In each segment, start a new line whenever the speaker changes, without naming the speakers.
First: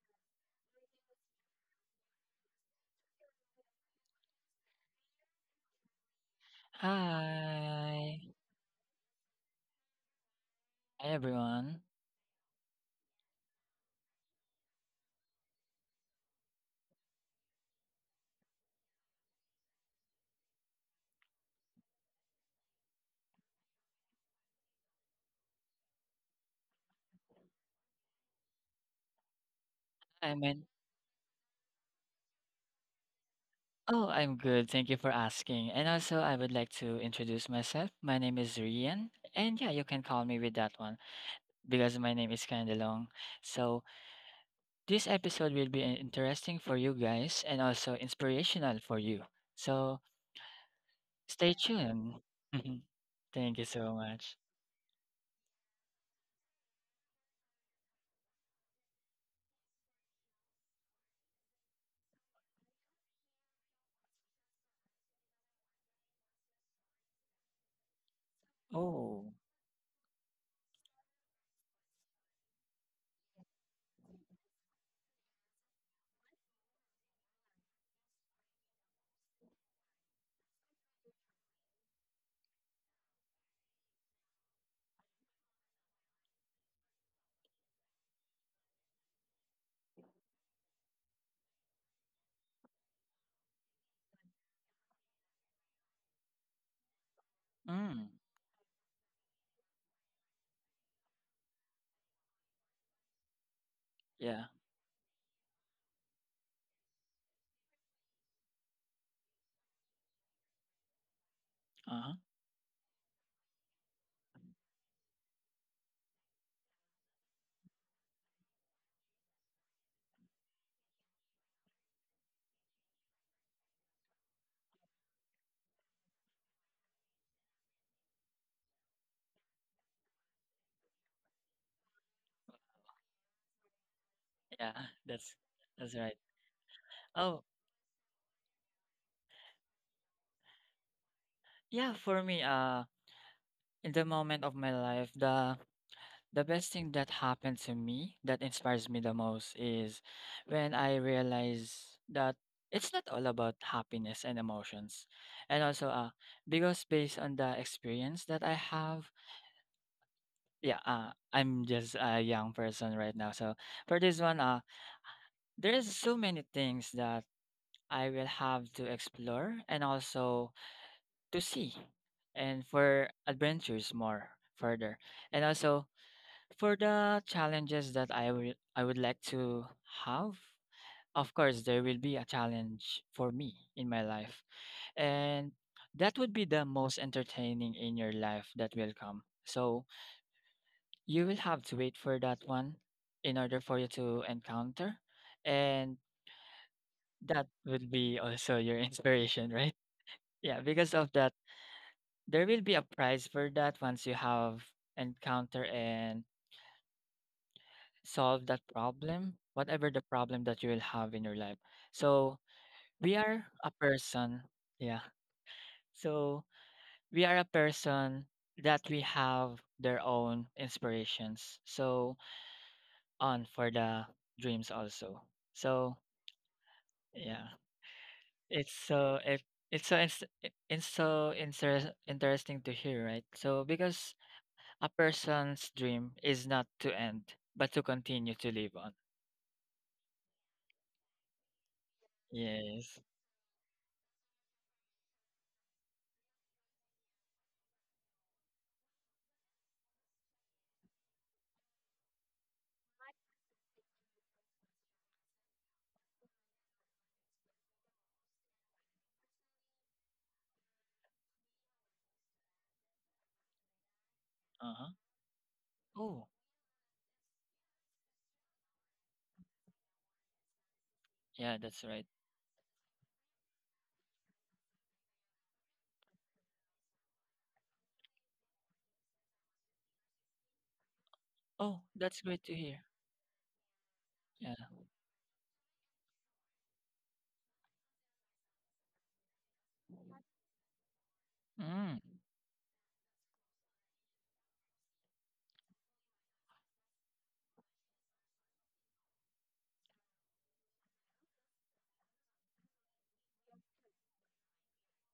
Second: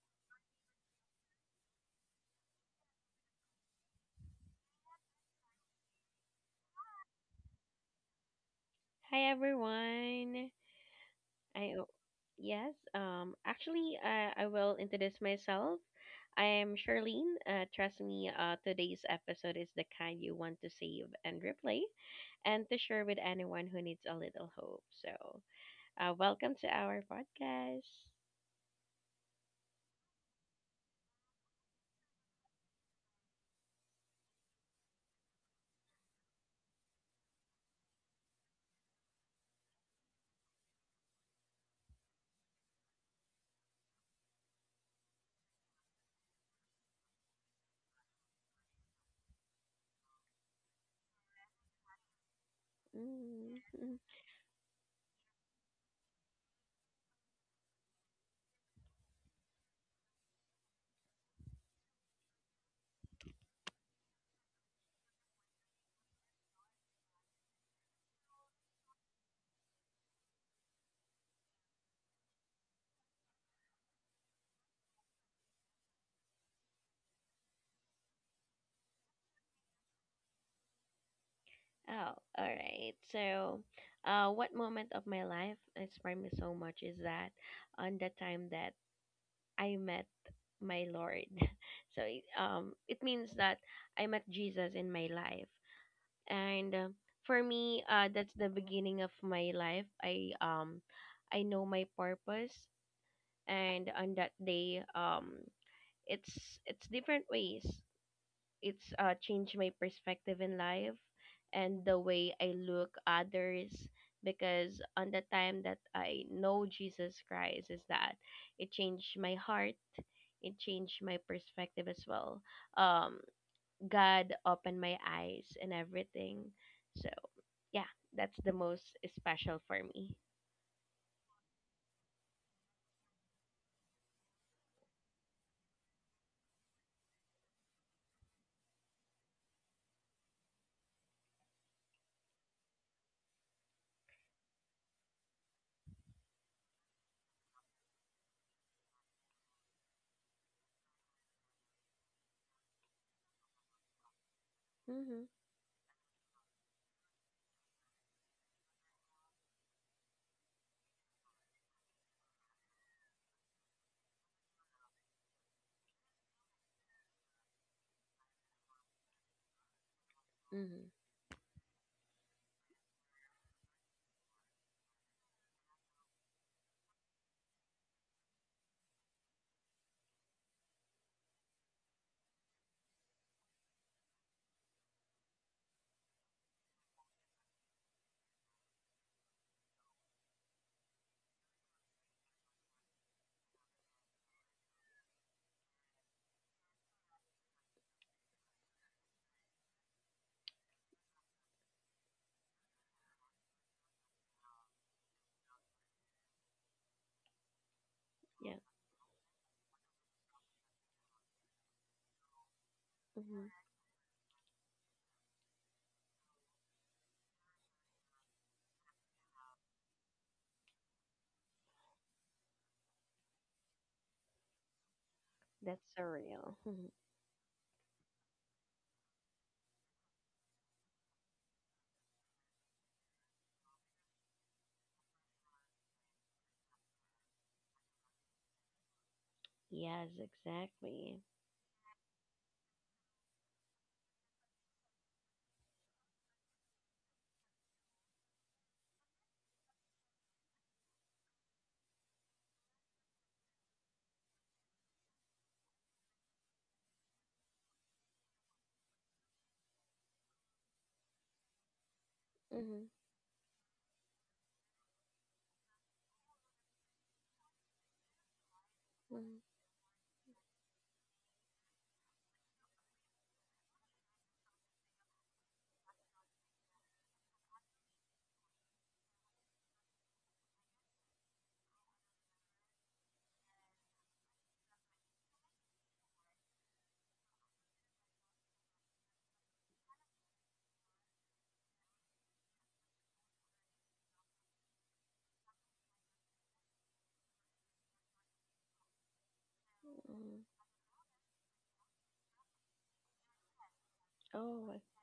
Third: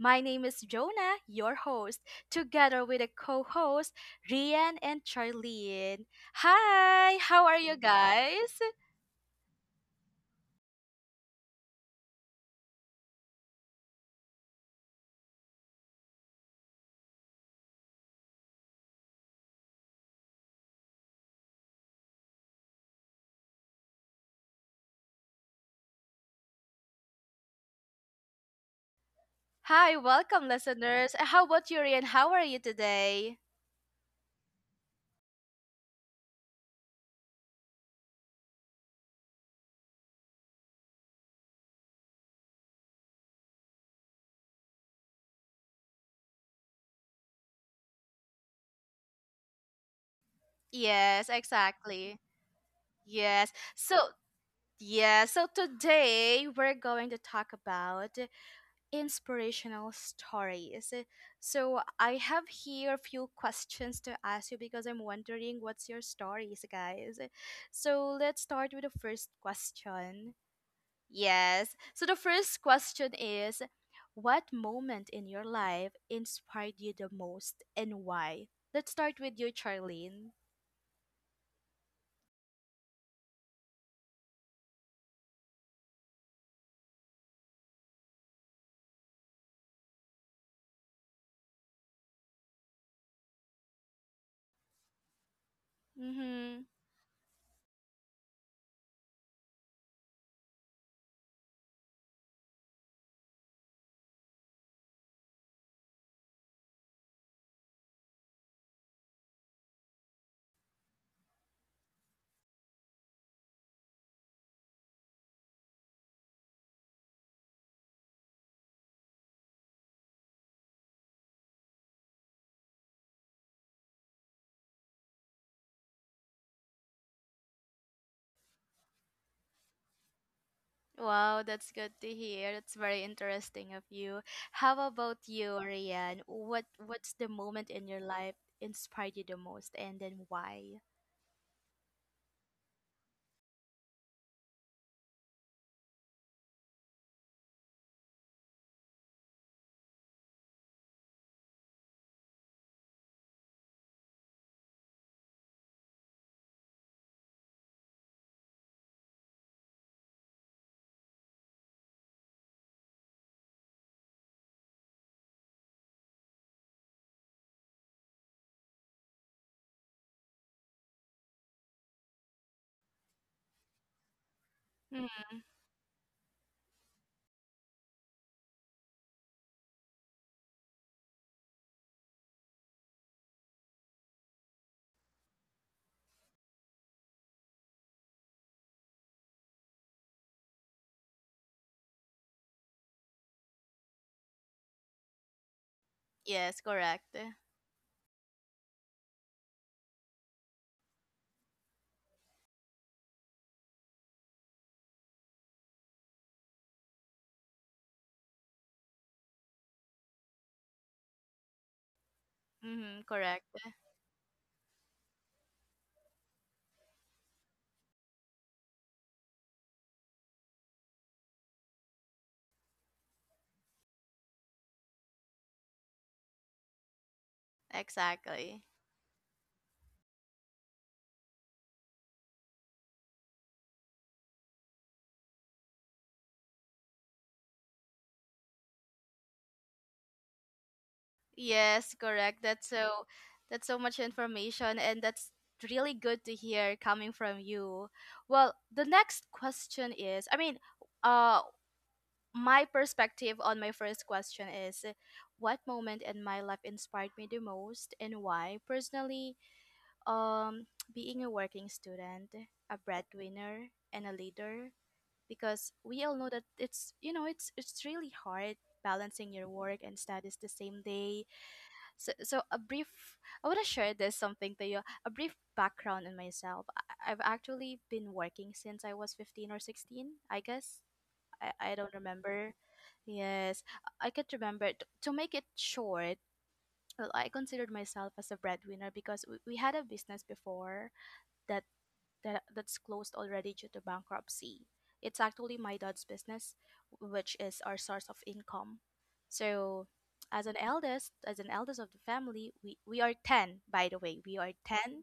My name is Jonah, your host, together with a co host, Rian and Charlene. Hi, how are you
Hi.
guys?
Hi everyone.
Hi,
I
everyone.
o- yes, actually I will introduce myself. I am Charlene. Trust me, today's episode is the kind you want to save and replay and to share with anyone who needs a little hope. So, welcome to our podcast.
Hi,
I
welcome,
mean,
listeners. How about you, Rian? How are you today?
oh, I'm good. Thank you for asking. And also, I would like to introduce myself. My name is Rian. And yeah, you can call me with that one because my name is kind of long. So, this episode will be interesting for you guys and also inspirational for you. So,
Yes,
stay tuned.
exactly. Yes.
Thank
Mm.
you so
So,
much.
yeah, so today we're going to talk about inspirational stories. So I have here a few questions to ask you because I'm wondering what's your stories, guys. So let's start with the first
Oh,
question. Yes. So the first question is, what moment in your life inspired you the most and why? Let's start with you, Charlene.
Oh, all right. What moment of my life inspired me so much is that on the time that I met my Lord. So it means that I met Jesus in my life.
Mm-hmm.
And for me,
mm,
that's the beginning of my life. I know my purpose, and on that
yeah.
day, it's it's different ways, it's changed my perspective in life and the
Uh-huh.
way I look others, because on the time that I know Jesus Christ, is that it changed my heart, it changed my perspective as well, um God opened my eyes and everything. So yeah, that's the most special for me.
Wow, that's good to hear. That's very interesting of you.
Yeah,
How about
that's
you,
that's
Rian?
right.
What's the
Oh,
moment in your life inspired you the most and then why?
yeah, for me, in the moment of my life, the best thing that happened to me that inspires me the most is when I realize that it's not all about happiness and emotions.
Mhm.
And also because based on the experience that I have, yeah, I'm just a young person right now. So for this one, there's so many things that I will have to explore and also
Mhm.
to see and for adventures more further.
Mm,
And also for the challenges that I would like to have, of course there will be a challenge for me in my life. And that would be the most entertaining in your life that will come. So you will have to wait for that one in order for you to encounter. And
yes, correct.
that would be also your inspiration, right? Yeah, because of that, there will be a prize for that once you have encounter and solve that
Yeah.
problem, whatever the problem that you will have in your life. So we
Mm-hmm,
are
Mhm.
correct.
a person, yeah. So we are a person that we have their own inspirations. So on for the dreams also.
That's
So
surreal.
yeah, it's
Exactly.
so it, it's so it's, it's so interesting to hear, right? So because a person's dream is not to end, but to continue to live on.
Yes, exactly.
Yes, correct. That's
Yes.
so that's so much information, and that's really good to hear coming from you. Well, the next question is, I mean, uh my perspective on my first question is, what moment in my life inspired me the most and why personally, um being a working student, a
Mhm.
breadwinner, and a leader,
Uh
because we
huh.
all know that it's really hard balancing
Mhm.
your work and studies the same day.
Yeah, that's right.
So, a brief I want to share this something to you, a brief background on myself. I've actually been working since I was 15 or 16, I guess.
Oh,
I don't
that's great to
remember.
hear.
Yes, I can't
Yeah.
remember. To make it short, well, I considered myself as a breadwinner because we had a business before that,
Mm.
that's closed already due to bankruptcy. It's actually my dad's business, which is our source of income. So,
Mhm.
as an eldest of the family, we are 10, by the way. We are
Oh.
10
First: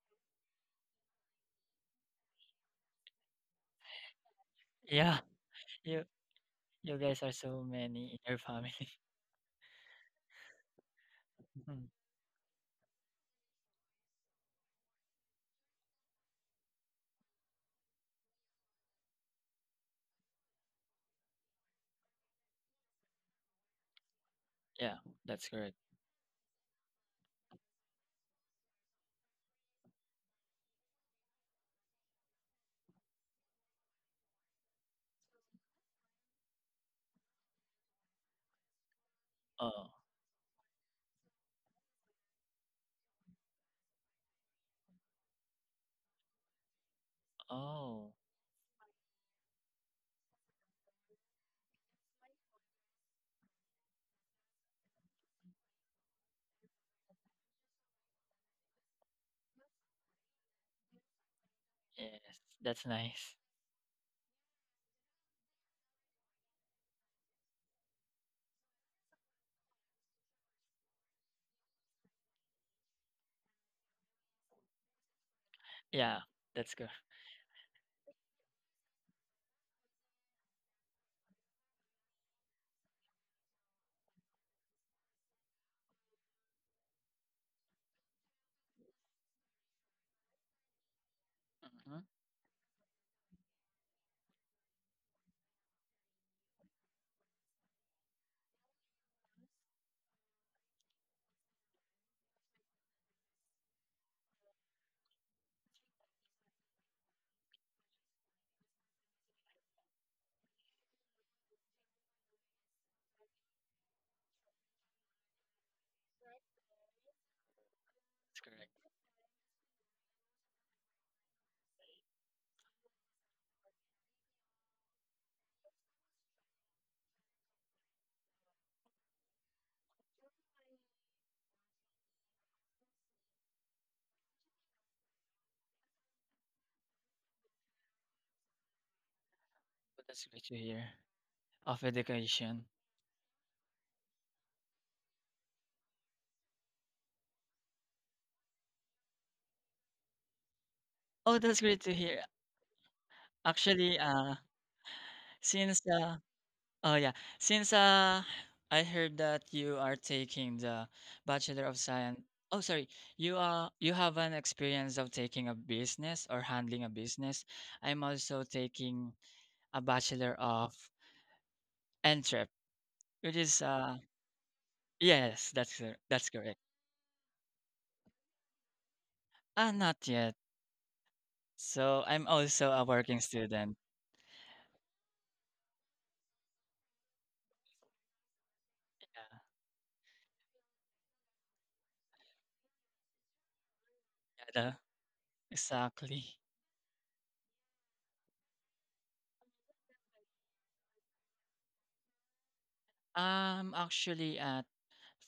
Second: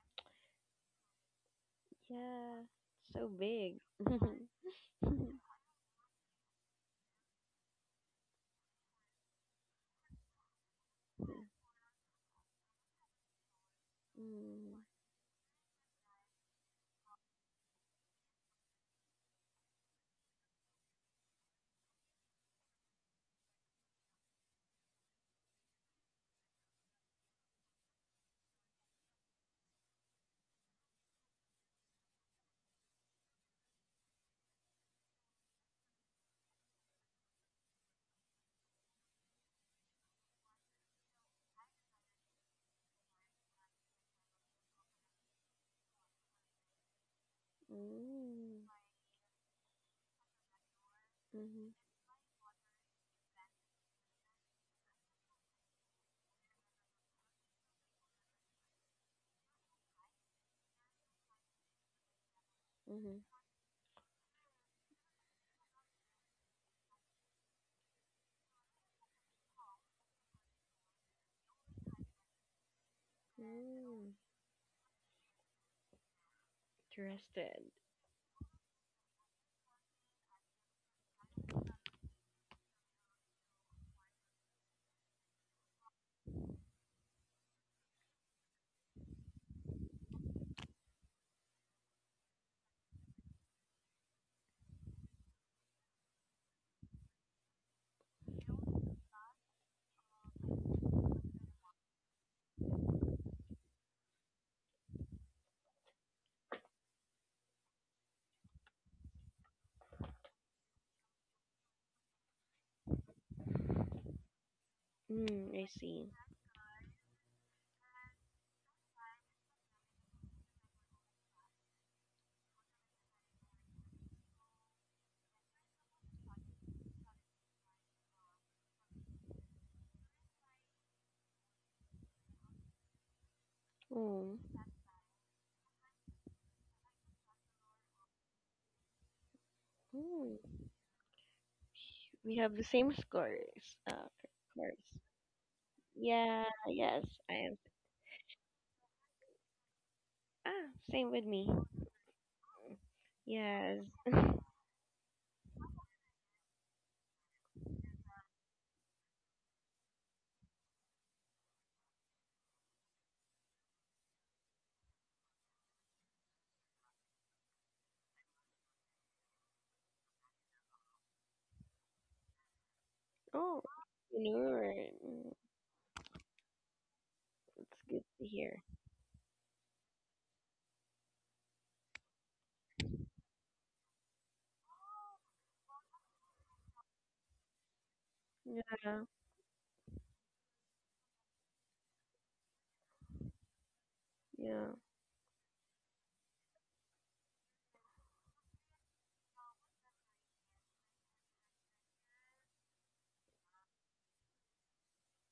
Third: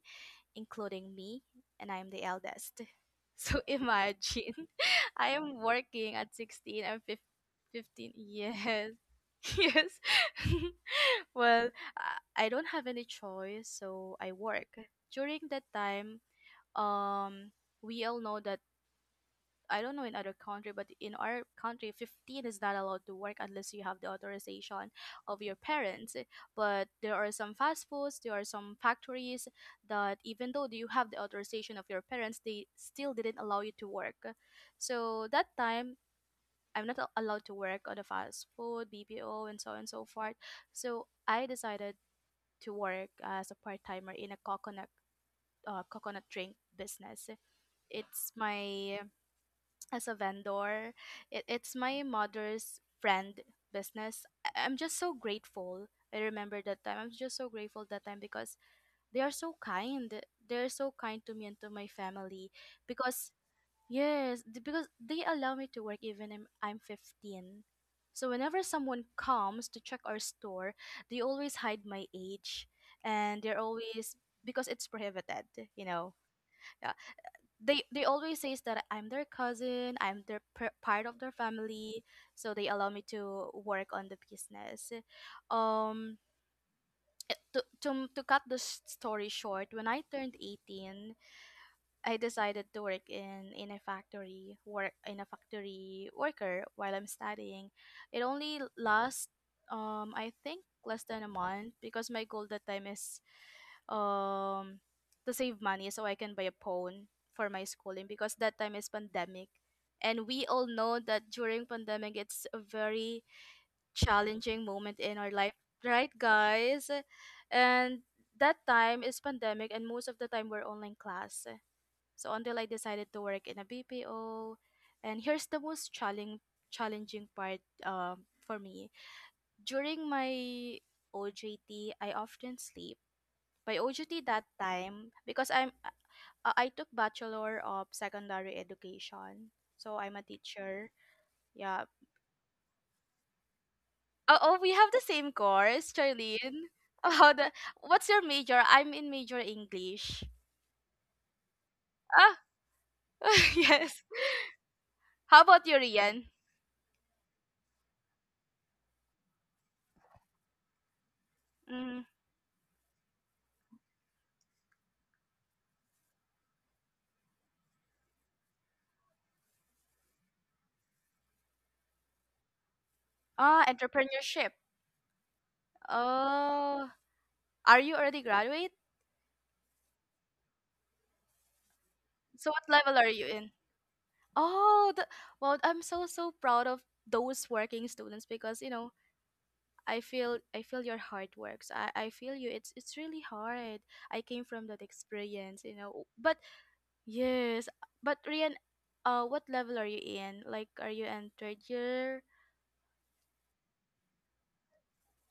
including me, and I'm the
Yeah,
eldest.
so
So
big.
imagine,
Yeah.
I am
You
working at 16
you
and
guys
15.
are so many
15,
in your family.
yes. Yes. Well,
Mhm.
I don't have any choice, so I work.
Mm.
During that time, um we all know that I don't know in other country, but in our country, 15 is not allowed to work unless you have the authorization
Yeah,
of
that's
your
correct.
parents. But there are some fast foods, there are some factories that even though you have the authorization of your parents, they still didn't allow you to work. So that time, I'm not allowed to work on the fast food, BPO, and so on and
Oh.
so forth. So I decided to work as a part timer in a coconut drink business.
Oh.
It's
Mm.
my As a vendor.
Mhm.
It,
Mhm.
it's my mother's friend business. I'm just so grateful. I remember that time. I'm just so grateful that time because they are so kind. They're so kind to me and to my
Yes.
family
That's
because
nice.
Mm.
they allow me to work even if I'm 15. So whenever someone comes to check our store, they always hide my age, and they're
Mm.
always, because it's prohibited, you know
Yeah, that's good.
Interested.
they always says that I'm their cousin, I'm their part of their family, so they allow me to work on the business. Um, to cut the story short, when I turned 18,
Hmm.
I decided to work in a factory worker while I'm studying. It only lasts, I think, less than a month because my goal that time is um to save money so I can buy a phone for my schooling because that time is pandemic. And we all know that during pandemic it's a very challenging moment in our
Mm,
life,
I see.
right guys? And
That's
that
correct.
time is pandemic, and most of the time we're online class. So until I decided to work in a BPO, and here's the most challenging part for me. During my OJT, I often sleep by biology
Mm.
that time because I took Bachelor of Secondary Education. So
But
I'm a
that's great
Mm.
to
teacher.
hear.
Yeah.
Of
We have the
education.
same scores.
Oh, we
Scores.
have the same course,
Yeah,
Charlene.
yes, I
How the
am.
what's your major? I'm in major English.
Ah, same with me.
Oh, that's great to hear.
Ah,
Yes.
yes.
Actually,
How about you,
since
Rian?
oh yeah. Since I heard that you are taking the Bachelor of
Mm.
Science. Oh, sorry. You are. You have an experience of taking a business or handling a business. I'm also taking a Bachelor of Entrep, which
Oh,
Ah,
is
entrepreneurship.
entrepreneur. Mm.
yes, that's correct.
Oh,
It's
are you
good
already
to hear.
graduate?
Ah, not yet. So I'm
So what
also a
level are
working
you in?
student.
Oh, well, I'm so proud of those working students because
Yeah.
Yeah,
I feel your hard works. I feel you. It's really hard. I came
yeah,
from
Yeah.
the-
that experience. But
exactly.
yes, but Rian, what level are you in? Like, are you in third year?
I'm actually at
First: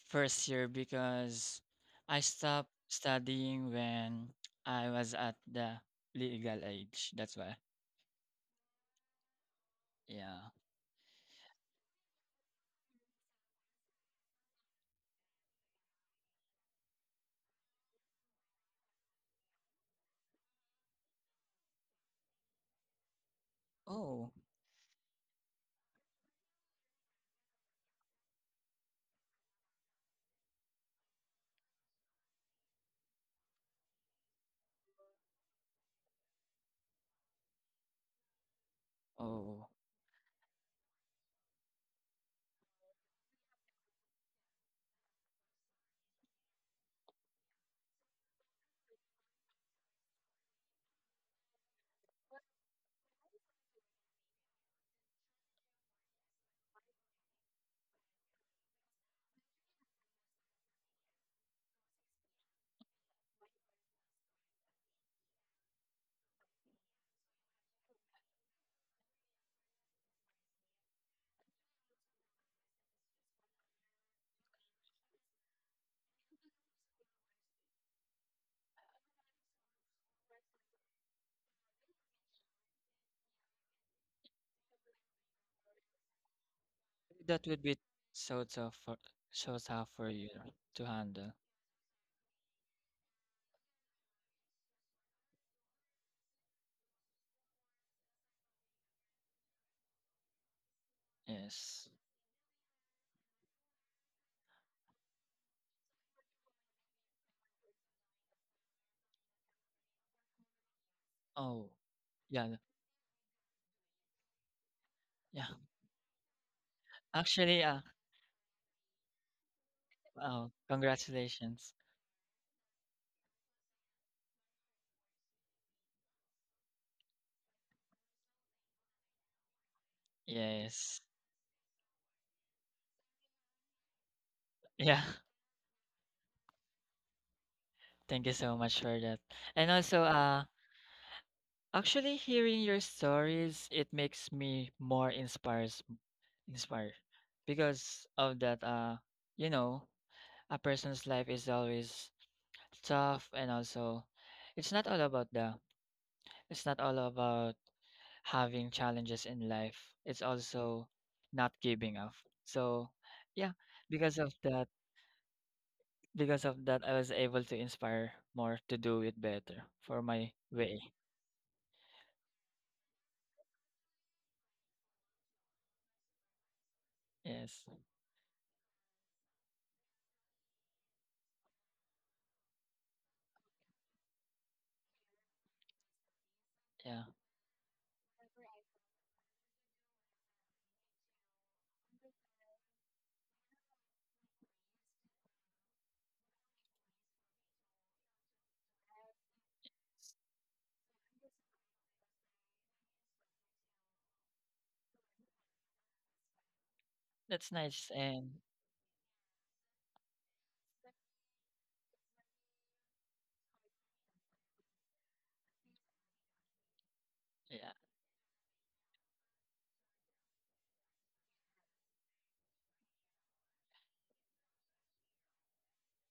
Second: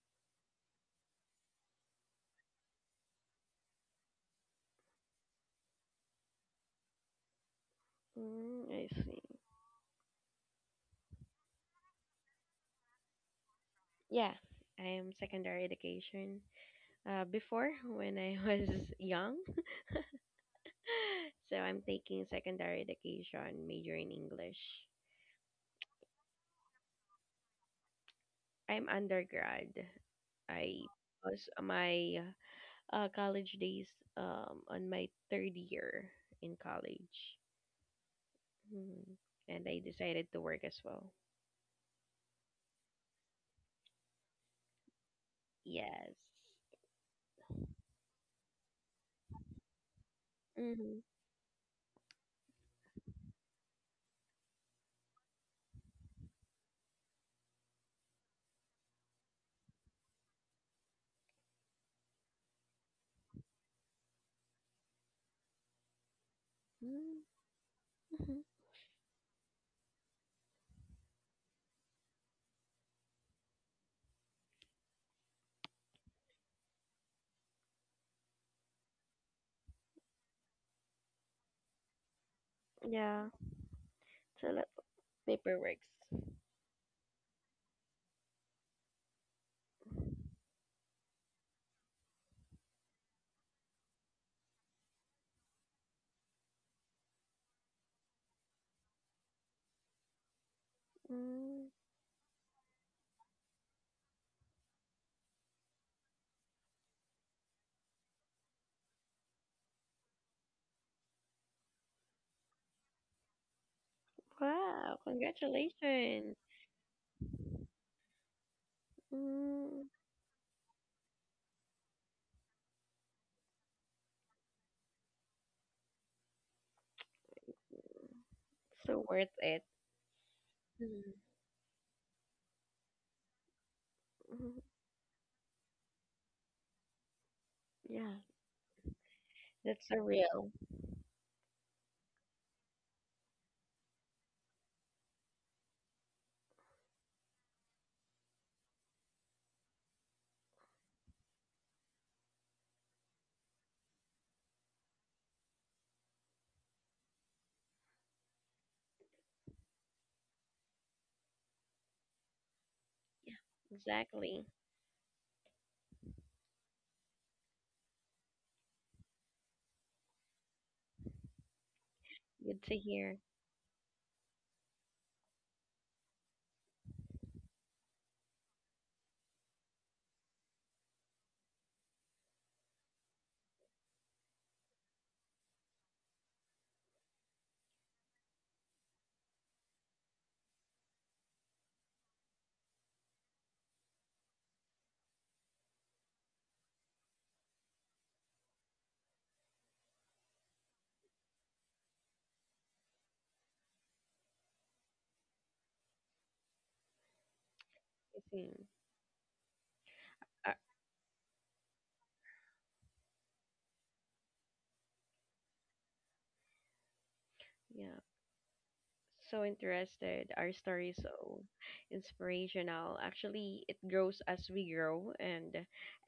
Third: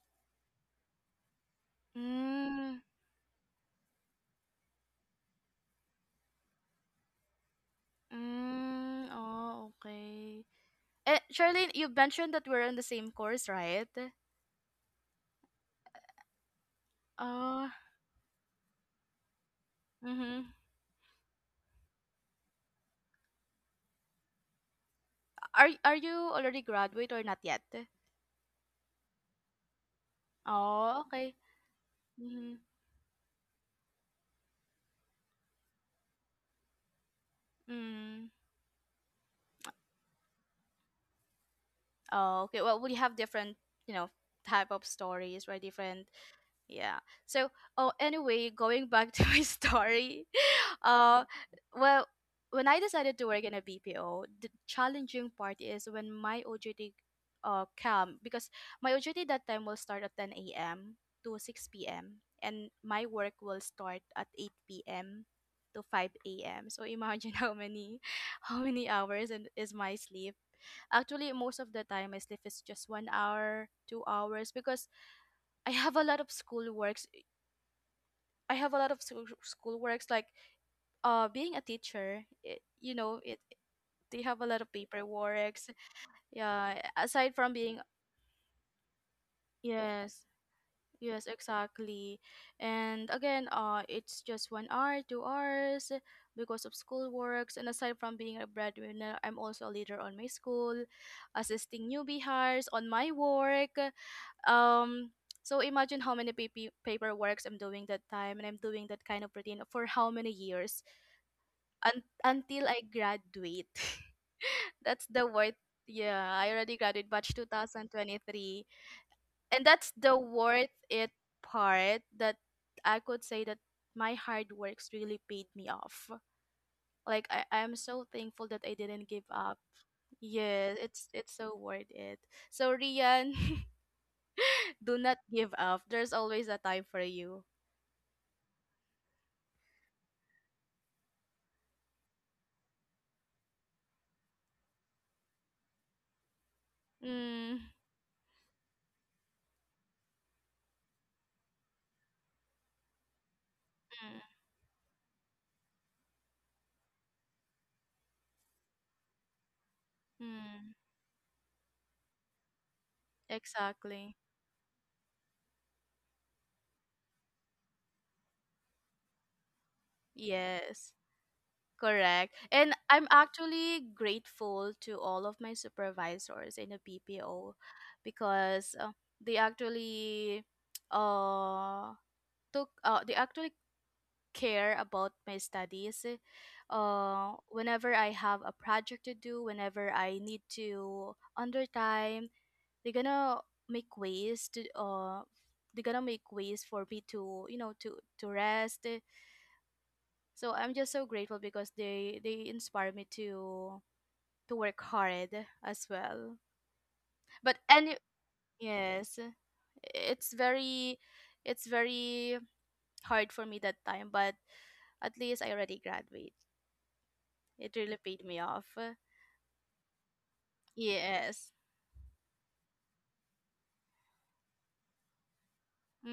first year because I stopped
Mm,
studying when I was at the legal age. That's why.
Mm, I
mm,
see.
oh, okay.
Yeah.
Charlene, you mentioned that we're on the same course, right?
Yeah, I am secondary education, before
Oh,
when I was young.
mm-hmm.
So I'm taking secondary education, major in
Oh,
English.
Are you already graduate or not yet?
I'm undergrad. I
Oh, okay.
was my
Mm-hmm.
college days, on my third year in college.
Mm.
Mhm.
oh.
And I decided to work as well.
Oh, okay. Well, we have different, you know, type of stories, right? Different,
Yes.
yeah. So, oh, anyway, going back to my story.
Mm-hmm.
Uh, well, when I decided to work in a BPO, the challenging part is when my OJT come, because my OJT that time will start at 10 a.m. to 6 p.m., and my work will start at 8 p.m. to 5 a.m. So imagine how
Mm-hmm.
many
Mm-hmm.
how many hours and is my sleep. Actually, most of the time my sleep is just 1 hour, 2 hours because I have a lot of school works. I have a lot of school works, like being a teacher, it, you know
Yeah.
it they have a
So
lot
lot
of
of
paperwork,
paperwork.
yeah, aside
That
from
would be
being,
so tough for
yes,
you to
yes,
handle.
exactly. And again, it's just 1 hour, 2 hours because of school works. And aside from being a breadwinner, I'm also a leader on my school,
Mm.
Yes.
assisting newbie hires on my work. um so imagine how many paperworks I'm doing that time, and I'm doing that kind of routine for how many years
Oh, yeah,
until I graduate.
Wow,
That's the
yeah.
worth. Yeah,
congratulations.
I already graduated batch
Actually, yeah.
2023. And that's
Mm,
the
Oh,
worth it
congratulations.
part that I could say that my hard works really paid me off. Like I'm so thankful that I didn't
so
give
worth
up.
it.
Yeah,
Yes.
it's
Mm-hmm.
it's so worth it. So, Rian,
Mhm.
do
Yeah.
not give up. There's always a time for you.
Thank
Yeah,
you so much for that. And
that's
also,
surreal.
actually hearing your stories, it makes me more inspires. Inspire
Mm,
because of that you know a person's life is always tough and also
mm,
it's not all about the it's not all about having challenges in life, it's
mm.
also not giving up. So
Yeah,
yeah, because
Exactly.
of
exactly.
that because of that I was able to inspire more to do it better for my way.
Yes. Correct.
Good
And
to
I'm
hear.
actually grateful to all of my supervisors in a BPO
Yes.
because they actually uh took uh, they actually care about my studies.
Yeah,
Whenever I have a project to do, whenever I need to under time, they're gonna make ways for me to, you know, to rest. So I'm just so grateful because they inspire me to work hard as well.
that's
But
nice
any
Good
and
to hear.
Yes, it's
Uh,
very it's very hard for me that time, but at least I already graduate.
yeah.
It really
yeah,
paid me off.
so interested. Our story is so
Yes.
inspirational. Actually, it grows as we grow, and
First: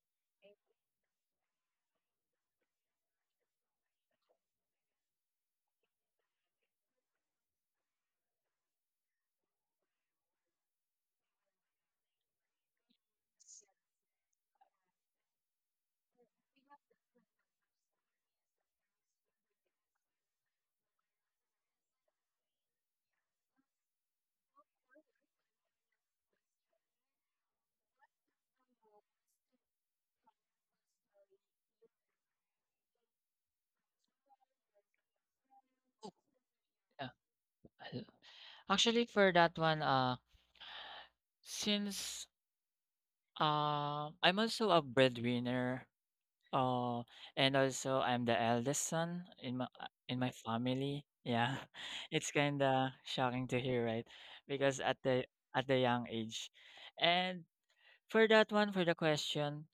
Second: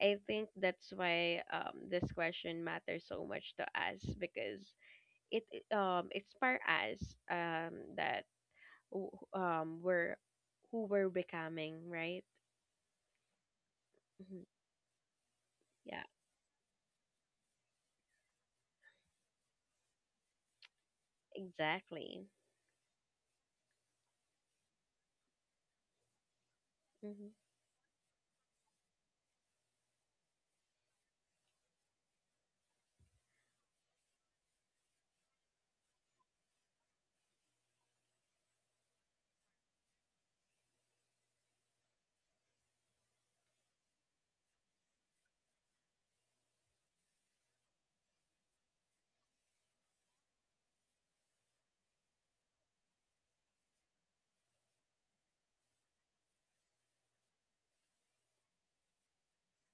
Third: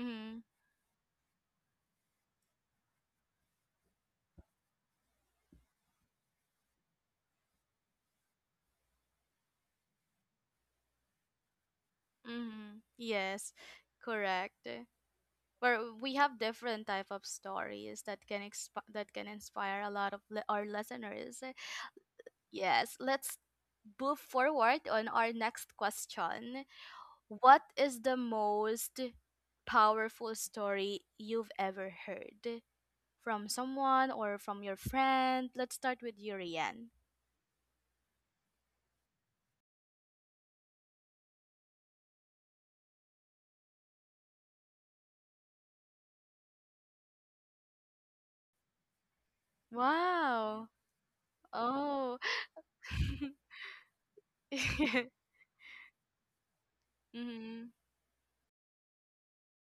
I think that's why this question matters so much to us, because it inspire us that we're who we're becoming, right?
Mhm. Yes.
Hmm.
Correct. Where
Yeah,
we have different type of stories that can inspire a lot of our listeners.
exactly.
Yes, let's move forward on our next question.
Mm-hmm.
What is the most powerful story you've ever heard from someone or from your friend? Let's start
Oh,
with you, Rian.
yeah. I- Actually for that one, since um, I'm also a breadwinner. Uh, and also I'm the eldest son in my
Wow.
family. Yeah,
Oh.
it's kind of shocking to hear, right? Because
Mm-hmm.
at the young age, and for that one, for the question,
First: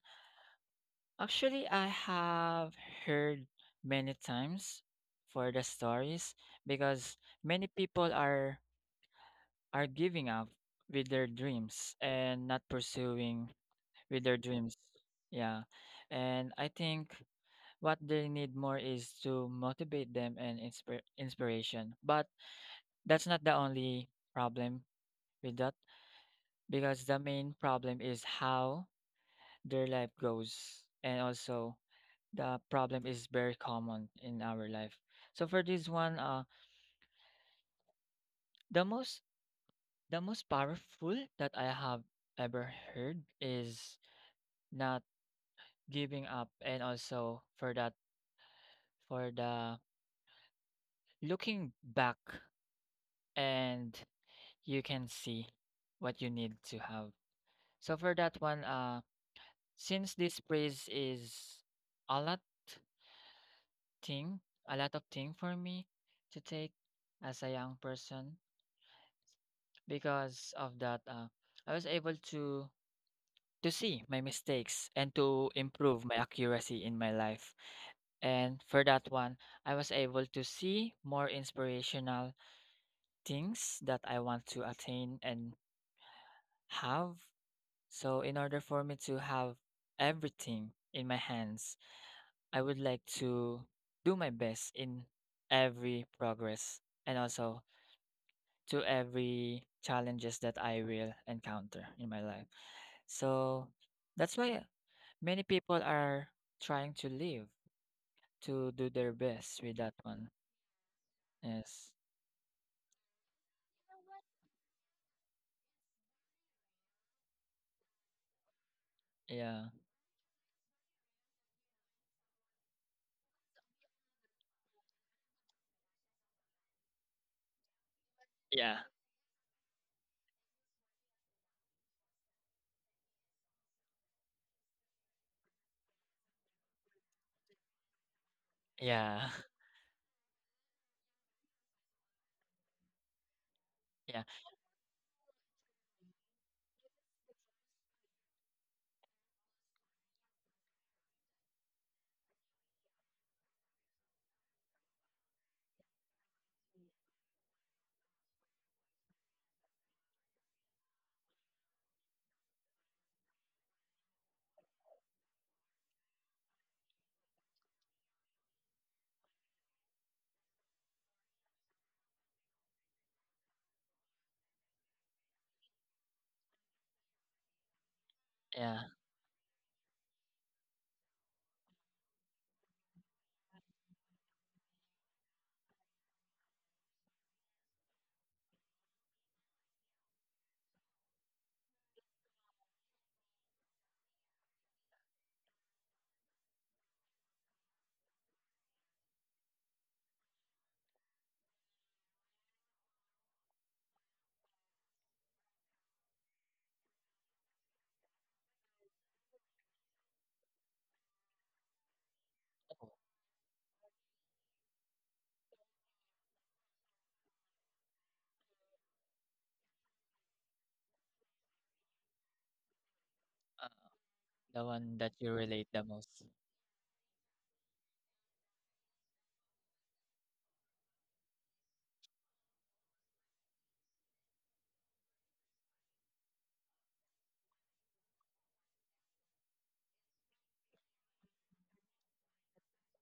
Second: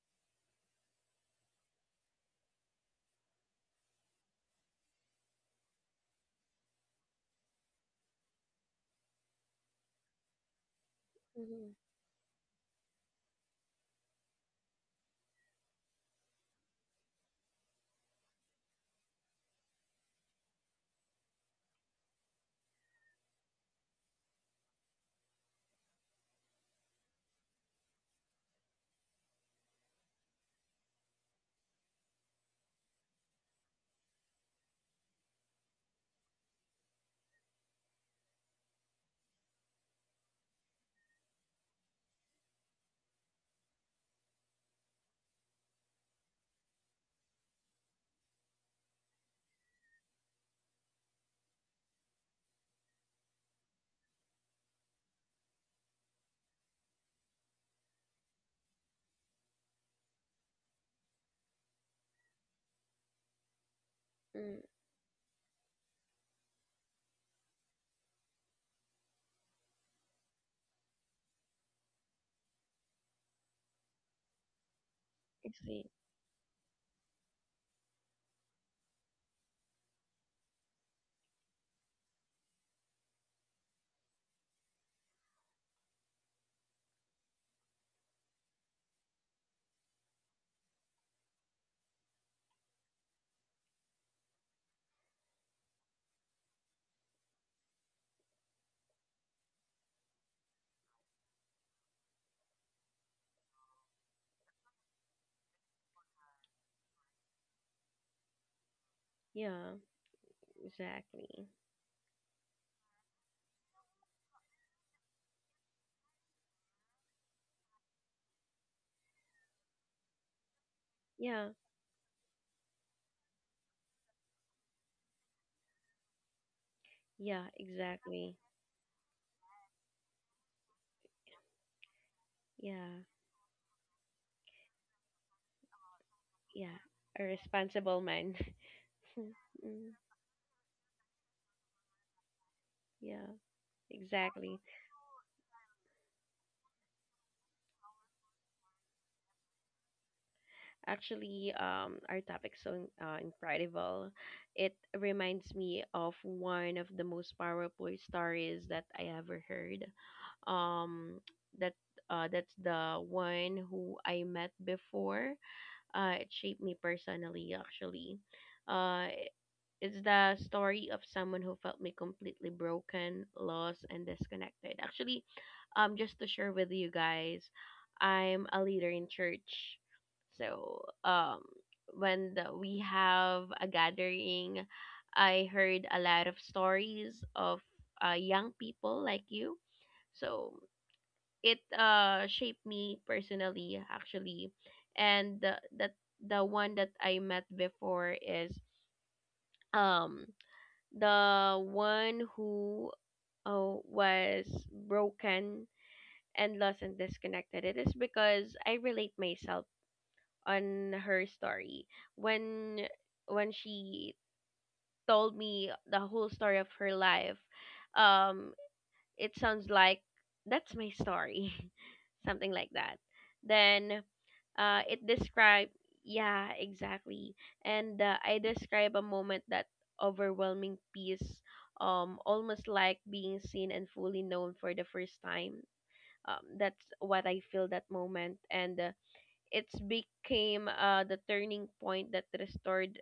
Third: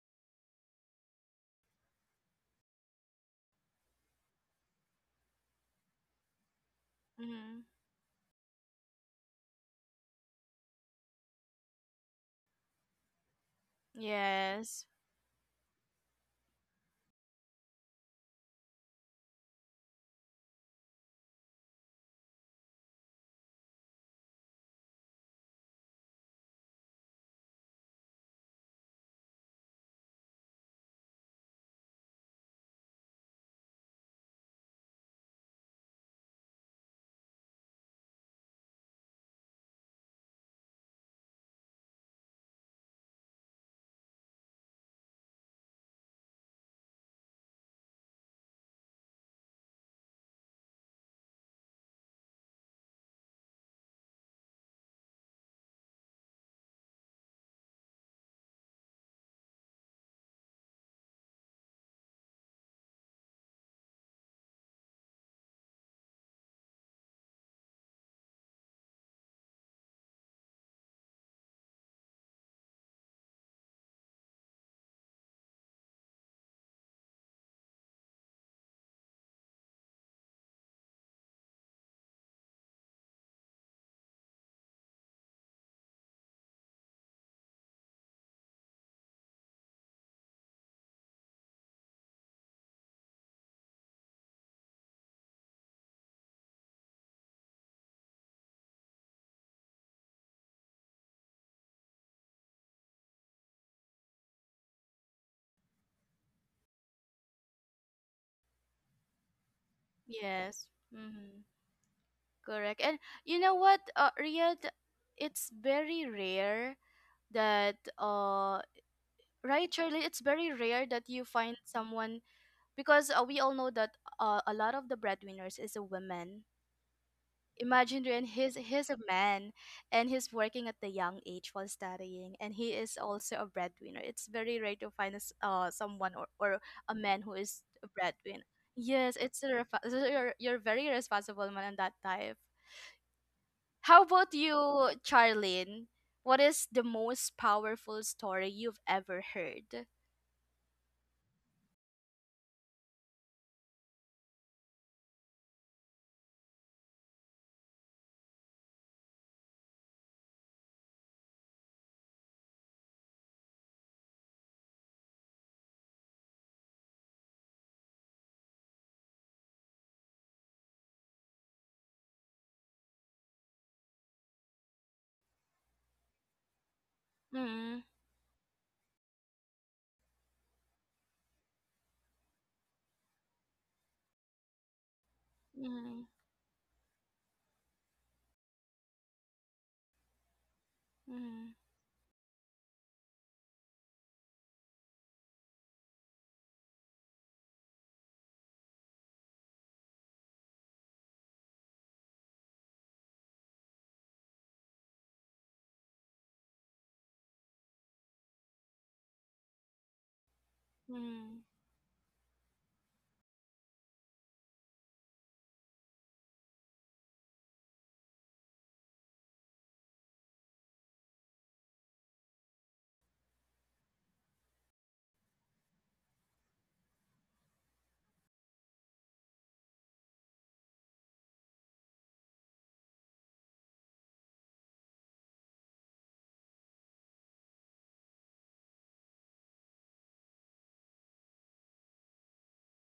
actually, I have heard many times for the stories because
Mm-hmm.
many people are giving up with their
Mm-hmm.
dreams and not pursuing with their dreams.
Yes.
Yeah. And I think what they need more is to motivate them and inspire inspiration. But that's not the only problem with that because the main problem is how their life goes. And also the problem is very common in our life. So for this one, the most the most powerful that I have ever heard is not giving up, and also for that, for the looking back, and you can see what you need to have. So for that one, since this praise is a lot thing,
Mm,
a lot of thing for me to take as a young person, because of that, I was able to see my mistakes and
I
to
see.
improve my accuracy in my life. And for that one, I was able to see more inspirational things that I want to attain and have. So in order for me to have everything in my hands, I would like to do my best in every progress and also to every challenges that I will encounter in my life. So that's why many people are trying to live to do their best
Yeah,
with that one.
Yes. Mm-hmm.
exactly.
Yes.
Correct. And you know what, Riyadh, it's very rare that
Yeah.
right, Shirley, it's very rare that you
Yeah,
find someone because we all know that a lot of the breadwinners is a woman.
yeah,
Imagine, and
exactly.
he's
Yeah.
he's a man, and he's working at the young age while studying, and he
Yeah,
is also a breadwinner. It's very rare to find a s someone, or
yeah.
a
A
man who is a
responsible man.
breadwinner. Yes,
Yeah.
Mm,
so you're very responsible man on that type.
yeah,
How
Yeah.
about you,
exactly.
Charlene? What is the most powerful story you've ever heard?
Actually, our topic's so incredible. It reminds me of one of the most powerful stories that I ever heard. Um, that that's the one who I met before. It shaped me personally, actually. Uh, It's the story of someone who felt me completely broken, lost, and disconnected. Actually, just to share with you guys,
Mm,
I'm a
Yeah.
leader in church. So, when we have a gathering, I heard a
mm,
lot of stories of young people like you. So,
mm,
it shaped me personally, actually. And the one that I met before is um the one who was broken and lost and disconnected. It is because I relate myself on her
mm.
story when
Oh,
she told me the whole story of her life. Um, it sounds like that's my story, something like that.
uh,
Then
the one
it
that you relate
describe
the most.
yeah, exactly. and I describe a moment that overwhelming peace, almost like being seen and fully known for the first time. That's what I feel that moment, and it's became the turning point that restored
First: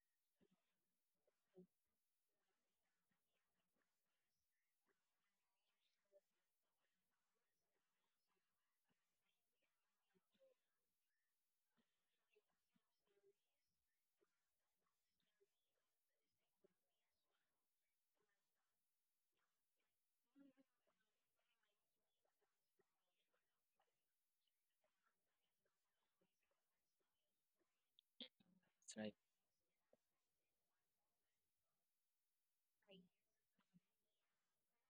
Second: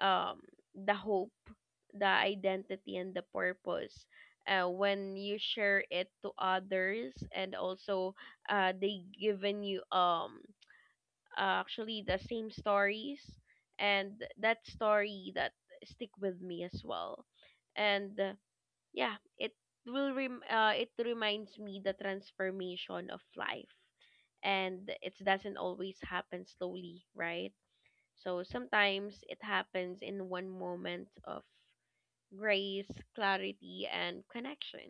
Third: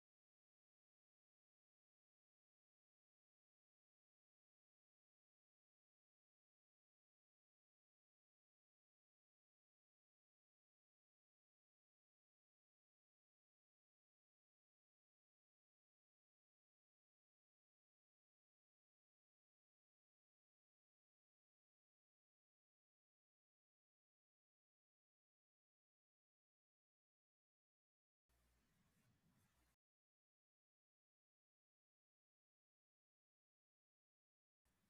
um, the hope, the identity, and the purpose. When you share it to others, and also they given you actually the same stories, and that story that stick with me as well. And yeah, it reminds me the transformation of life, and it doesn't always happen slowly, right? So
That's right.
sometimes it happens in one moment of grace, clarity, and connection.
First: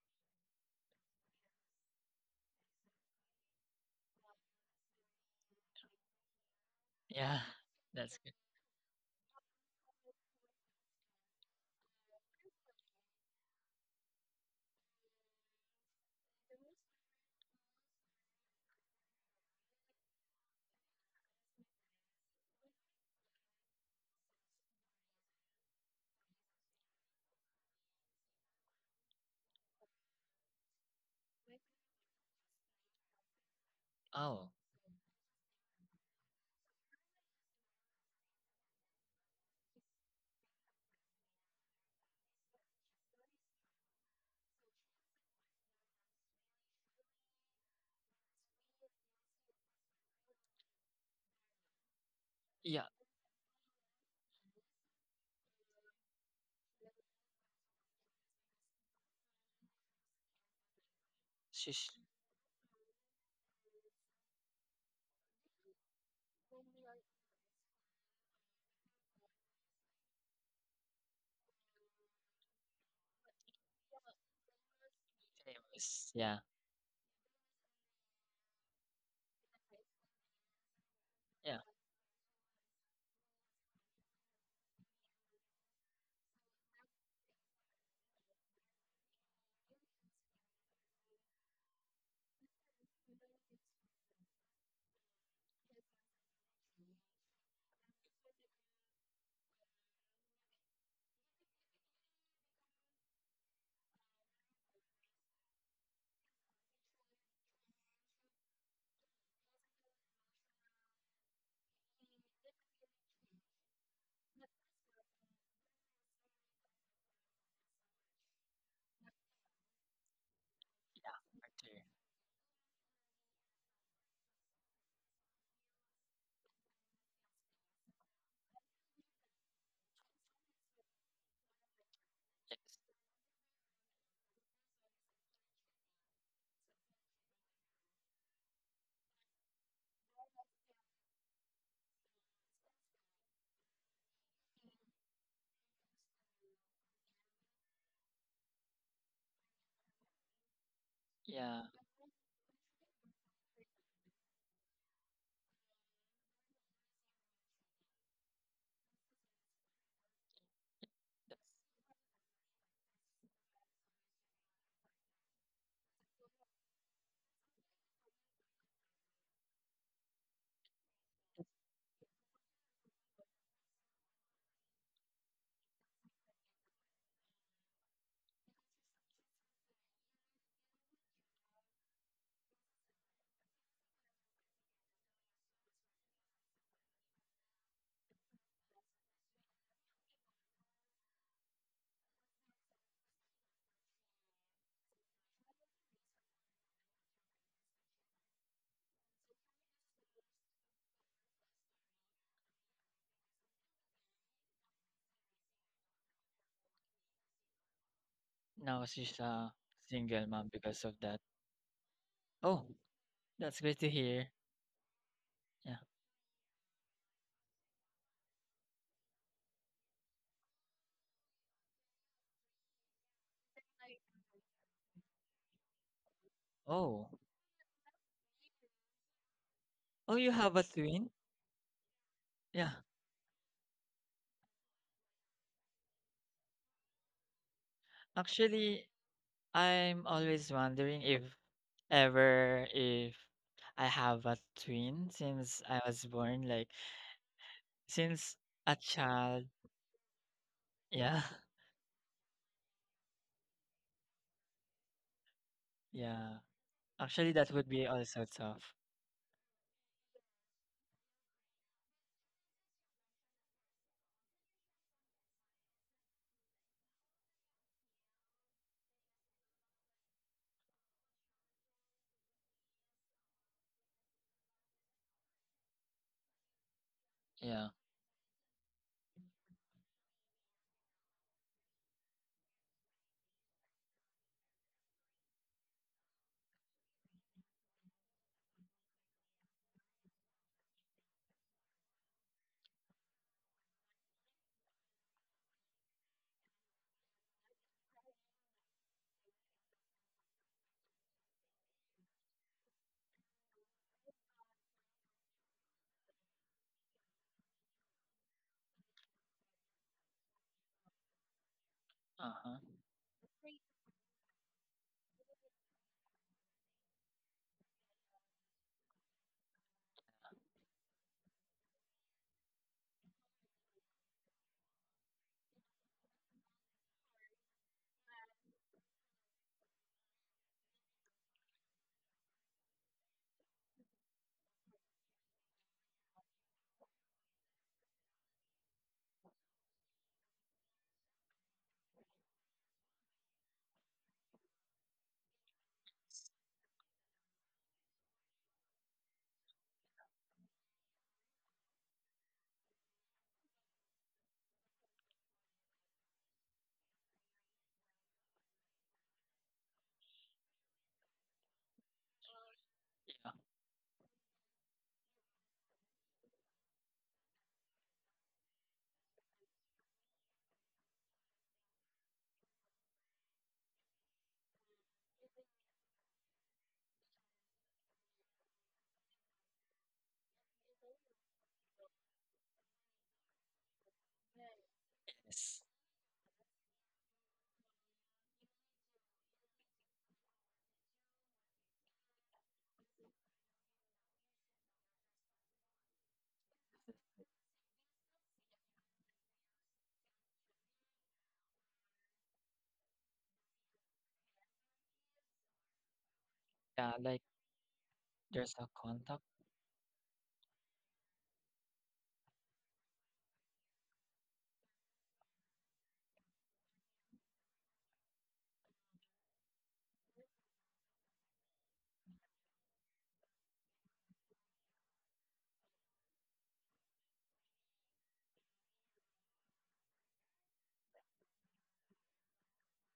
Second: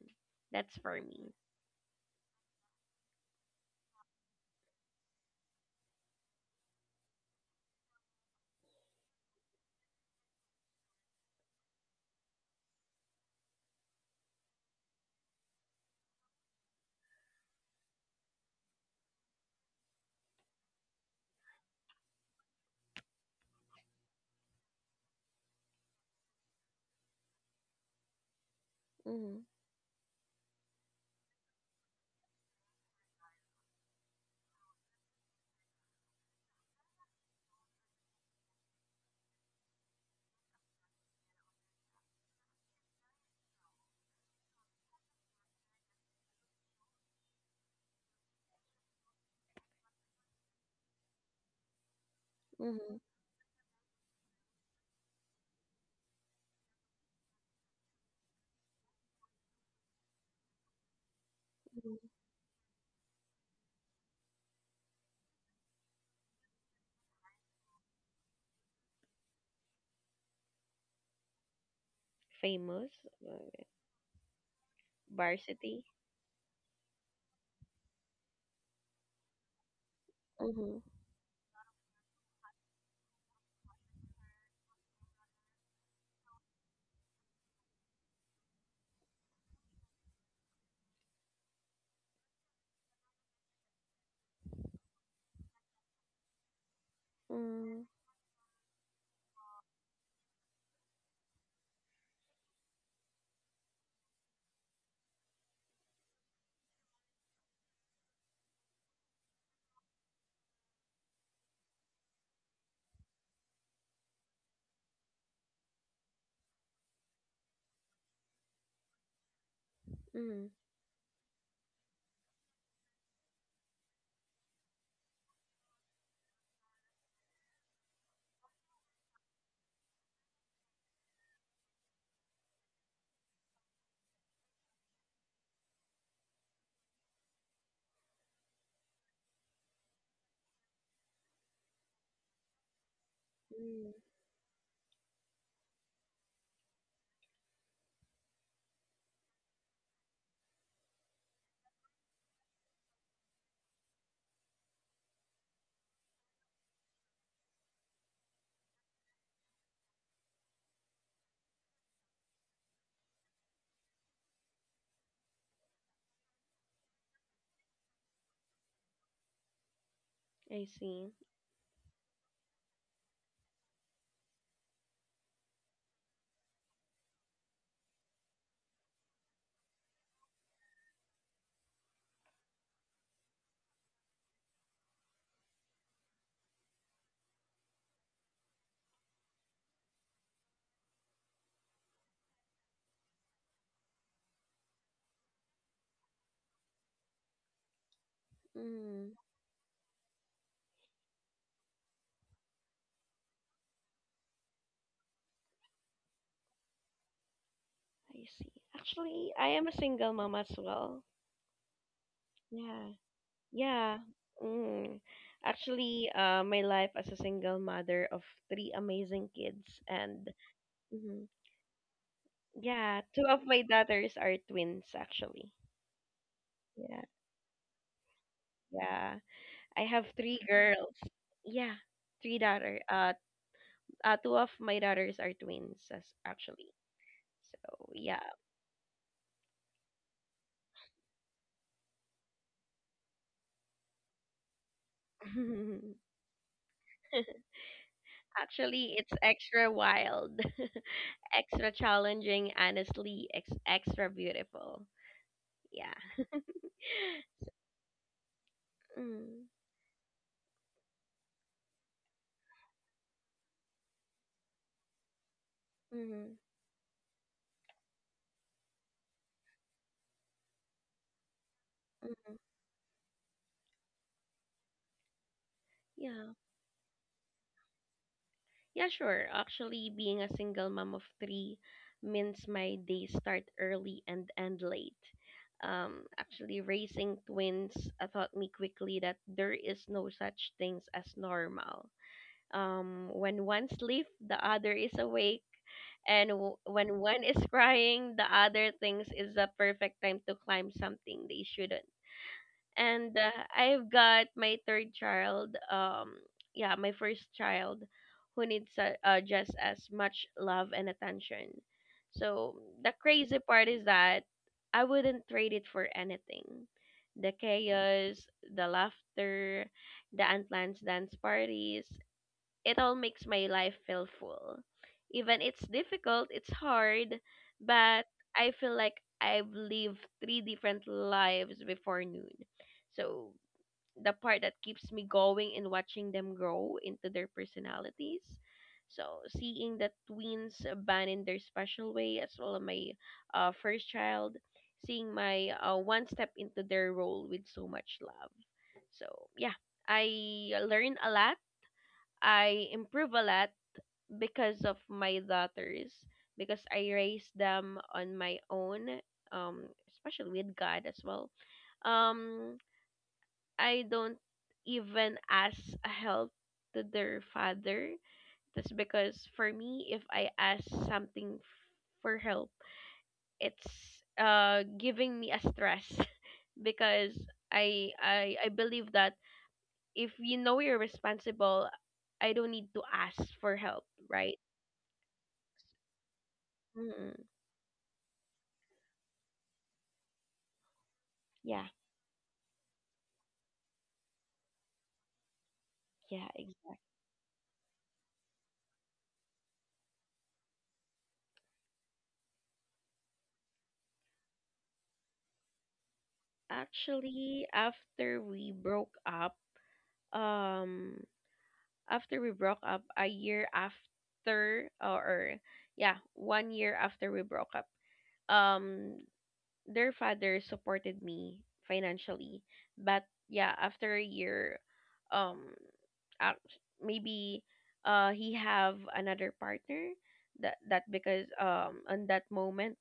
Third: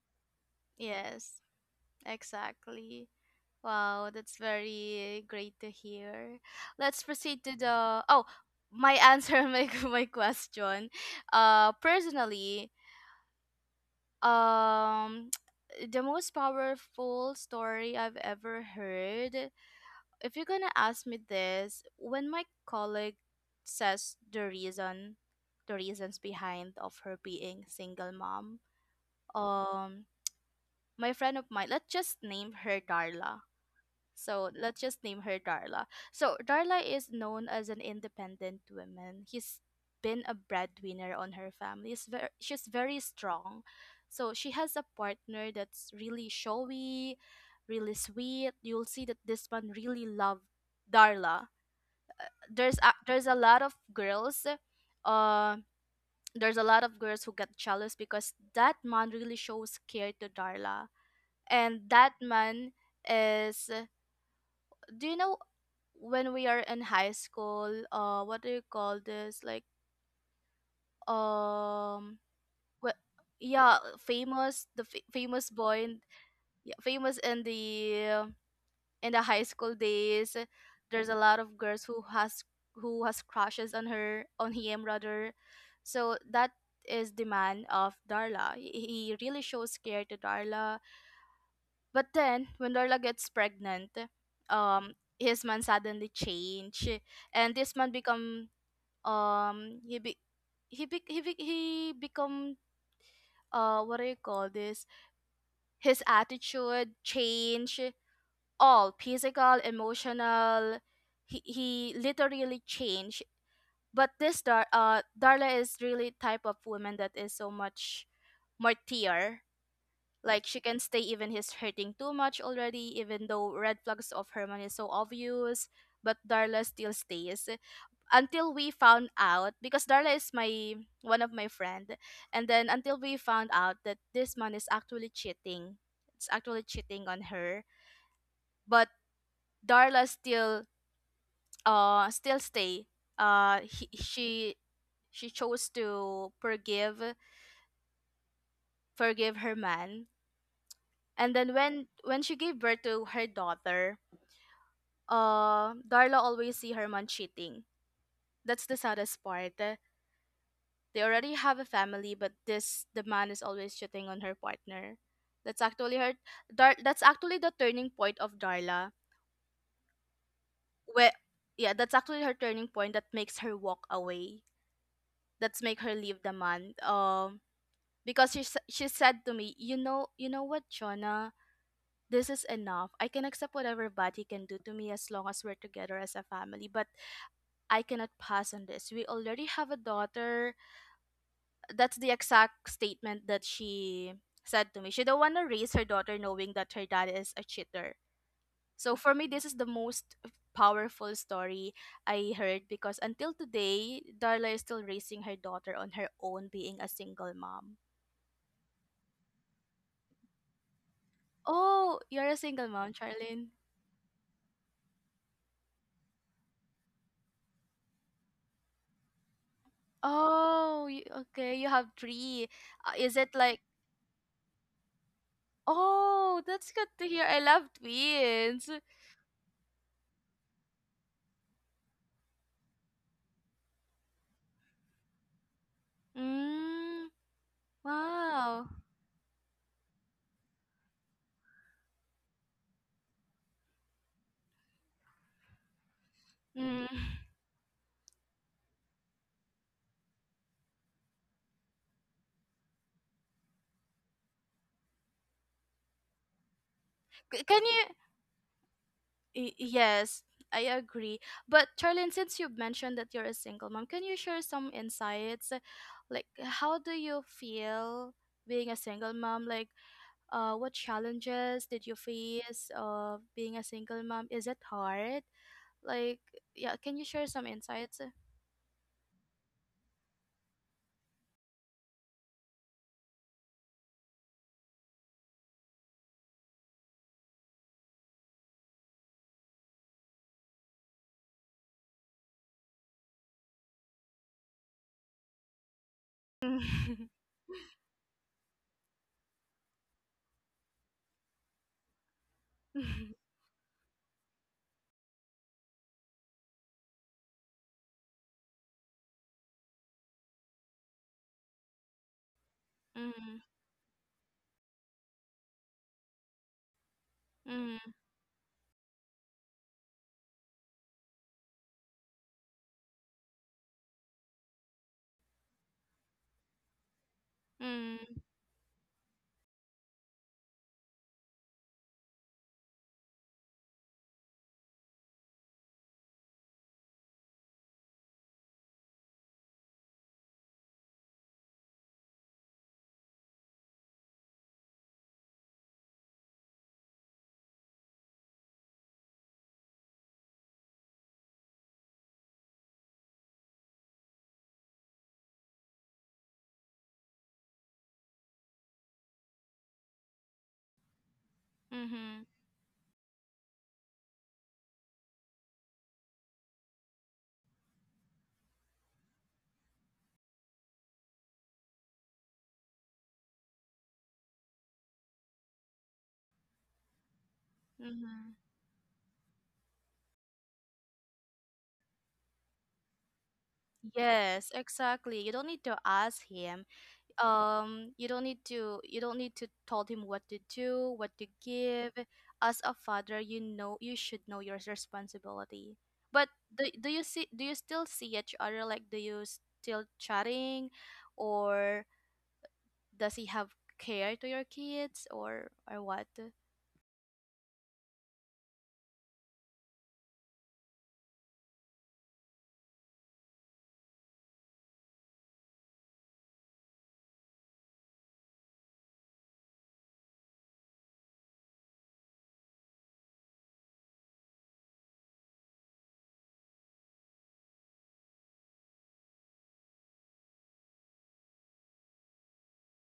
That's for me.
Yes, exactly. Wow, that's very great to hear. Let's
Yeah.
proceed to the
That's.
my answer on my my question. Personally, um, the most powerful story I've ever heard. If you're gonna ask me this, when my colleague says the reasons behind of her being single mom,
Mhm.
um, my friend of mine, let's just name her Darla.
Oh,
So let's just name her Darla. So Darla is known as an independent woman. He's been a breadwinner on her family. She's very strong. So she has a partner that's really showy, really sweet. You'll see that this one really loved Darla. there's
yeah.
a,
Mhm.
there's a lot of girls. uh there's a lot of girls who get jealous because that man really shows care to Darla. And
She's
Mhm.
that man is, do you know, when we are in high school, what do you call this, like, um
Famous.
wh-
uh,
yeah, famous, famous
varsity.
boy in,
famous. Yeah,
yeah, famous in the high school days.
Mhm.
There's a lot of
yeah,
girls who has crushes on her, on him rather. So that is the man of Darla. He really shows care to Darla. But then when Darla gets pregnant, um his man suddenly change. And this
Mm.
man become, he be he be, he, be, he become. What do you call this? His attitude change, all physical, emotional. He literally changed. But this Darla is really type of woman that is so much martyr. Like
Mm.
she can stay
yeah.
even he's
Actor.
hurting too much already, even though red flags of herman is so obvious. But Darla still stays until we found out, because Darla is my one of my friend. And
Yes.
then until we found out that this man is actually cheating, it's actually cheating on her. But Darla still still stay. He,
Mm.
She chose to forgive her man. And then
Yeah.
when she gave birth to her daughter, Darla always see her man cheating. That's the saddest part. They already
That's,
have a family, but this the man is always cheating on her partner. That's actually her that's actually the turning point of Darla.
I
Where,
see.
yeah, that's actually her turning point that makes her walk away. That's make her leave the man. Because she said to me, you know what, Jonah, this is enough. I can accept whatever Buddy can do to me as long as we're together as a family, but I cannot pass on this. We already have a daughter. That's the exact statement that she said to me. She don't want to raise her daughter knowing that her dad is a cheater. So
Mm.
for me, this is the most powerful story I heard, because until today, Darla is still raising her daughter on her own, being a single mom.
I see.
now she's
Actually, I
a
am a single
single
mom
mom
as
because of
well.
that.
Oh, you're a
Oh,
single
Yeah.
mom, Charlene.
that's great to
Yeah.
hear.
Mm.
Yeah.
Actually, my life as a single mother of three amazing kids, and
Oh,
mhm.
okay. You have three.
Yeah,
Is
two
it
of
like?
my daughters are twins actually.
Oh, that's good
Yeah.
to
Oh.
hear. I love twins.
Yeah. I have
Oh, you
three
have a
girls.
twin?
Yeah, three
Yeah.
daughter. Two of my daughters are twins as actually.
Mm,
So yeah.
wow.
Actually, I'm always wondering if ever if I have a twin since I was born, like
Mm.
since a
Actually, it's
child.
extra wild,
Yeah.
extra challenging, honestly, extra beautiful. Yeah.
Yeah. Actually, that
Can
would be
you?
also tough.
Mm-hmm,
Yes, I agree. But Charlene, since you've mentioned that you're a single mom, can you share some insights? Like,
mm-hmm.
how do you feel being a single mom? Like, what challenges did you face of being a single mom? Is it hard? Like,
Yeah.
yeah, can you share some
Yeah.
insights?
Yeah, sure. Actually, being a single mom of three means my days start early and end late. Actually, raising twins taught me quickly that there is no such things as normal. When one sleeps, the other is awake, and when one is crying, the other thinks is the perfect time to climb something they shouldn't.
Mhm.
And I've got my third child. Yeah, my first child, who needs just as much love and attention.
Uh-huh.
So the
Mhm.
crazy part is that I wouldn't trade it for anything. The
Mhm.
chaos, the laughter, the unplanned dance parties, it all makes my life feel full. Even it's difficult, it's hard,
Mhm.
but
Mhm.
I feel like I've lived three different lives before noon. So the part that keeps me going and watching them grow into their personalities. So seeing the twins abandon their special way as well as my first child, seeing my one step into their role with so much love. So yeah, I learned a lot, I improve a lot because of my daughters, because I raised them on my own, especially with God as well.
Mhm.
um I don't even ask a help to their father. That's because for me, if I ask something for help, it's giving me a stress because I
Mhm.
I I believe that if you know you're responsible, I don't need to ask for help, right?
Yes, exactly. You don't
Yes.
need to ask him.
Mm.
You don't need to you don't need to tell him what to do, what to
Yeah.
give. As a father, you know you should know your responsibility.
Yeah,
But
exactly.
do you still see each other? Like, do you still chatting, or does he have care to your kids, or what?
Yeah, like
Actually, after
there's
we
a
broke
contact.
up, um, a year after, or yeah, one year after we broke up, um, their father supported me financially. But yeah, after a year, um, maybe he have another partner. That because on that moment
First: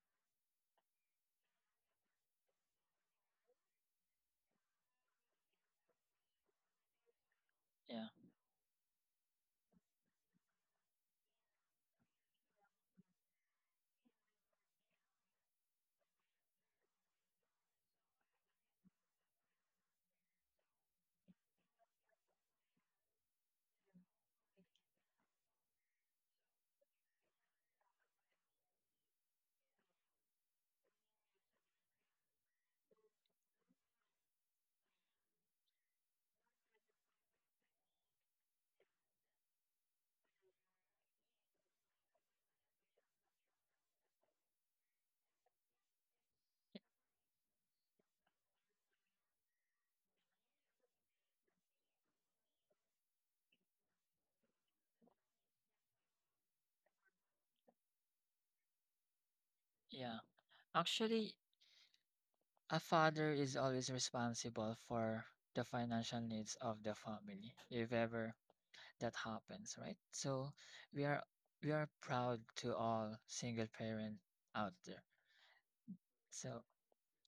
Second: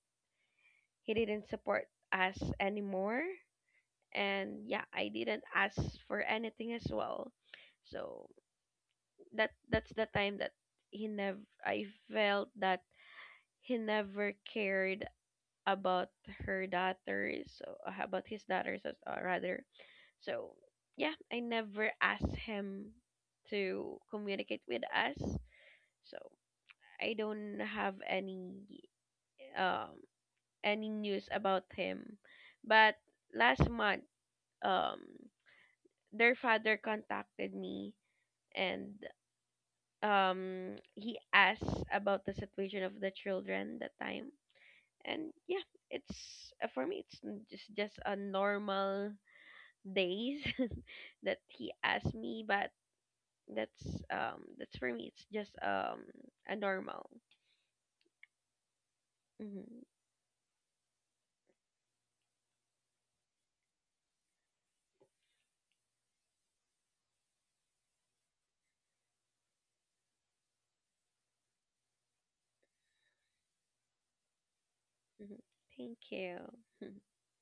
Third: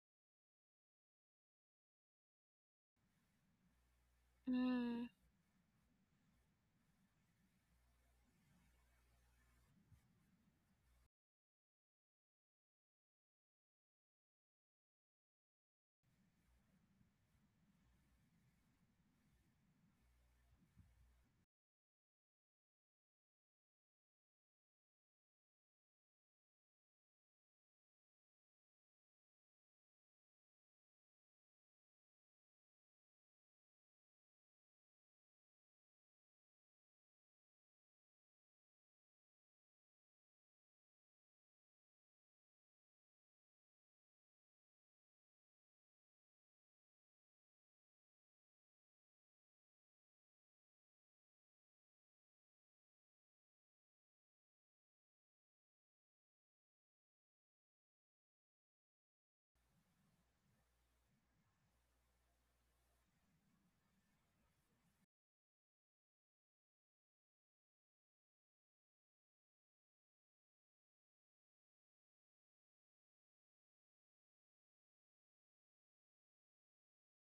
he didn't support us anymore. And yeah, I
Mm.
didn't ask for anything as well.
Yeah.
So that's the time that he never I felt that he never cared about her daughters, so about his daughters as rather. So yeah, I never asked him to communicate with us, so I don't have um any news about him. But last month, um their father contacted me, and he asks about the situation of the children that time. And yeah, it's for me just a normal days that he asked me. But that's for me, it's just a normal. Mm-hmm, mm-hmm.
Yeah. Actually, a father is always responsible for the financial needs of the family, if ever that happens, right? So we are we are proud to all single parent out there.
Thank you.
So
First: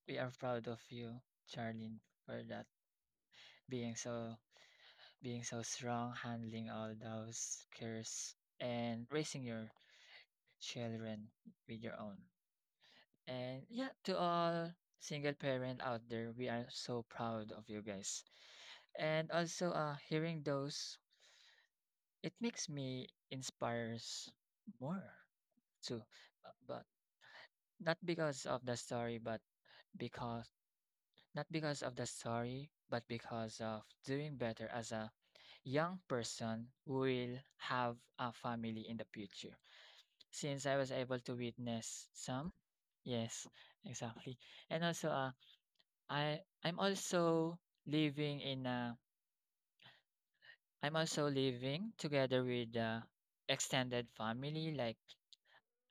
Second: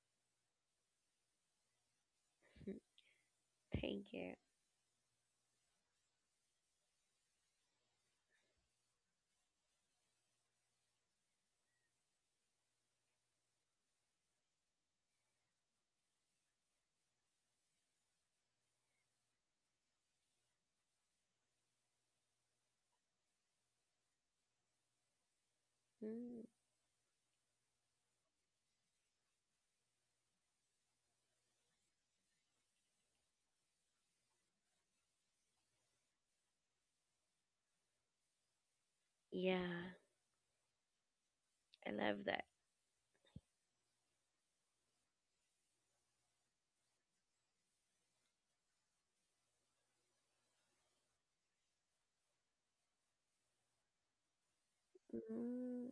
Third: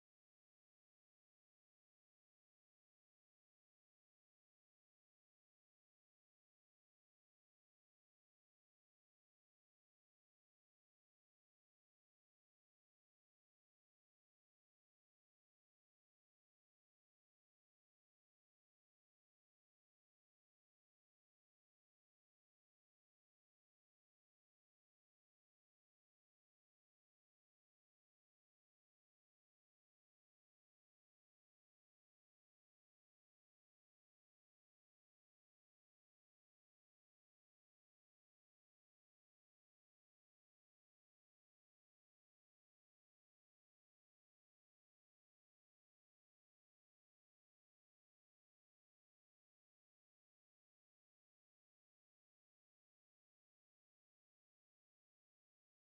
we are proud of you, Charlene, for that, being
Thank you.
so being so strong, handling all those cares and raising your children with your own. And yeah, to all single parent out there, we are so proud of you guys. And also hearing those, it makes me inspires more too.
Mm.
But not because of the story, but because not because of the story, but because of doing better as a young person who will have a family in the future.
Yeah,
Since I was able to
I
witness
love that.
some. Yes, exactly. And also, I'm also living in a I'm also living together with extended family. Like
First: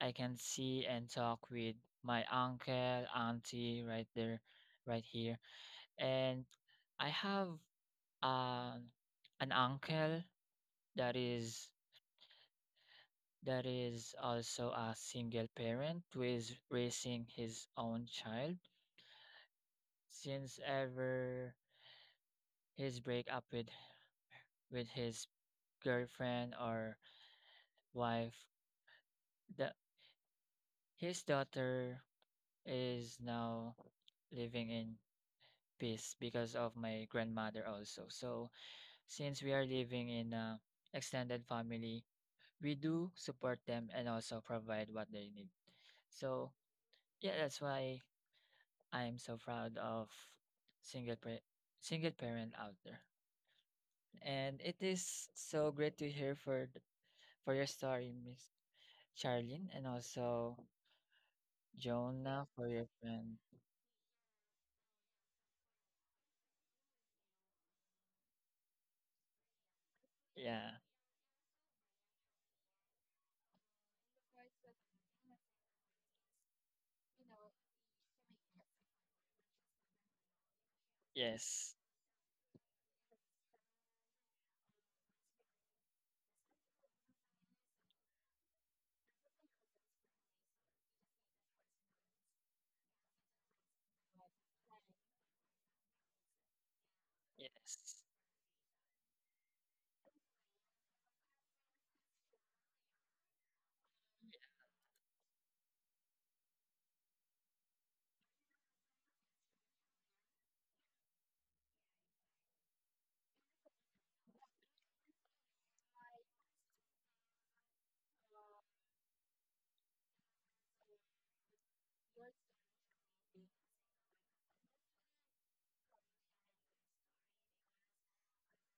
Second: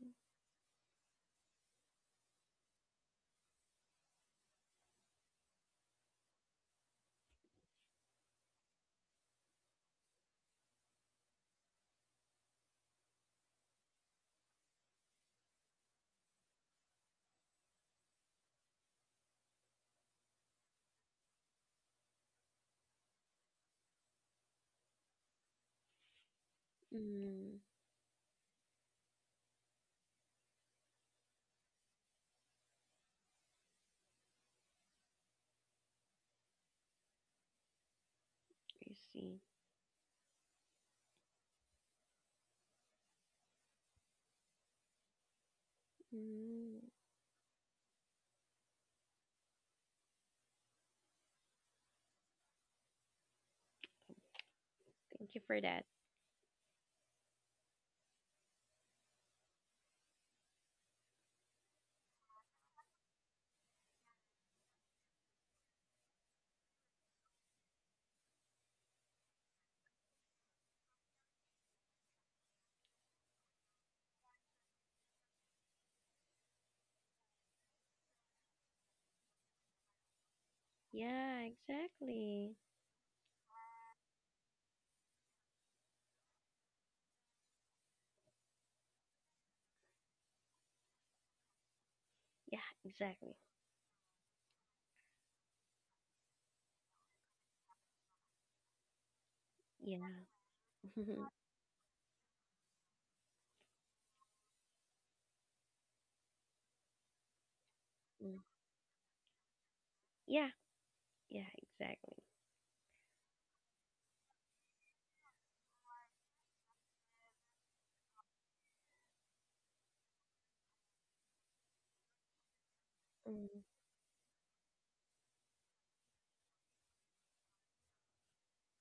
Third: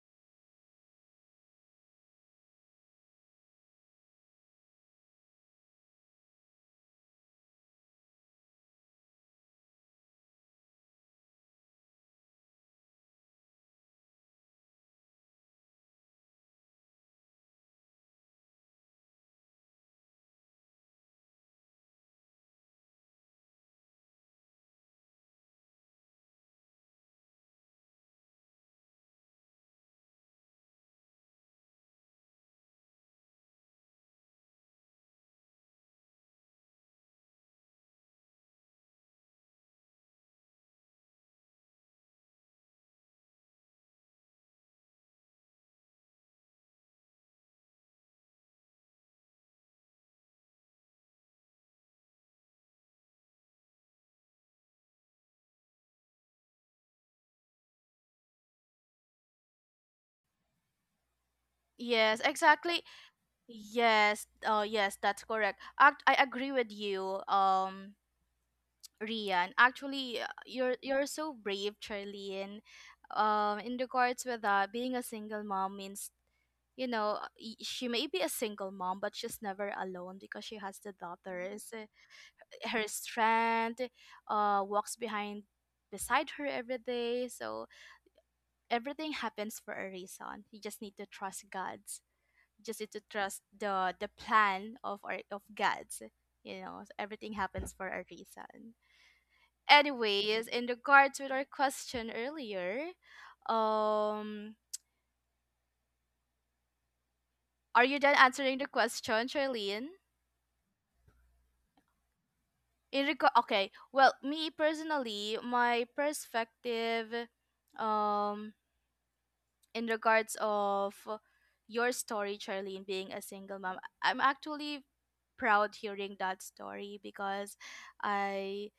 I can see and talk with my uncle, auntie, right there, right here. And I have uh, an uncle that is also a single parent who is raising his own child since ever his breakup with his girlfriend or
Mm.
wife, the his daughter is now living in peace because of my grandmother also. So
I see.
since we are living in a extended family, we do support them and also provide what they need. So
Mm.
yeah, that's why I'm so proud of single pa- single parent out there. And it is
Thank you for
so
that.
great to hear for your story, Miss Charlene, and also
Yes,
Jonah for
exactly.
your friend.
Yes, that's correct. I agree with you, Rian. Actually,
Yeah.
you're so brave, Charlene. In regards with that, being a single mom means she may be a single mom, but she's never alone because she has the
Yeah,
daughters.
Yes.
exactly.
Her strength, walks behind, beside her every day. So everything happens for a reason. You just need to trust God,
Yeah,
just need to
exactly.
trust the plan of our of God's. You know, so everything happens for a
Yes.
reason.
Yeah.
Anyways, in regards with our question earlier, um, are you done
Mm.
answering the question, Charlene?
Yeah, yeah, exactly.
In regard, okay. Well, me personally, my perspective, um, in regards of your story, Charlene, being a single
Mm.
mom, I'm actually proud hearing that story, because I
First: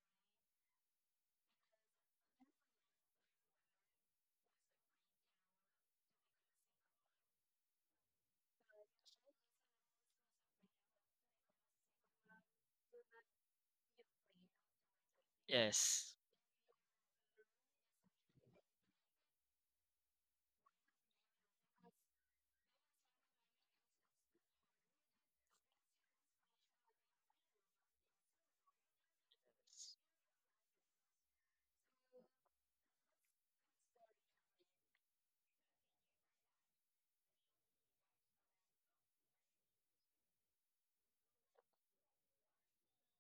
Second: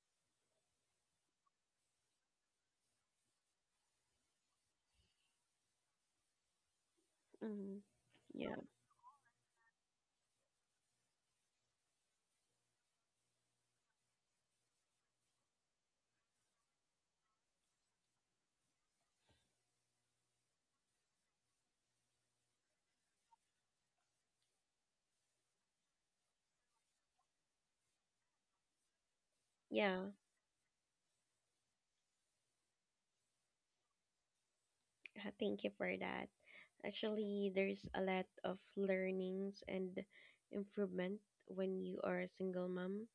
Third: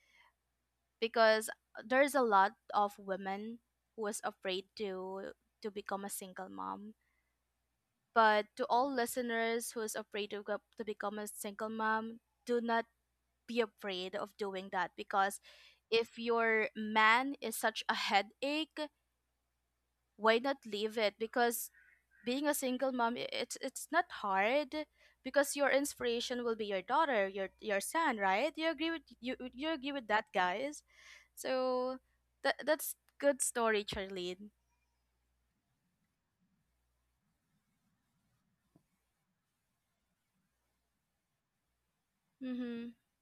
because there's a lot of women who is afraid to become a single mom,
Mm.
but
Yeah.
to all listeners who is afraid to become a single mom, do not be afraid of doing that because
Yes.
if your man is such a headache, why not leave it, because being a single mom, it's not hard, because your inspiration will be your daughter, your son, right? You agree with, you agree with
Yeah.
that, guys? So that's good story, Charlene.
Thank you for that. Actually, there's a lot of learnings and improvement when you are a single
Mhm.
mom.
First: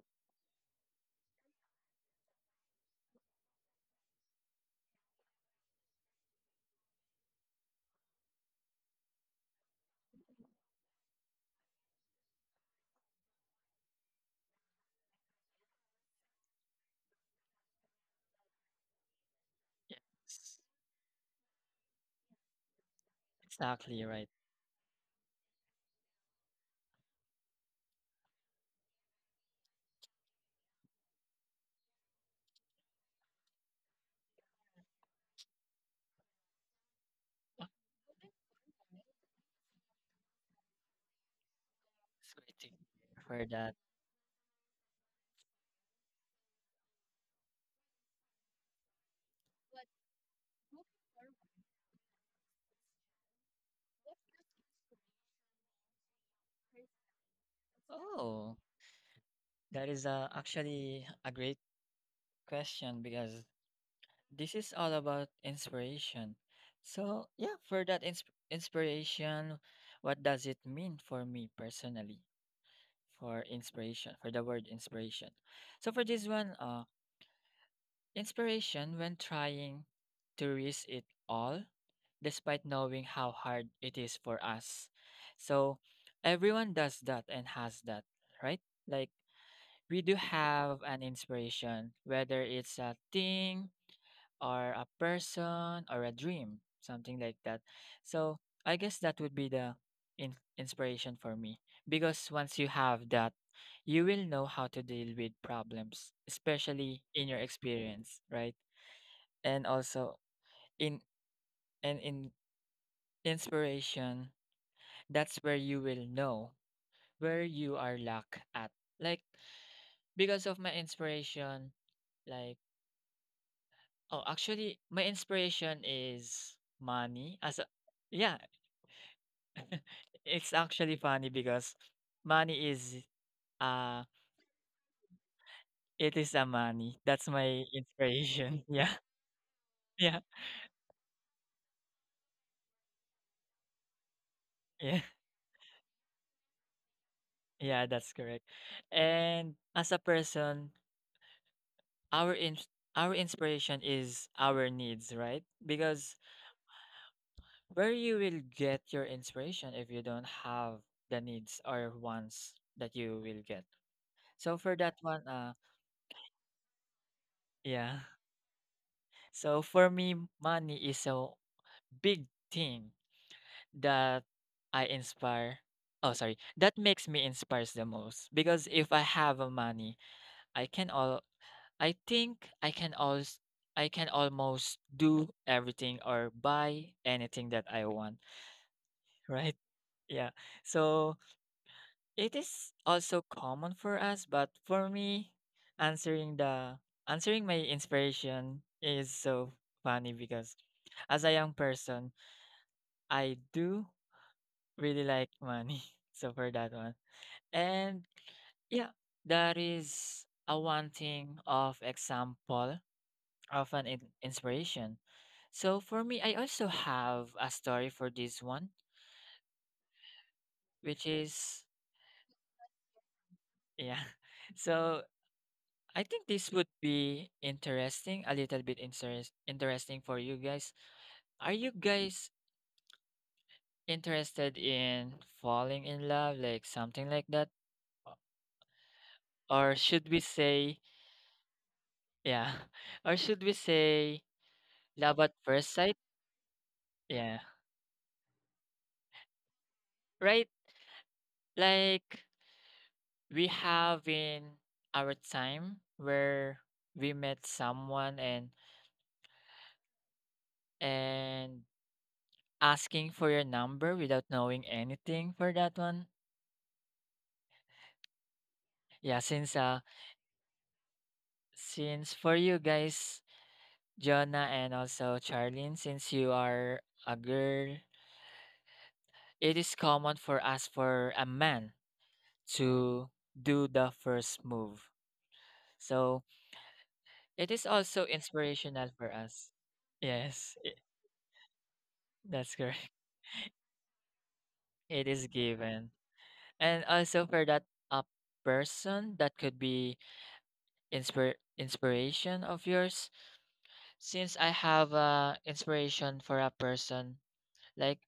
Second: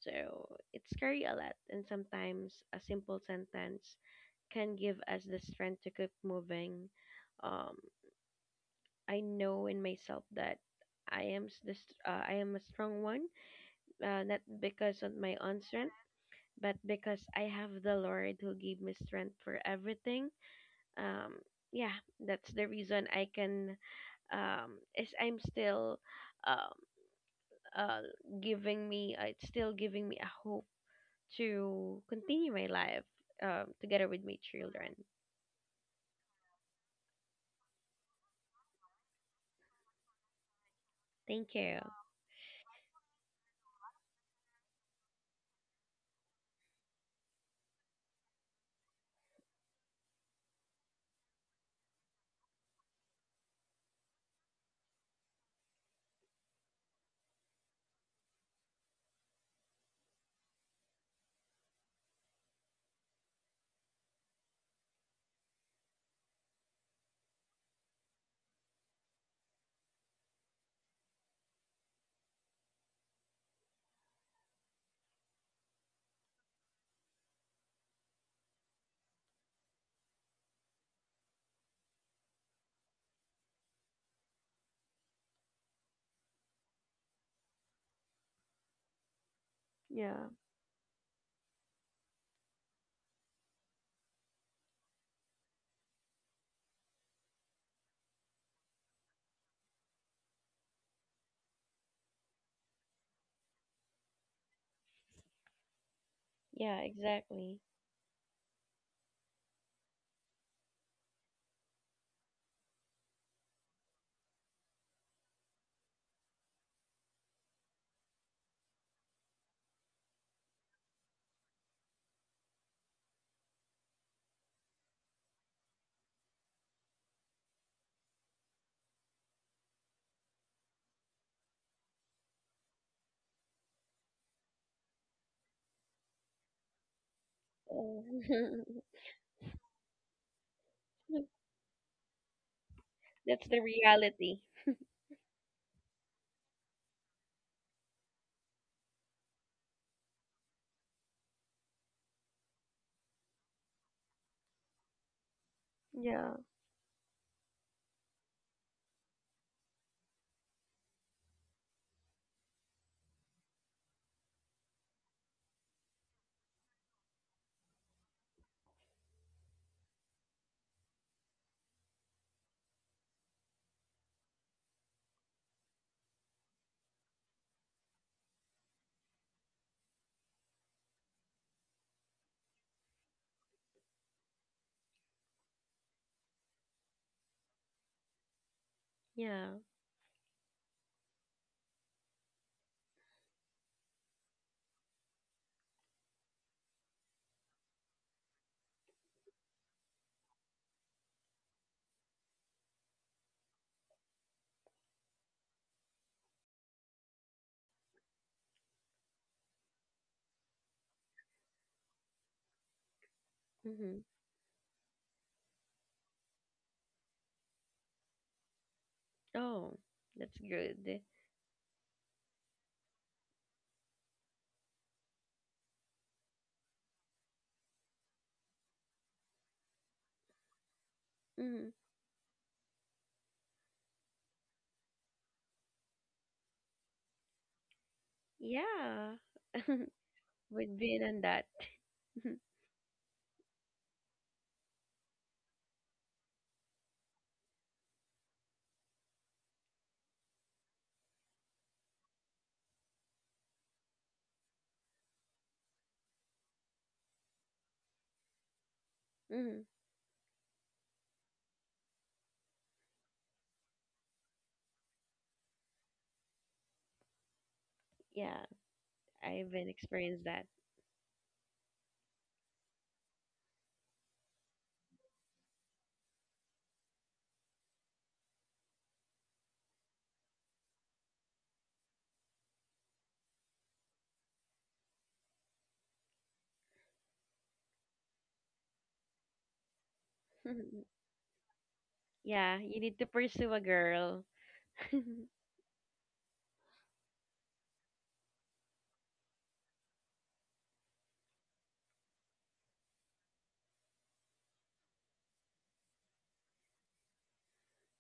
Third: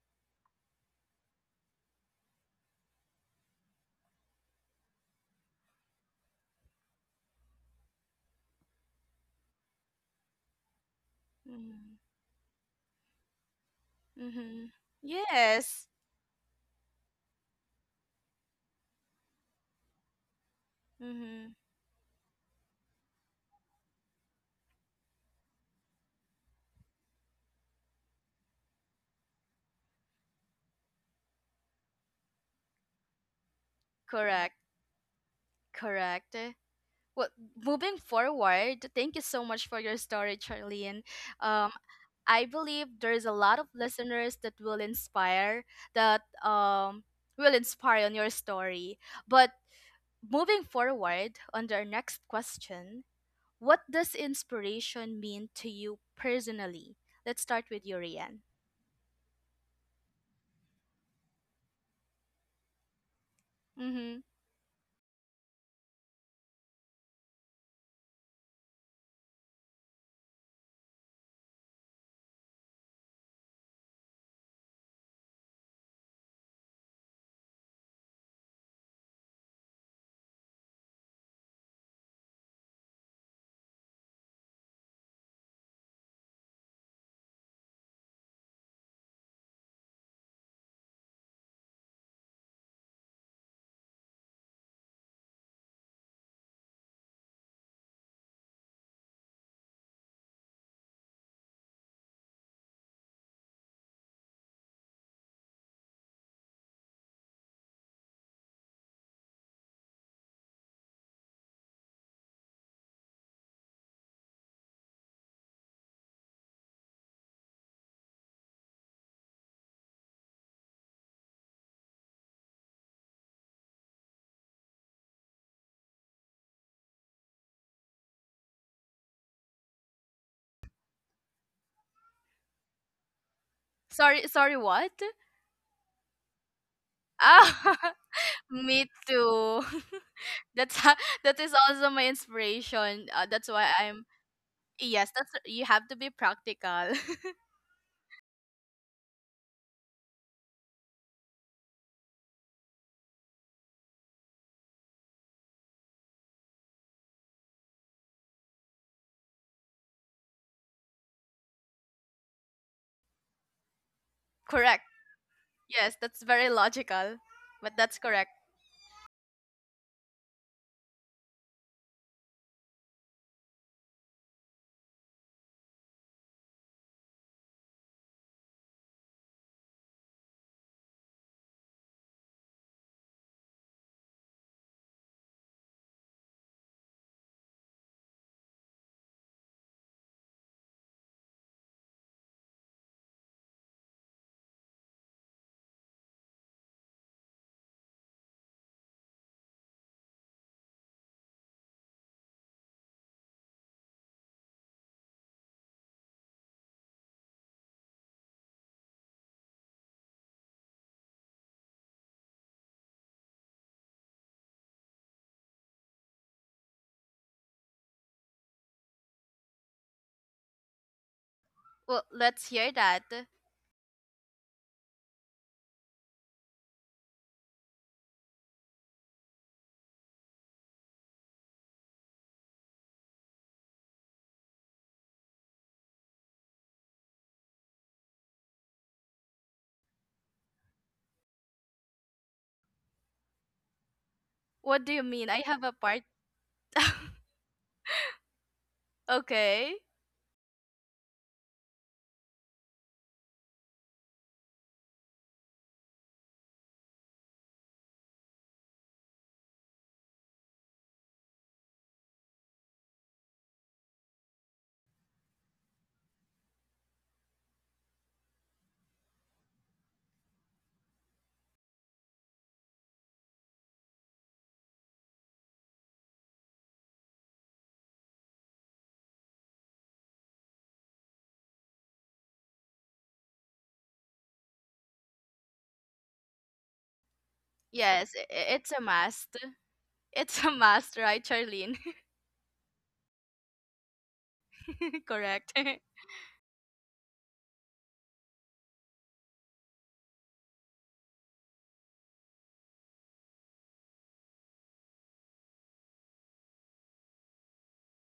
So it's scary a lot, and sometimes a simple sentence can give us the strength to keep moving. Um, I know in myself that I am s- the
Mhm.
I am a strong one, not
Mhm.
because of my own
Yes.
strength, but because I have the Lord who gave me strength for everything.
Yes.
Um,
Mhm.
yeah, that's the reason I can.
Exactly right.
Is I'm still, um, uh, giving me. It's still giving me a hope to continue my life, together with my
Correct.
children.
Correct. Well, moving
Okay.
forward, thank you so much for your story, Charlene.
Thank
Um,
you.
It's
I
great to
believe there's a
hear
lot of
that.
listeners that will inspire, that will inspire on your story. But moving forward on our next question, what does inspiration mean to you personally? Let's start with you, Rian.
Oh, that is actually a great question because
Mm-hmm.
this is all about inspiration. So, yeah, for that inspiration, what does it mean for me personally? For inspiration, for the word inspiration. So for this one, inspiration when trying to risk it all, despite knowing how hard it is for us. So everyone does that and has that, right? Like we do
Yeah.
have an inspiration, whether it's a thing or a person or a dream, something like that. So I guess that would be the inspiration for me because once you have that, you will know how to deal with problems,
Yeah.
especially in your
Exactly.
experience, right? And also in in inspiration, that's where you will know where you are lack at, like because of my inspiration, like oh, actually my inspiration is money as a, yeah, it's actually funny because money is uh
Sorry, sorry, what?
it is a money, that's my
Ah,
Oh.
inspiration.
me
Yeah,
too.
yeah,
that's ho- that is also my inspiration. That's
That's the
why I'm.
reality.
yeah.
Yes, that's, you have to be practical.
Yeah, that's correct. And as a person, our in- our inspiration is our needs, right? Because
Yeah.
where you will get your inspiration if you don't have the needs or wants that you will get. So for
correct.
that one,
Yes, that's very logical. But that's
yeah.
correct.
So for me, money is a big thing that I inspire. Oh, sorry. That makes me inspires the most because if I have a money, I can all I can always I can almost do everything or buy anything that I want, right?
Yeah.
Yeah. So it is also common for us, but for me, answering the answering my inspiration is so funny because as a young person, I do really like money. So for that one. And yeah, that is a one thing of example of an
Mm-hmm.
inspiration. So for me, I also have a story for this one,
Oh, that's
which
good.
is
Well, let's hear that.
yeah. So I think this would be interesting, a little bit interesting for you guys. Are you
Mm-hmm.
guys interested in falling in love, like something like that,
Yeah,
or should we say
we've been on that.
yeah, or should we say
What do you
love
mean?
at
I have a
first sight?
part.
Yeah,
okay.
right. Like we have in our time where we met someone and
Hmm.
and asking for your number without knowing anything for that one,
Yeah,
yeah,
I've been experienced that.
since for you guys, Jonah and also Charlene, since you are a girl, it is common for us, for a man to do the first move. So it is also
Yes, it's a
inspirational for
must.
us.
It's a
yes i-
must, right, Charlene?
that's
Yeah, you
correct.
need to pursue a girl.
It is
Hmm.
correct.
given. And also for that, uh, person, that could be inspiration of yours. Since I have a inspiration for a person, like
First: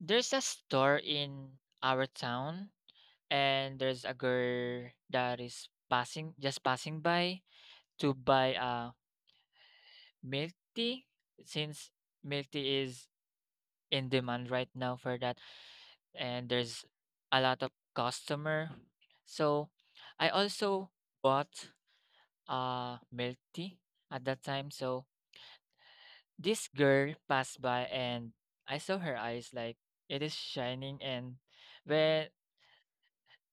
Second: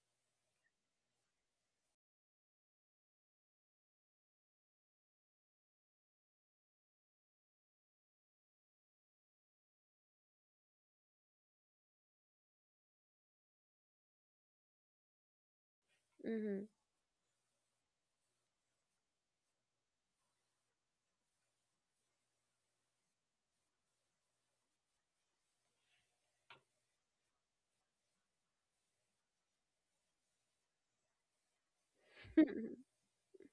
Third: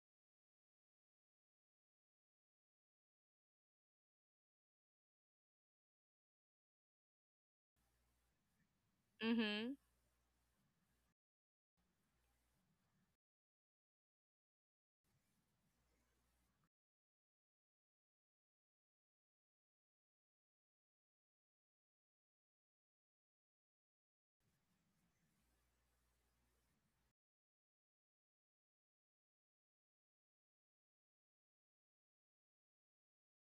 there's a store in our town, and there's a girl that is passing, just passing by to buy a
mhm.
milk tea. Since milk tea is in demand right now for that, and there's a lot of customer, so I also bought milk tea at that time. So this girl passed by and I saw her eyes, like it is shining, and when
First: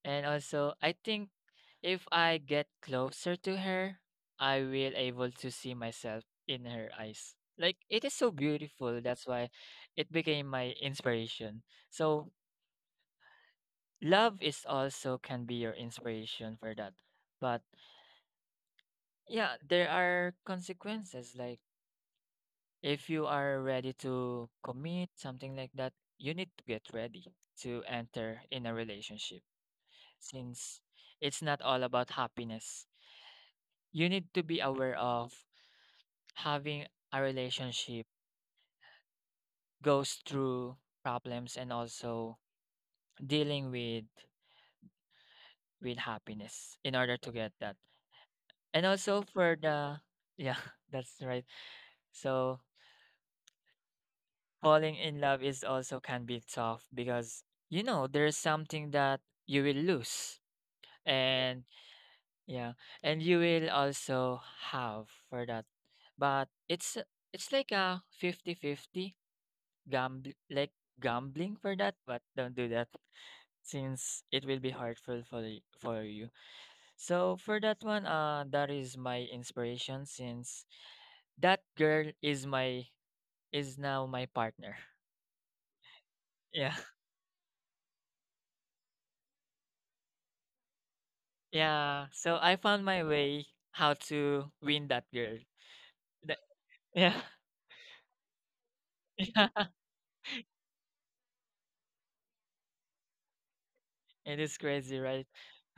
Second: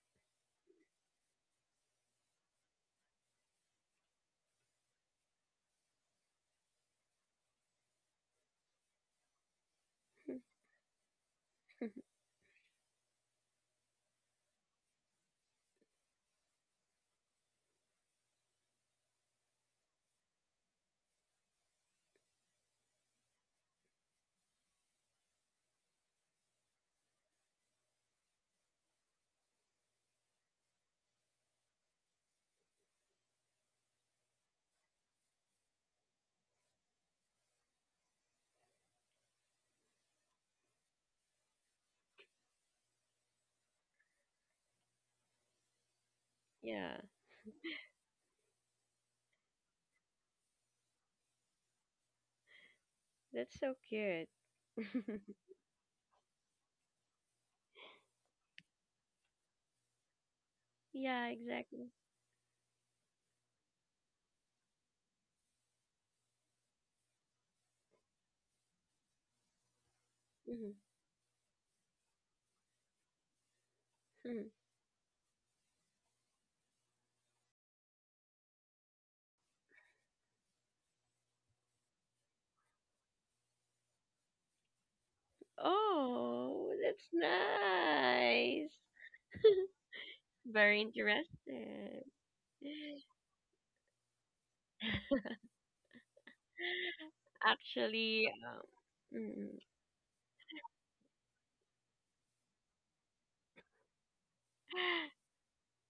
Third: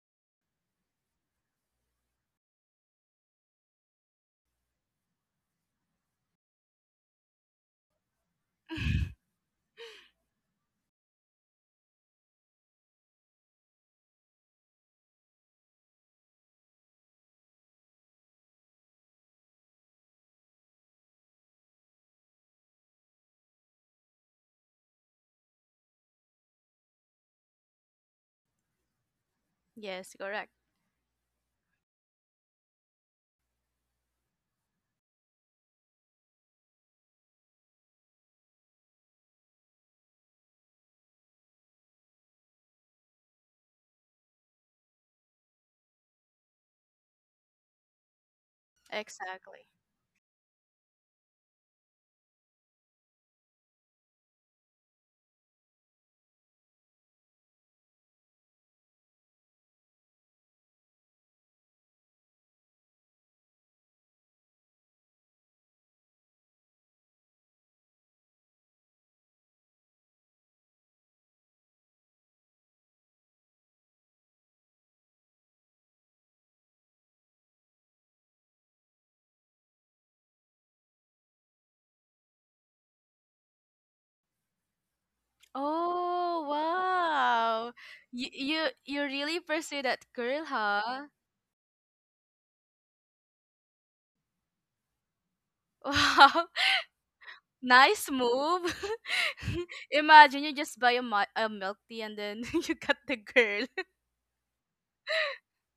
and also I think if I get closer to her, I will able to see myself in her eyes. Like it is so beautiful. That's why it became my inspiration. So love is also can be your inspiration for that. But yeah, there are consequences, like if you are ready to commit, something like that, you need to get ready to enter in a relationship
Yes, correct.
since it's not all about happiness. You need to be aware of having a relationship goes through problems, and also dealing with happiness
Yeah,
in order to get that. And also for
Exactly.
the, yeah, that's right. So
that's so cute.
falling in love is also can be tough because you know there's something that you will lose,
Yeah,
and
exactly.
yeah, and you will also have for that, but it's like a fifty-fifty gamble,
Hmm.
like gambling for that, but don't do that since it will be hurtful for for you. So for that one, that is my inspiration since that girl is now my partner.
Oh,
Oh,
Yeah,
that's
wow. You
nice.
you you really pursue that girl,
Very
huh?
interesting.
yeah, so I found my way how to win that girl. That-
Wow.
yeah.
Nice
Actually, um.
move.
Mm.
Imagine you just buy a, a milk tea, and then you got the girl.
It is crazy, right?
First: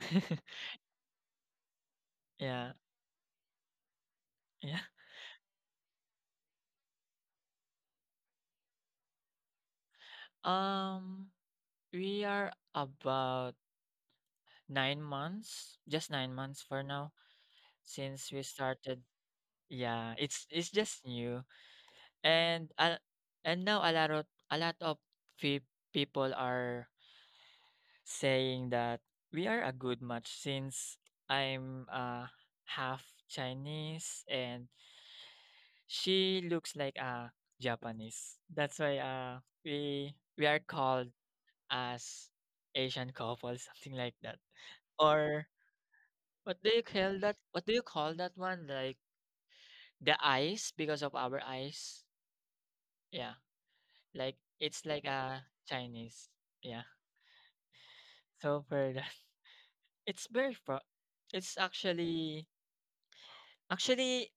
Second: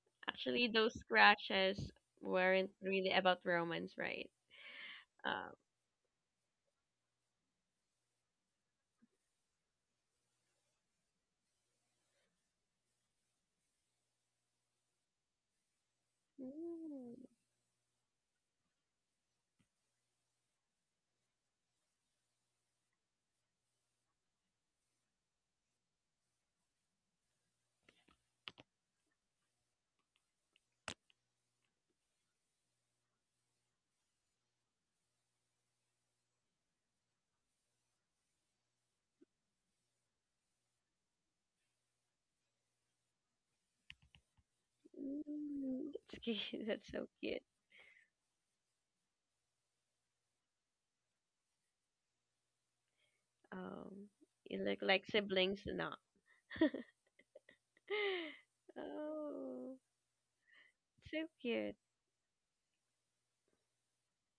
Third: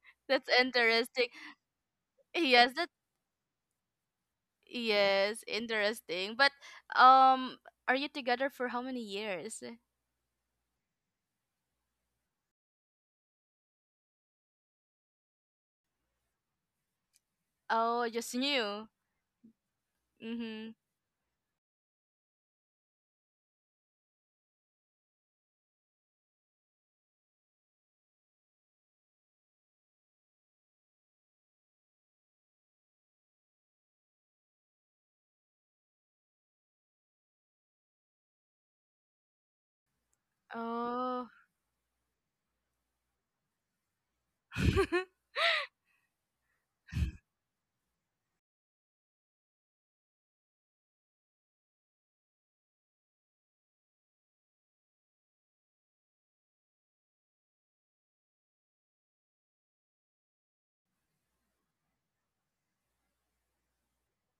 That's
Actually, those
interesting.
crashes weren't
Yeah,
Yes, that
really about romance, right?
yeah.
yes,
Um.
interesting. But um are you together for how many years?
Um, we are about 9 months, just 9 months for now
Mm.
Oh,
since
just
we
new.
started. Yeah, it's
Mhm.
just new, and uh, and now a lot of people are saying that we are a good match since I'm half Chinese and she looks like a Japanese. That's why we are called
Oh.
as Asian couple, something like that. Or
Mm. That's
what
cute.
do you
That's so
call that?
cute.
What do you call that one? Like the eyes, because of our eyes. Yeah,
Um,
like
you look
it's
like
like a
siblings or not.
Chinese. Yeah. So for that,
Oh,
it's very pro.
so
It's
cute.
actually actually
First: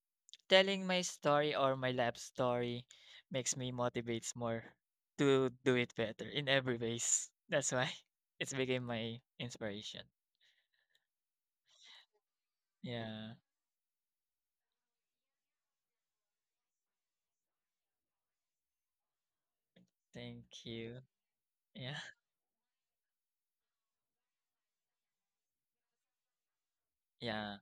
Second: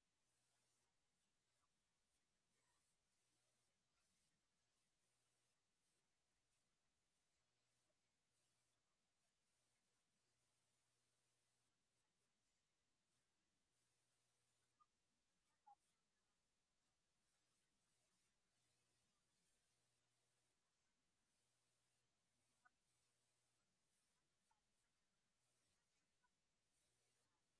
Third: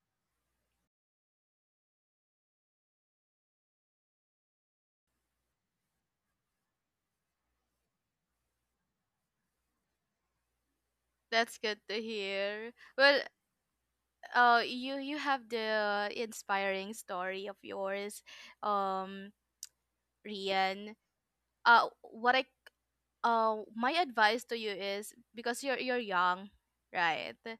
telling my story, or my life story makes me motivates more to do it better in every ways. That's why it's became my inspiration.
That's good to hear. Well,
Yeah.
you have the inspiring story of yours. Um
Thank
Rian.
you. Yeah.
What I My advice to you is, because you're young, right?
Yeah.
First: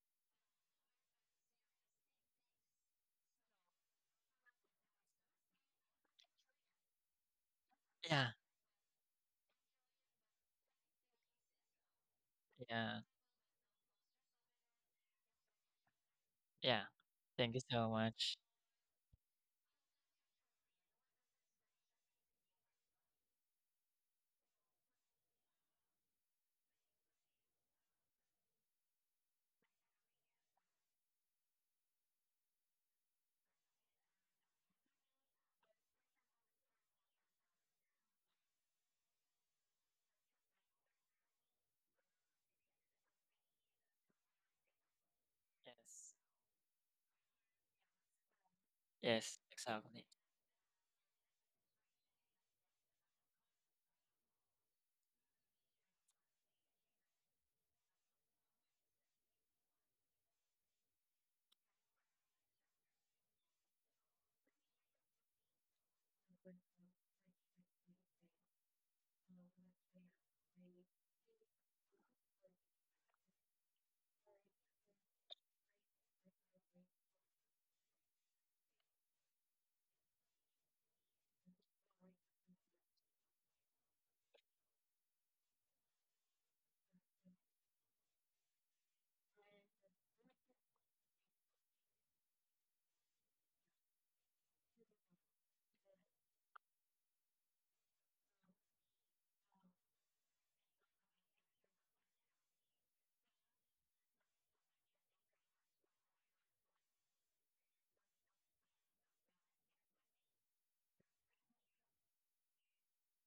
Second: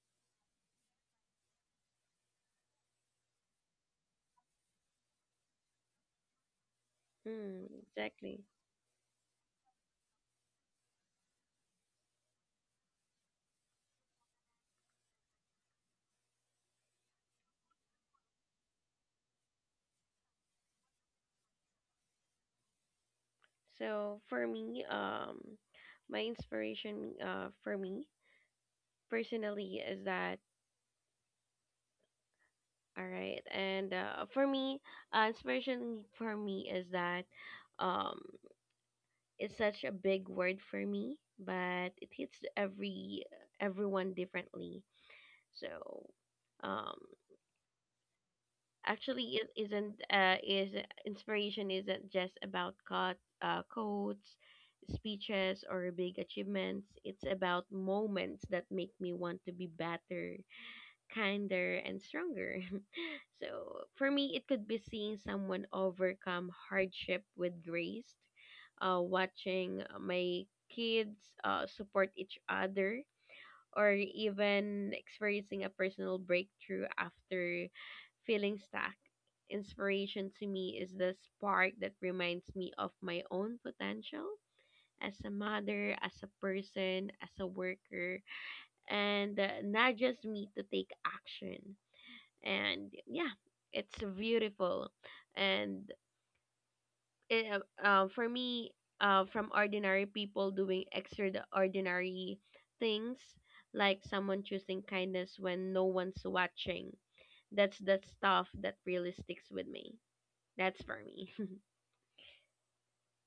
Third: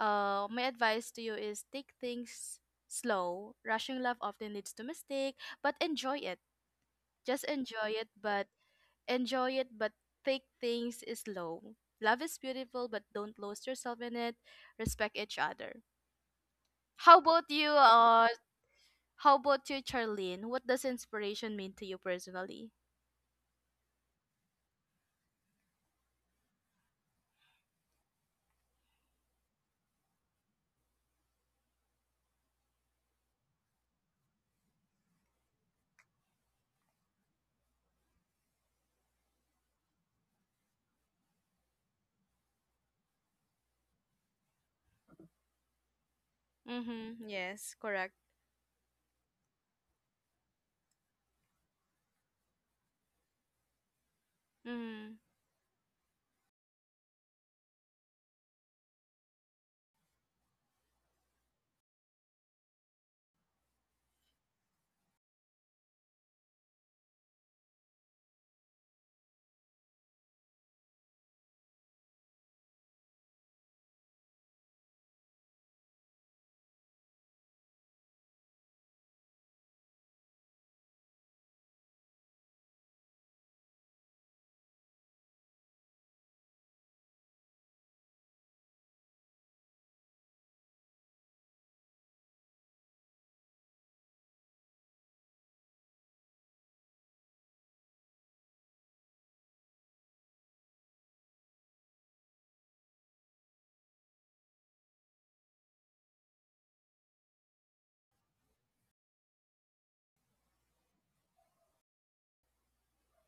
My advice to you is take things slow. Rushing love often leads to mistake, but enjoy it. Just
Mm,
Yeah,
exactly.
enjoy it, but take things slow. Love is beautiful,
yeah,
but don't lose yourself in it. Respect each other.
yeah.
How about
Thank you
you?
so much.
How about you, Charlene? What does inspiration mean to you personally?
So for me, my inspiration, for me personally is that all right, and for me, inspiration for me is that, um, it's such a big word for me, but it hits every everyone differently. So,
Yes,
um,
Mm-hmm. Yes, correct.
actually,
yes,
it isn't
exactly.
is inspiration isn't just about quotes,
Mm-hmm.
speeches, or big achievements. It's about moments that make me want to be better, kinder, and stronger. So, for me, it could be seeing someone overcome hardship with grace, watching my kids support each other, or even experiencing a personal breakthrough after feeling stuck. Inspiration to me is the spark that reminds me of my own potential as a mother, as a person, as a worker, and nudges me to take action. And yeah, it's beautiful. And for me, from ordinary people doing extraordinary things, like someone choosing kindness when no one's watching. That's the stuff that really sticks with me. That's for me.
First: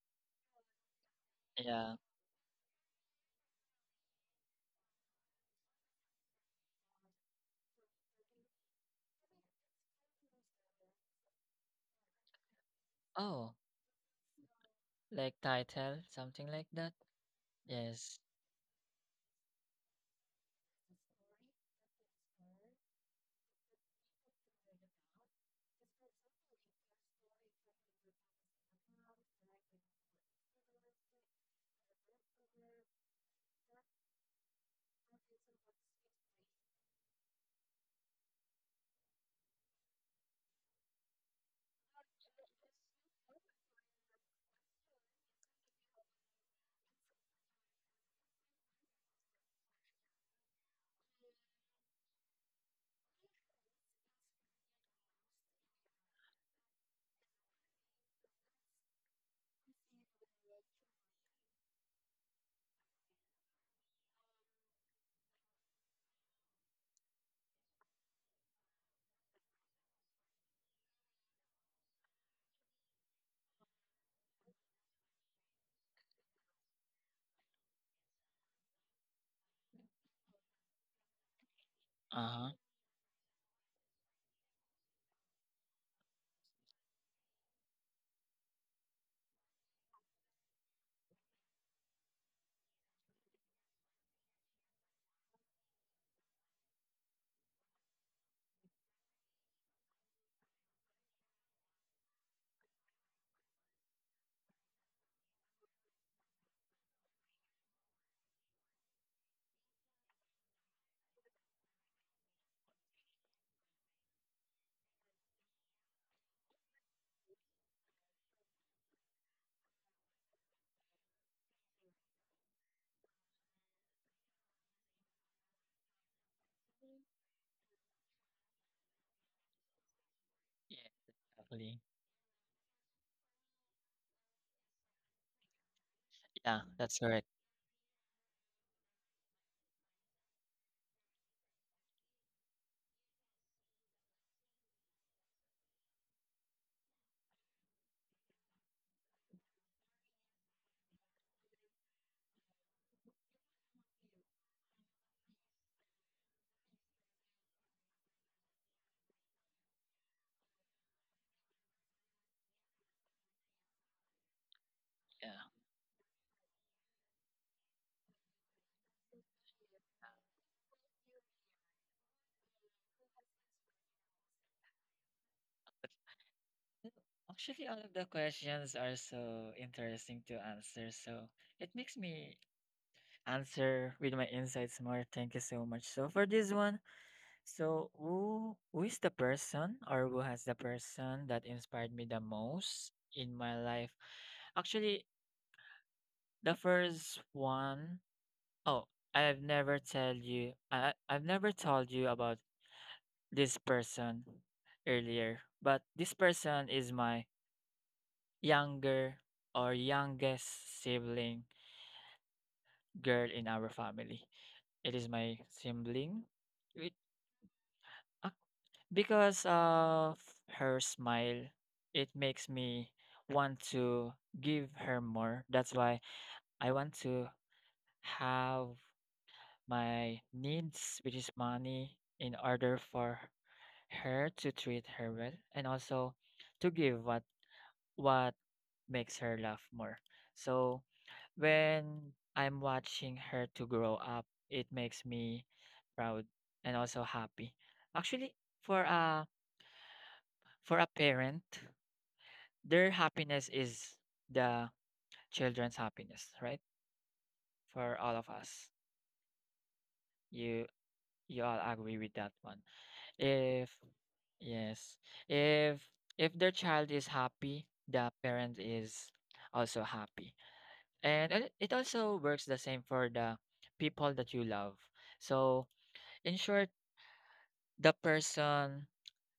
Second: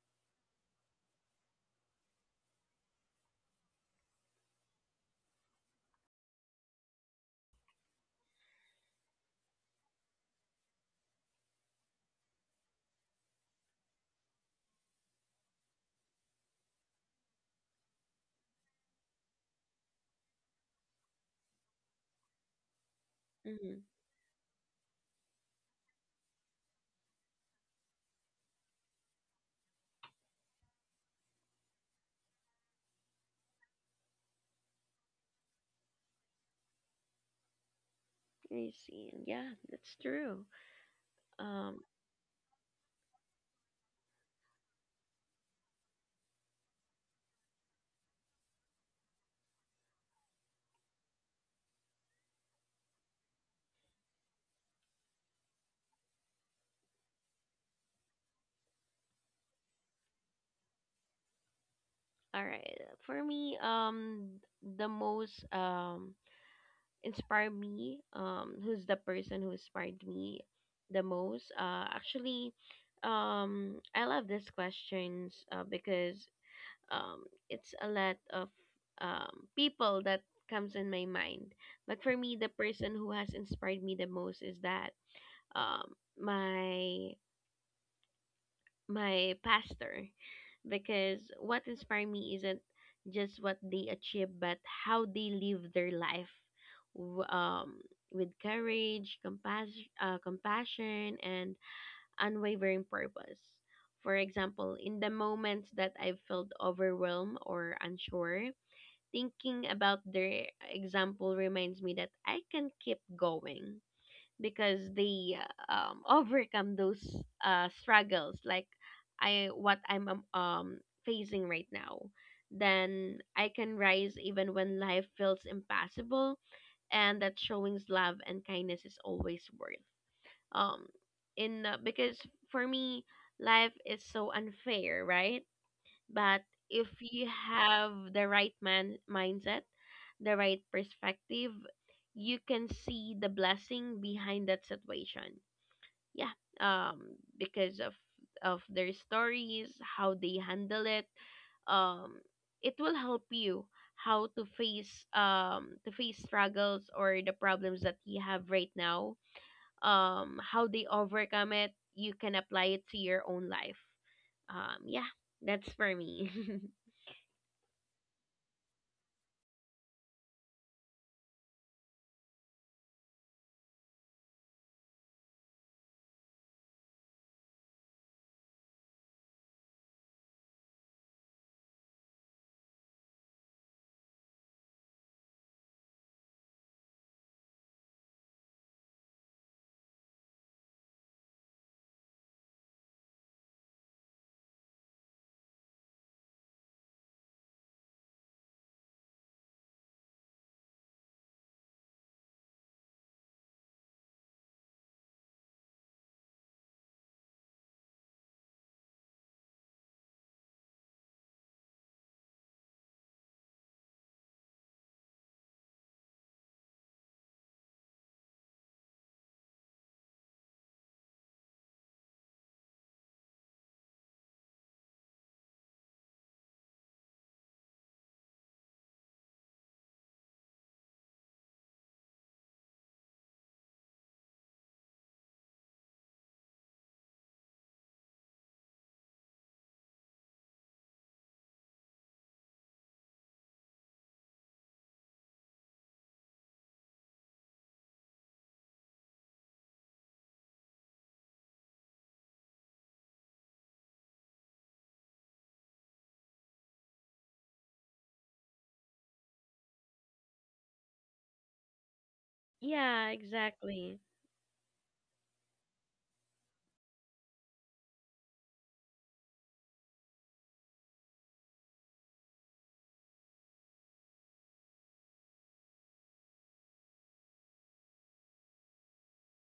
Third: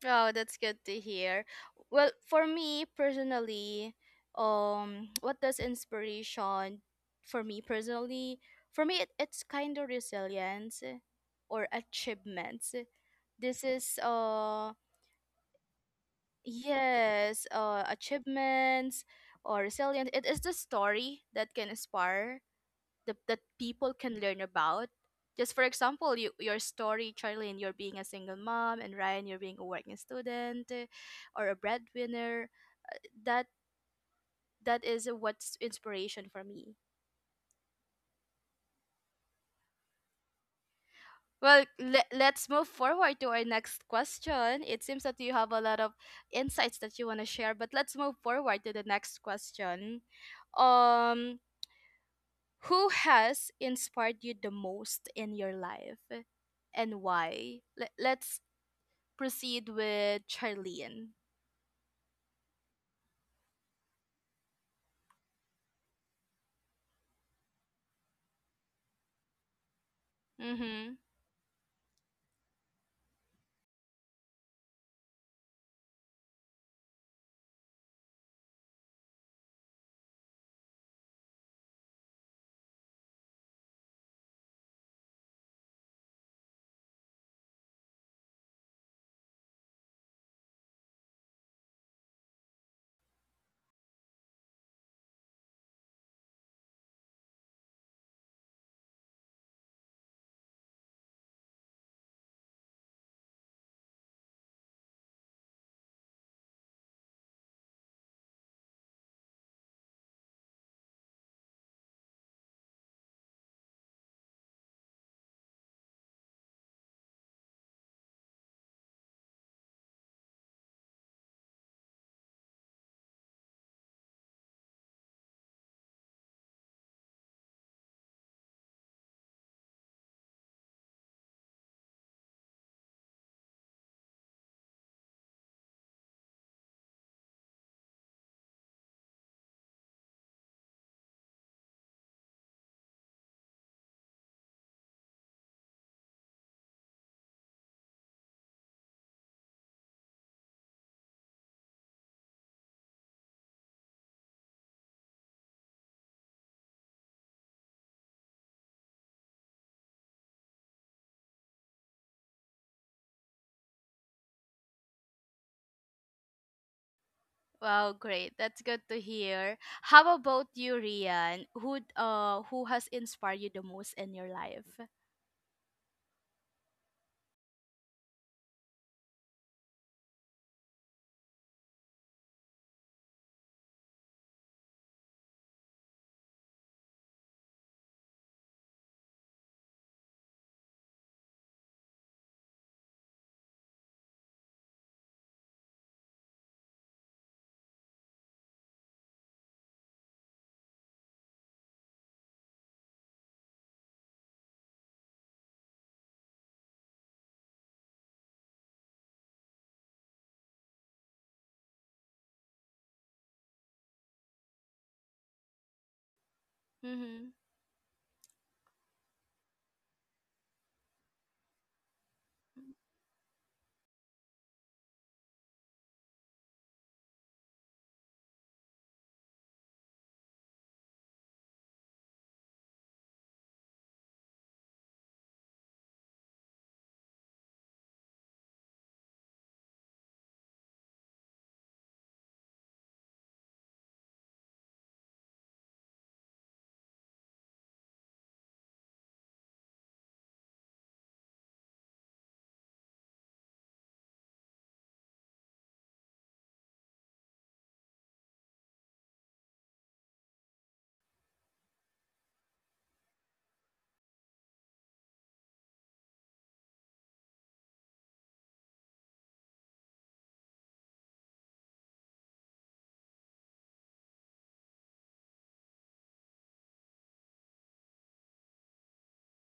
Oh, that's good to hear.
Yeah.
Well, for me personally, what does inspiration for me personally? For me, it's kind of resilience or achievements.
Oh,
This is,
like title, something like that.
yes,
Yes.
achievements or resilience. It is the story that can inspire, that
Mm,
people can learn about. Just for example, your story, Charlene, you're being a single mom, and Ryan, you're being a working student, or a breadwinner. That that is what's inspiration for me.
I see. Yeah, that's true.
Well,
Um,
let's move forward to our next question. It seems that you have a lot of insights that you want to share, but let's move forward to the next question. Um, Who has inspired you the most in your life, and why? Let's proceed with Charlene.
all right. For me, the most inspire me who's the person who inspired me
Mm-hmm.
the most actually, I love these questions, because it's a lot of people that comes in my mind, but for me the
Uh-huh.
person who has inspired me the most is that um my my pastor, because what inspired me isn't just what they achieve but how they live their life w- um, with courage, compassion, and unwavering purpose. For example, in the moments that I felt overwhelmed or unsure, thinking about their example reminds me that I can keep going, because they overcome those struggles like I what I'm facing right now. Then I can rise even when life feels impossible, and that showing love and kindness is always worth
Yeah,
um in
exactly.
because for me life is so unfair, right? But
Yeah,
if
that's
you
correct.
have the right man mindset, the right perspective, you can see the blessing behind that situation. Yeah. Because of their stories, how they handle it, um it will help you how to face struggles or the problems that you have right now. How they overcome it, you can apply it to your own life. Yeah,
Yeah.
that's for me.
Wow, great. That's good to hear. How about you, Rian? Who has inspired you the most in your life?
Actually, all of the questions are so interesting to answer, so it makes me answer with my insights more. Thank you so much. So for this one, so who is the person, or who has the person that inspired me the most in my life? Actually, the first one, oh, I've never told you about this person earlier, but this person is my younger or youngest sibling girl in our family. It is my sibling. It,
Mm-hmm.
because of her smile, it makes me want to give her more. That's why I want to have my needs, which is money, in order for her to treat her well, and also to give what makes her laugh more. So when I'm watching her to grow up, it makes me proud and also happy. Actually, for a for a parent, their happiness is the children's happiness, right? For all of us. You you all agree with that one.
Yeah,
If
exactly.
yes, if their child is happy, the parent is also happy. And it also works the same for the people that you love. So, in short, the person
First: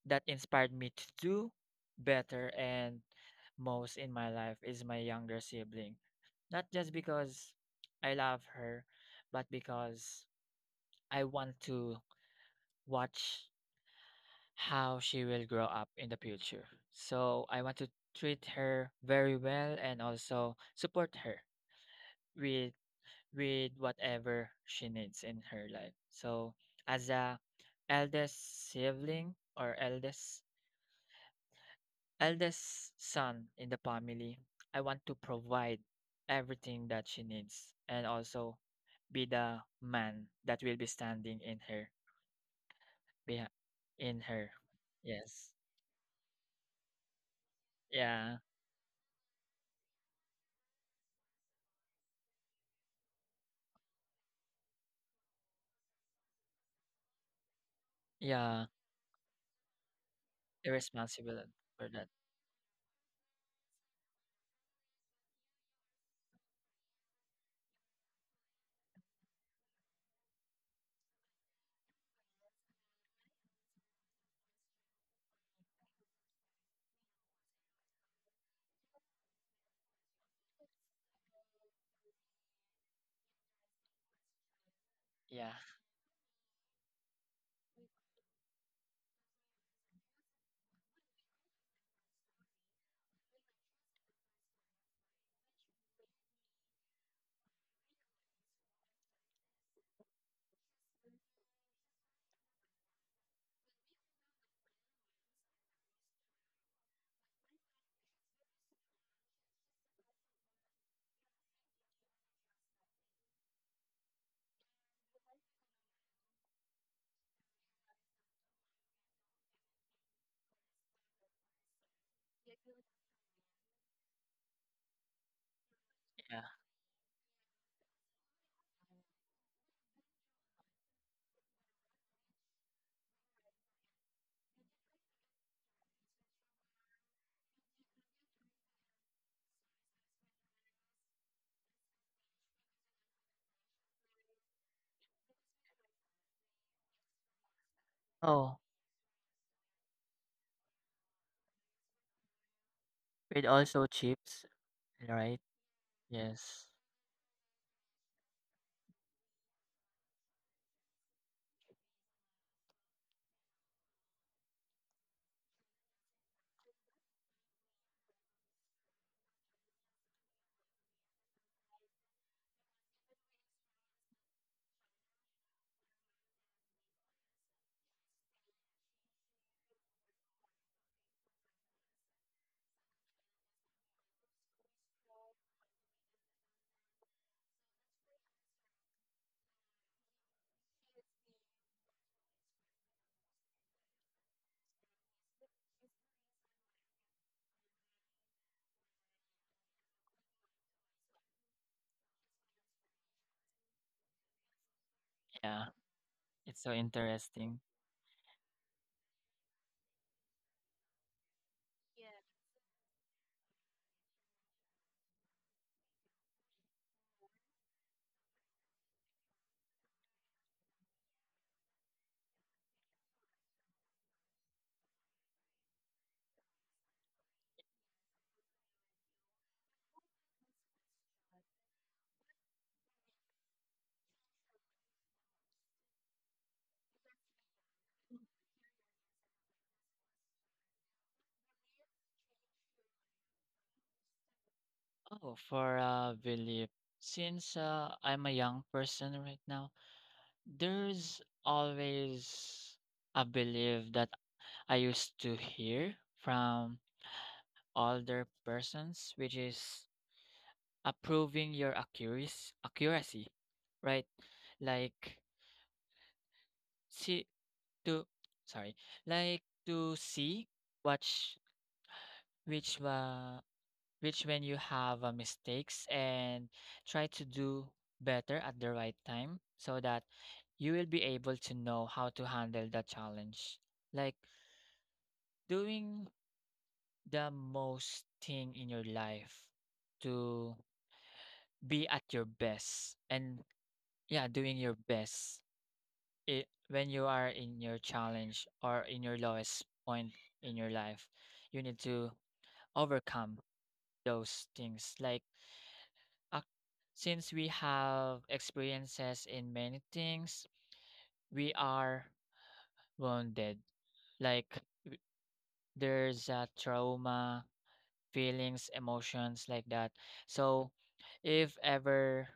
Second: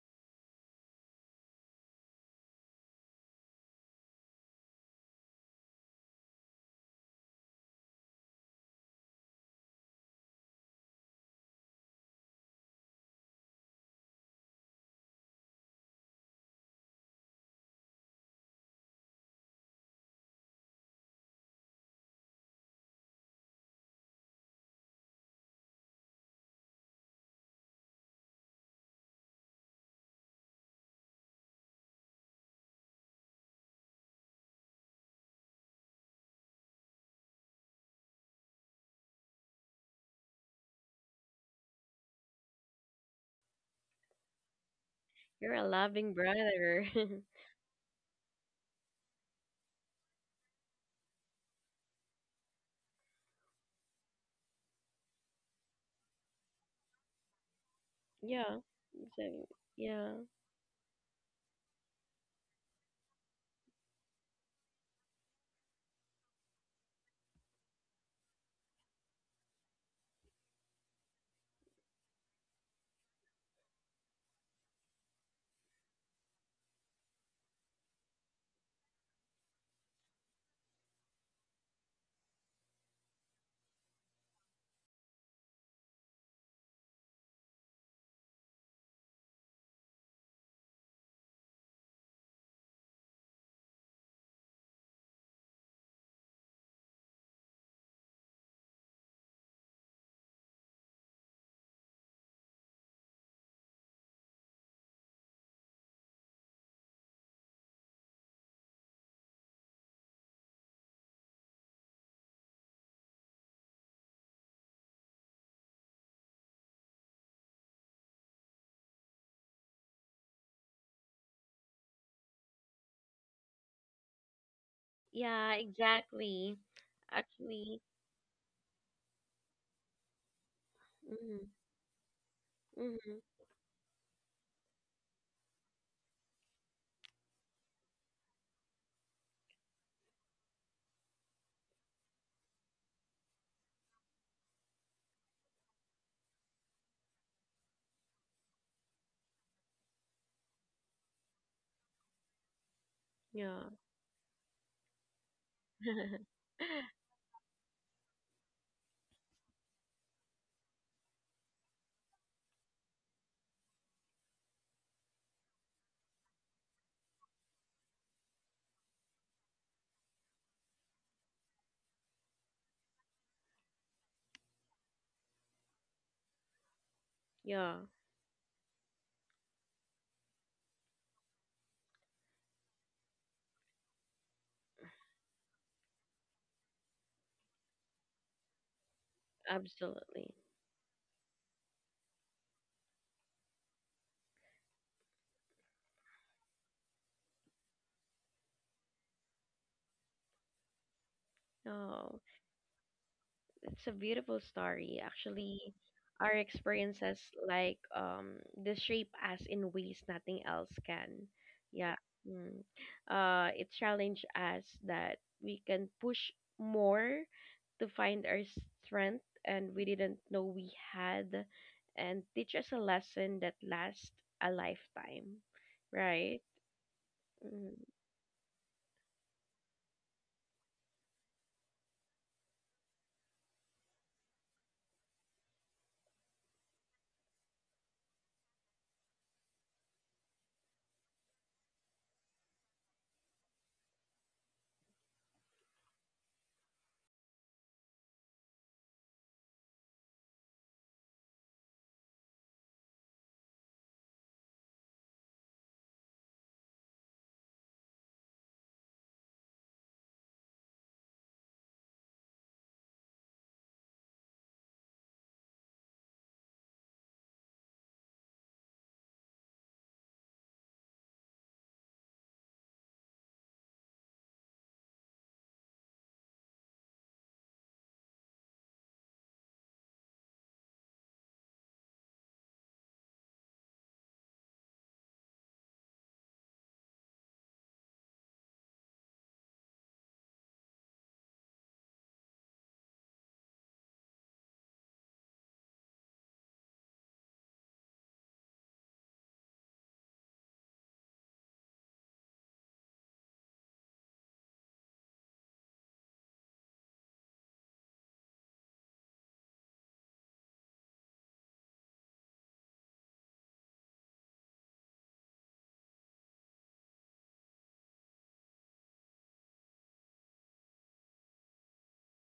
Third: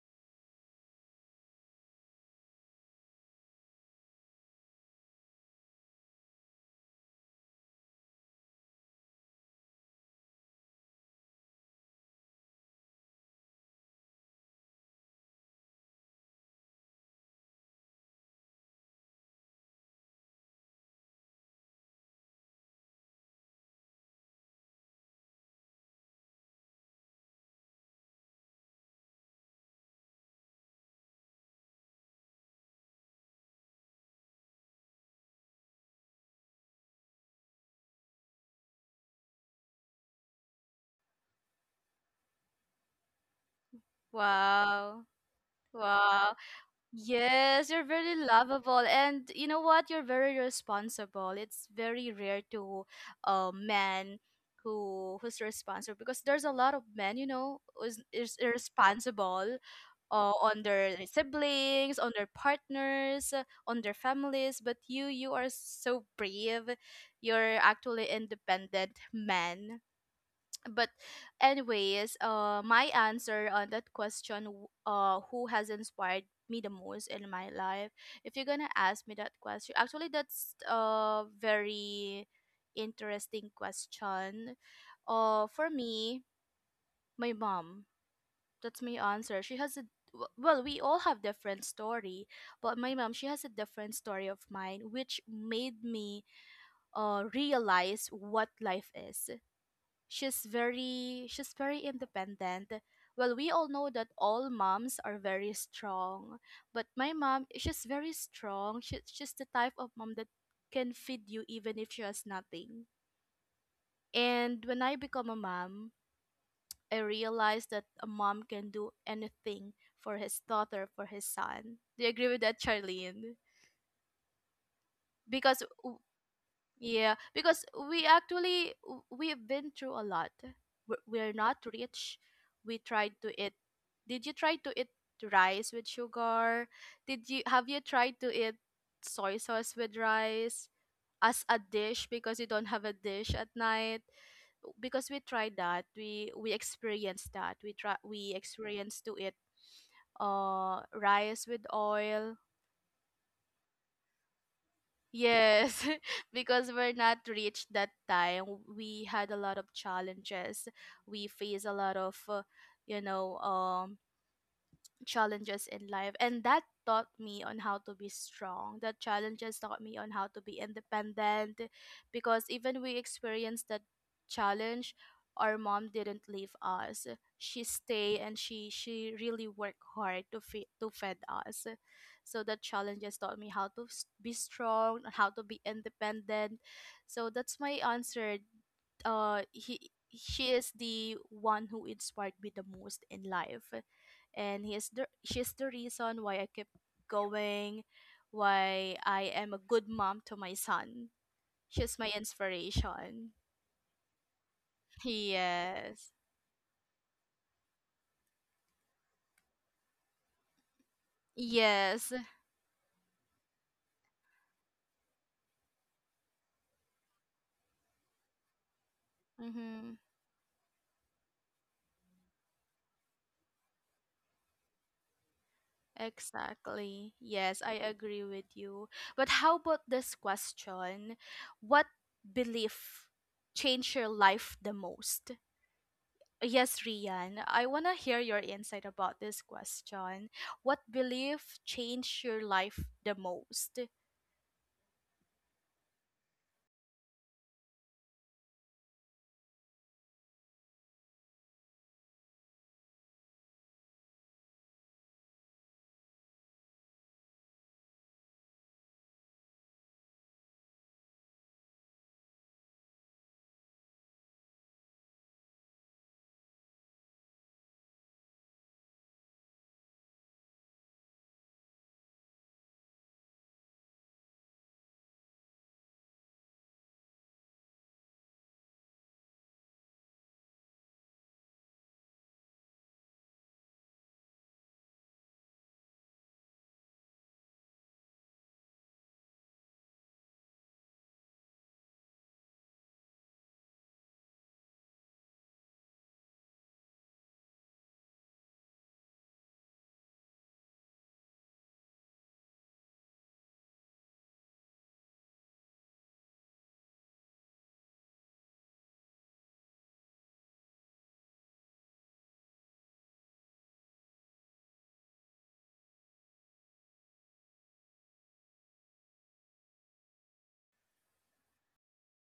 that inspired me to do better and most in my life is my younger sibling. Not just because I love her, but because I want to watch how she will grow up in the future. So I want to treat her very well, and also support her with whatever she needs in her life. So as a eldest sibling or eldest son in the family, I want to provide everything that she needs, and also be the man that will be standing in her behind in her.
Wow.
Yes.
You're a loving
Wow.
brother.
Yes, you're very
Yeah.
lovable, and you know what? You're very responsible. It's very rare to a man who's responsible, because there's a lot of men, you know, who's is
Yeah.
Yeah.
Exactly.
irresponsible,
Yeah.
on their, like,
Irresponsible for
siblings,
that.
on their partners, on their families. But you are so brave. You're actually independent man. But anyways, my answer on that question, who has inspired me the most in my life, if you're gonna ask me that question, actually that's a very interesting question.
Yeah.
For me, my mom. That's my answer. She has a, well, we all have different story, but my mom, she has a different story of mine, which made me realize what life is. She's very independent. Well, we all know that all moms are very strong, but my mom, she's very strong. She's the type of mom that can feed you even if she has nothing. And when I become a mom, I realized that a mom can do anything for his daughter, for his son. Do you agree with that, Charlene?
Yeah,
because w-
Yeah.
exactly.
Yeah, because
Actually,
we actually we've been through a lot. We're
mm
not rich. We tried
mm
to eat. Did you try to eat rice with sugar? Did you Have you tried to eat soy sauce with rice as a dish, because you don't have a dish at night? Because we tried that. We experienced that. We
Oh,
experienced to eat rice with oil.
with
yeah.
also chips, right?
Yes,
Yes.
because we're not reached that time. We had a lot of challenges. We face a lot of, you know, um, challenges in life, and that taught me on how to be strong. That challenges taught me on how to be independent, because even we experienced that challenge, our mom didn't leave us. She
Yeah,
stay, and she really worked hard to feed, to fed us. So that challenges taught me how to, be strong, how to be independent. So that's my answer. He
absolutely.
she is the one who inspired me the most in life. And he is the she's the reason why I keep going, why I am a good mom to my son. She's my
Oh,
inspiration.
it's a beautiful story. Actually,
Yeah.
Yes.
our
It's so
experiences
interesting.
they shape us in ways nothing else can. Yeah.
Yes.
Mm. It challenged us that we can push more to find our strength and we
Mm-hmm.
didn't know we had, and teach us a lesson that lasts a lifetime. Right?
Exactly. Yes,
Mm.
I agree with you. But how about this question? What belief changed your life the most? Yes, Rian, I want to hear your insight about this question. What belief changed your life the most?
Oh, for belief. Since I'm a young person right now, there's always a belief that I used to hear from older persons, which is approving your accuracy, accuracy, right? Like see to, sorry, like to see which which uh, which when you have mistakes and try to do better at the right time so that you will be able to know how to handle the challenge. Like doing the most thing in your life to be at your best, and yeah, doing your best when you are in your challenge or in your lowest point in your life, you need to overcome those things like ac- since we have experiences in many things, we are wounded, like there's a trauma, feelings, emotions like that. So if ever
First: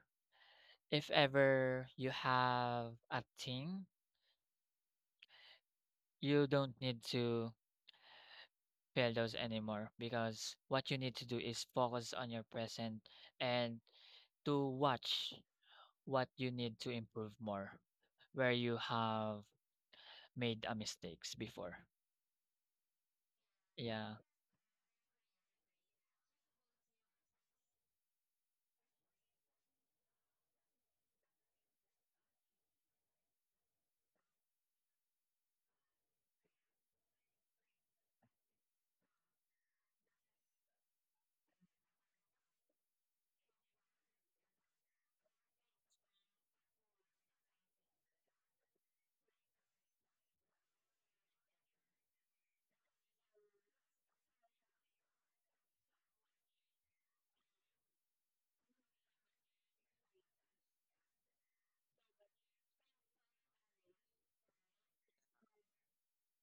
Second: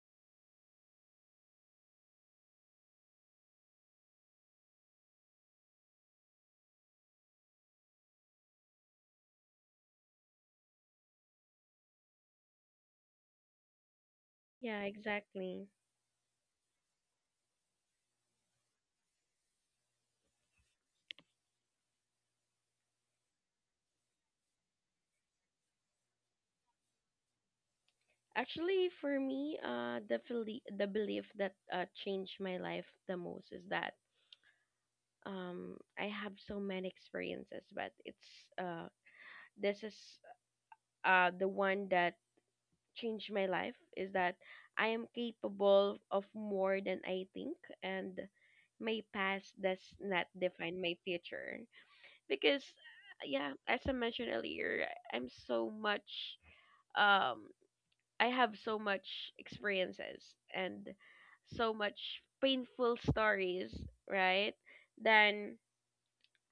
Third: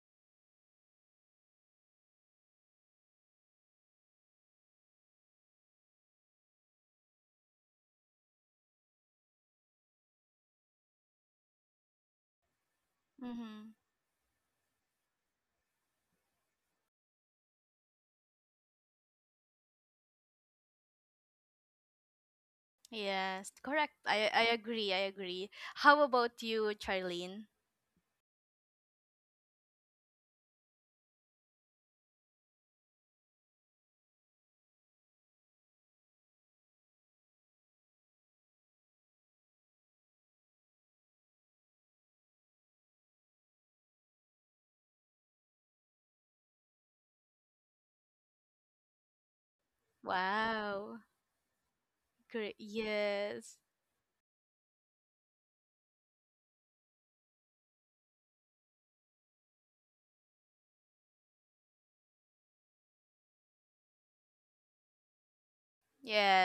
if ever you have a thing, you don't need to feel those anymore because what you need to do is focus on your present
Mm-hmm.
and to
Yeah,
watch
exactly.
what you need to improve more where you have made a mistakes before.
Yes, correct.
Yeah.
I agree. I agree. How about you, Charlene?
Actually, for me, the belief that changed my life the most is that I have so many experiences, but it's uh, this is the one that changed my life is that I am capable of more than I think, and my past does not define my
Wow.
future.
Great.
Because, yeah,
Yes.
as I mentioned earlier, I'm so much um I have so much experiences and so much painful stories, right? Then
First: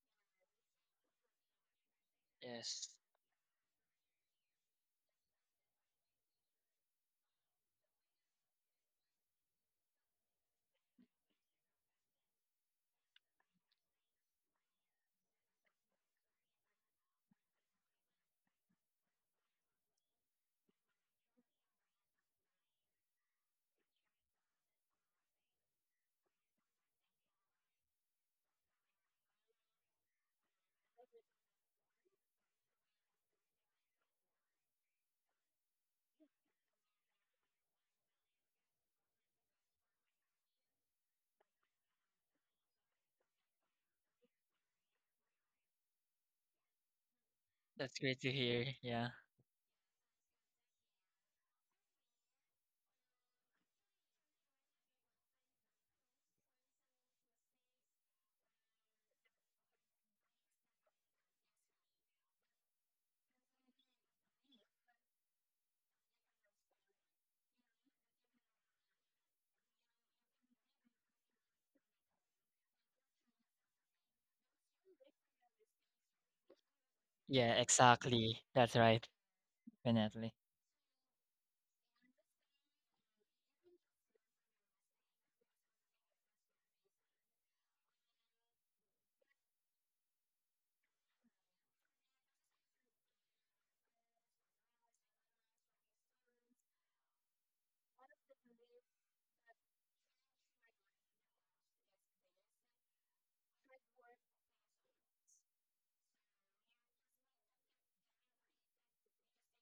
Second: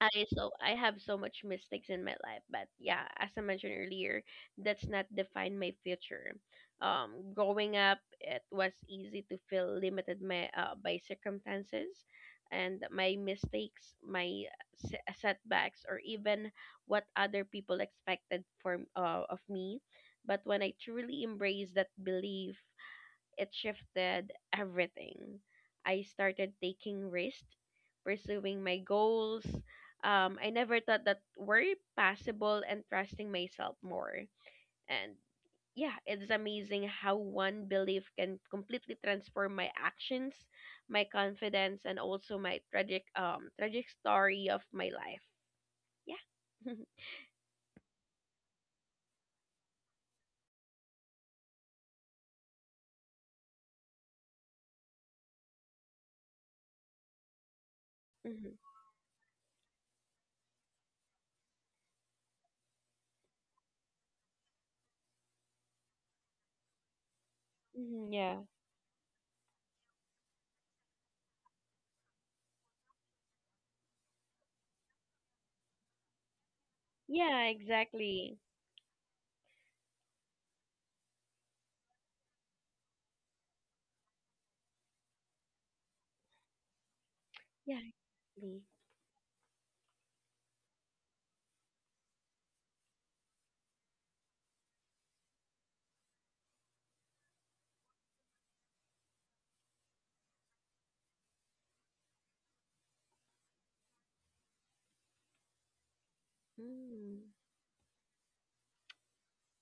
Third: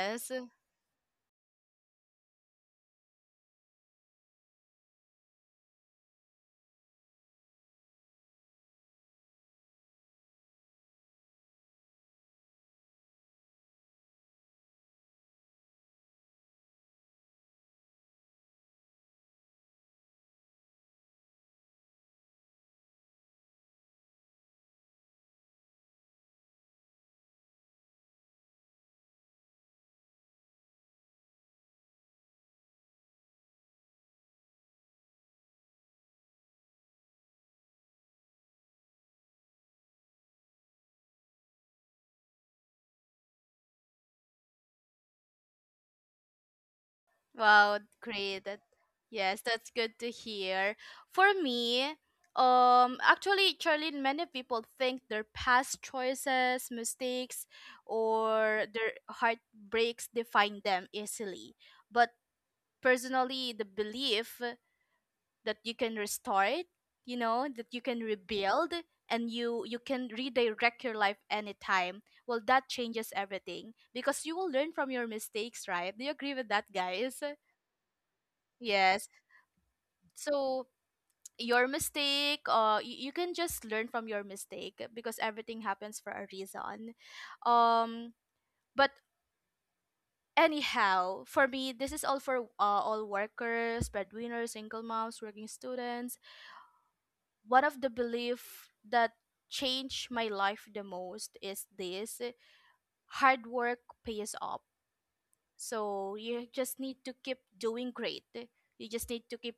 I so I have so much mistakes in my life, but
Yes.
yeah, as I mentioned earlier, that's not define my future. Growing up, it was easy to feel limited my, by circumstances, and my mistakes, my setbacks, or even what other people expected for of me. But when I truly embraced that belief, it shifted everything. I started taking risks, pursuing my goals. I never thought that were possible, and trusting myself more. And yeah, it's amazing how one belief can completely transform my actions, my confidence, and also my tragic tragic story of my life. Yeah. hmm
Wow.
That's great to
Great.
hear. Yeah.
Yes, that's good to hear. For me, actually, Charlene, many people think their past choices, mistakes, or their heartbreaks define them easily. But personally, the belief that you can restart, that you can
Yeah.
rebuild and you can redirect your life anytime, well that changes everything because you will learn from your mistakes, right? Do you agree with that, guys?
Yeah,
Yeah,
exactly.
exactly. That's right.
Yes.
Definitely.
So your mistake, you can just learn from your mistake because everything happens for a reason.
Yeah,
um
exactly.
but anyhow, for me this is all for all workers, breadwinners, single moms, working students. One of the belief that changed my life the most is this: hard work pays off. So you just need to
Mm,
keep doing great, you just need to keep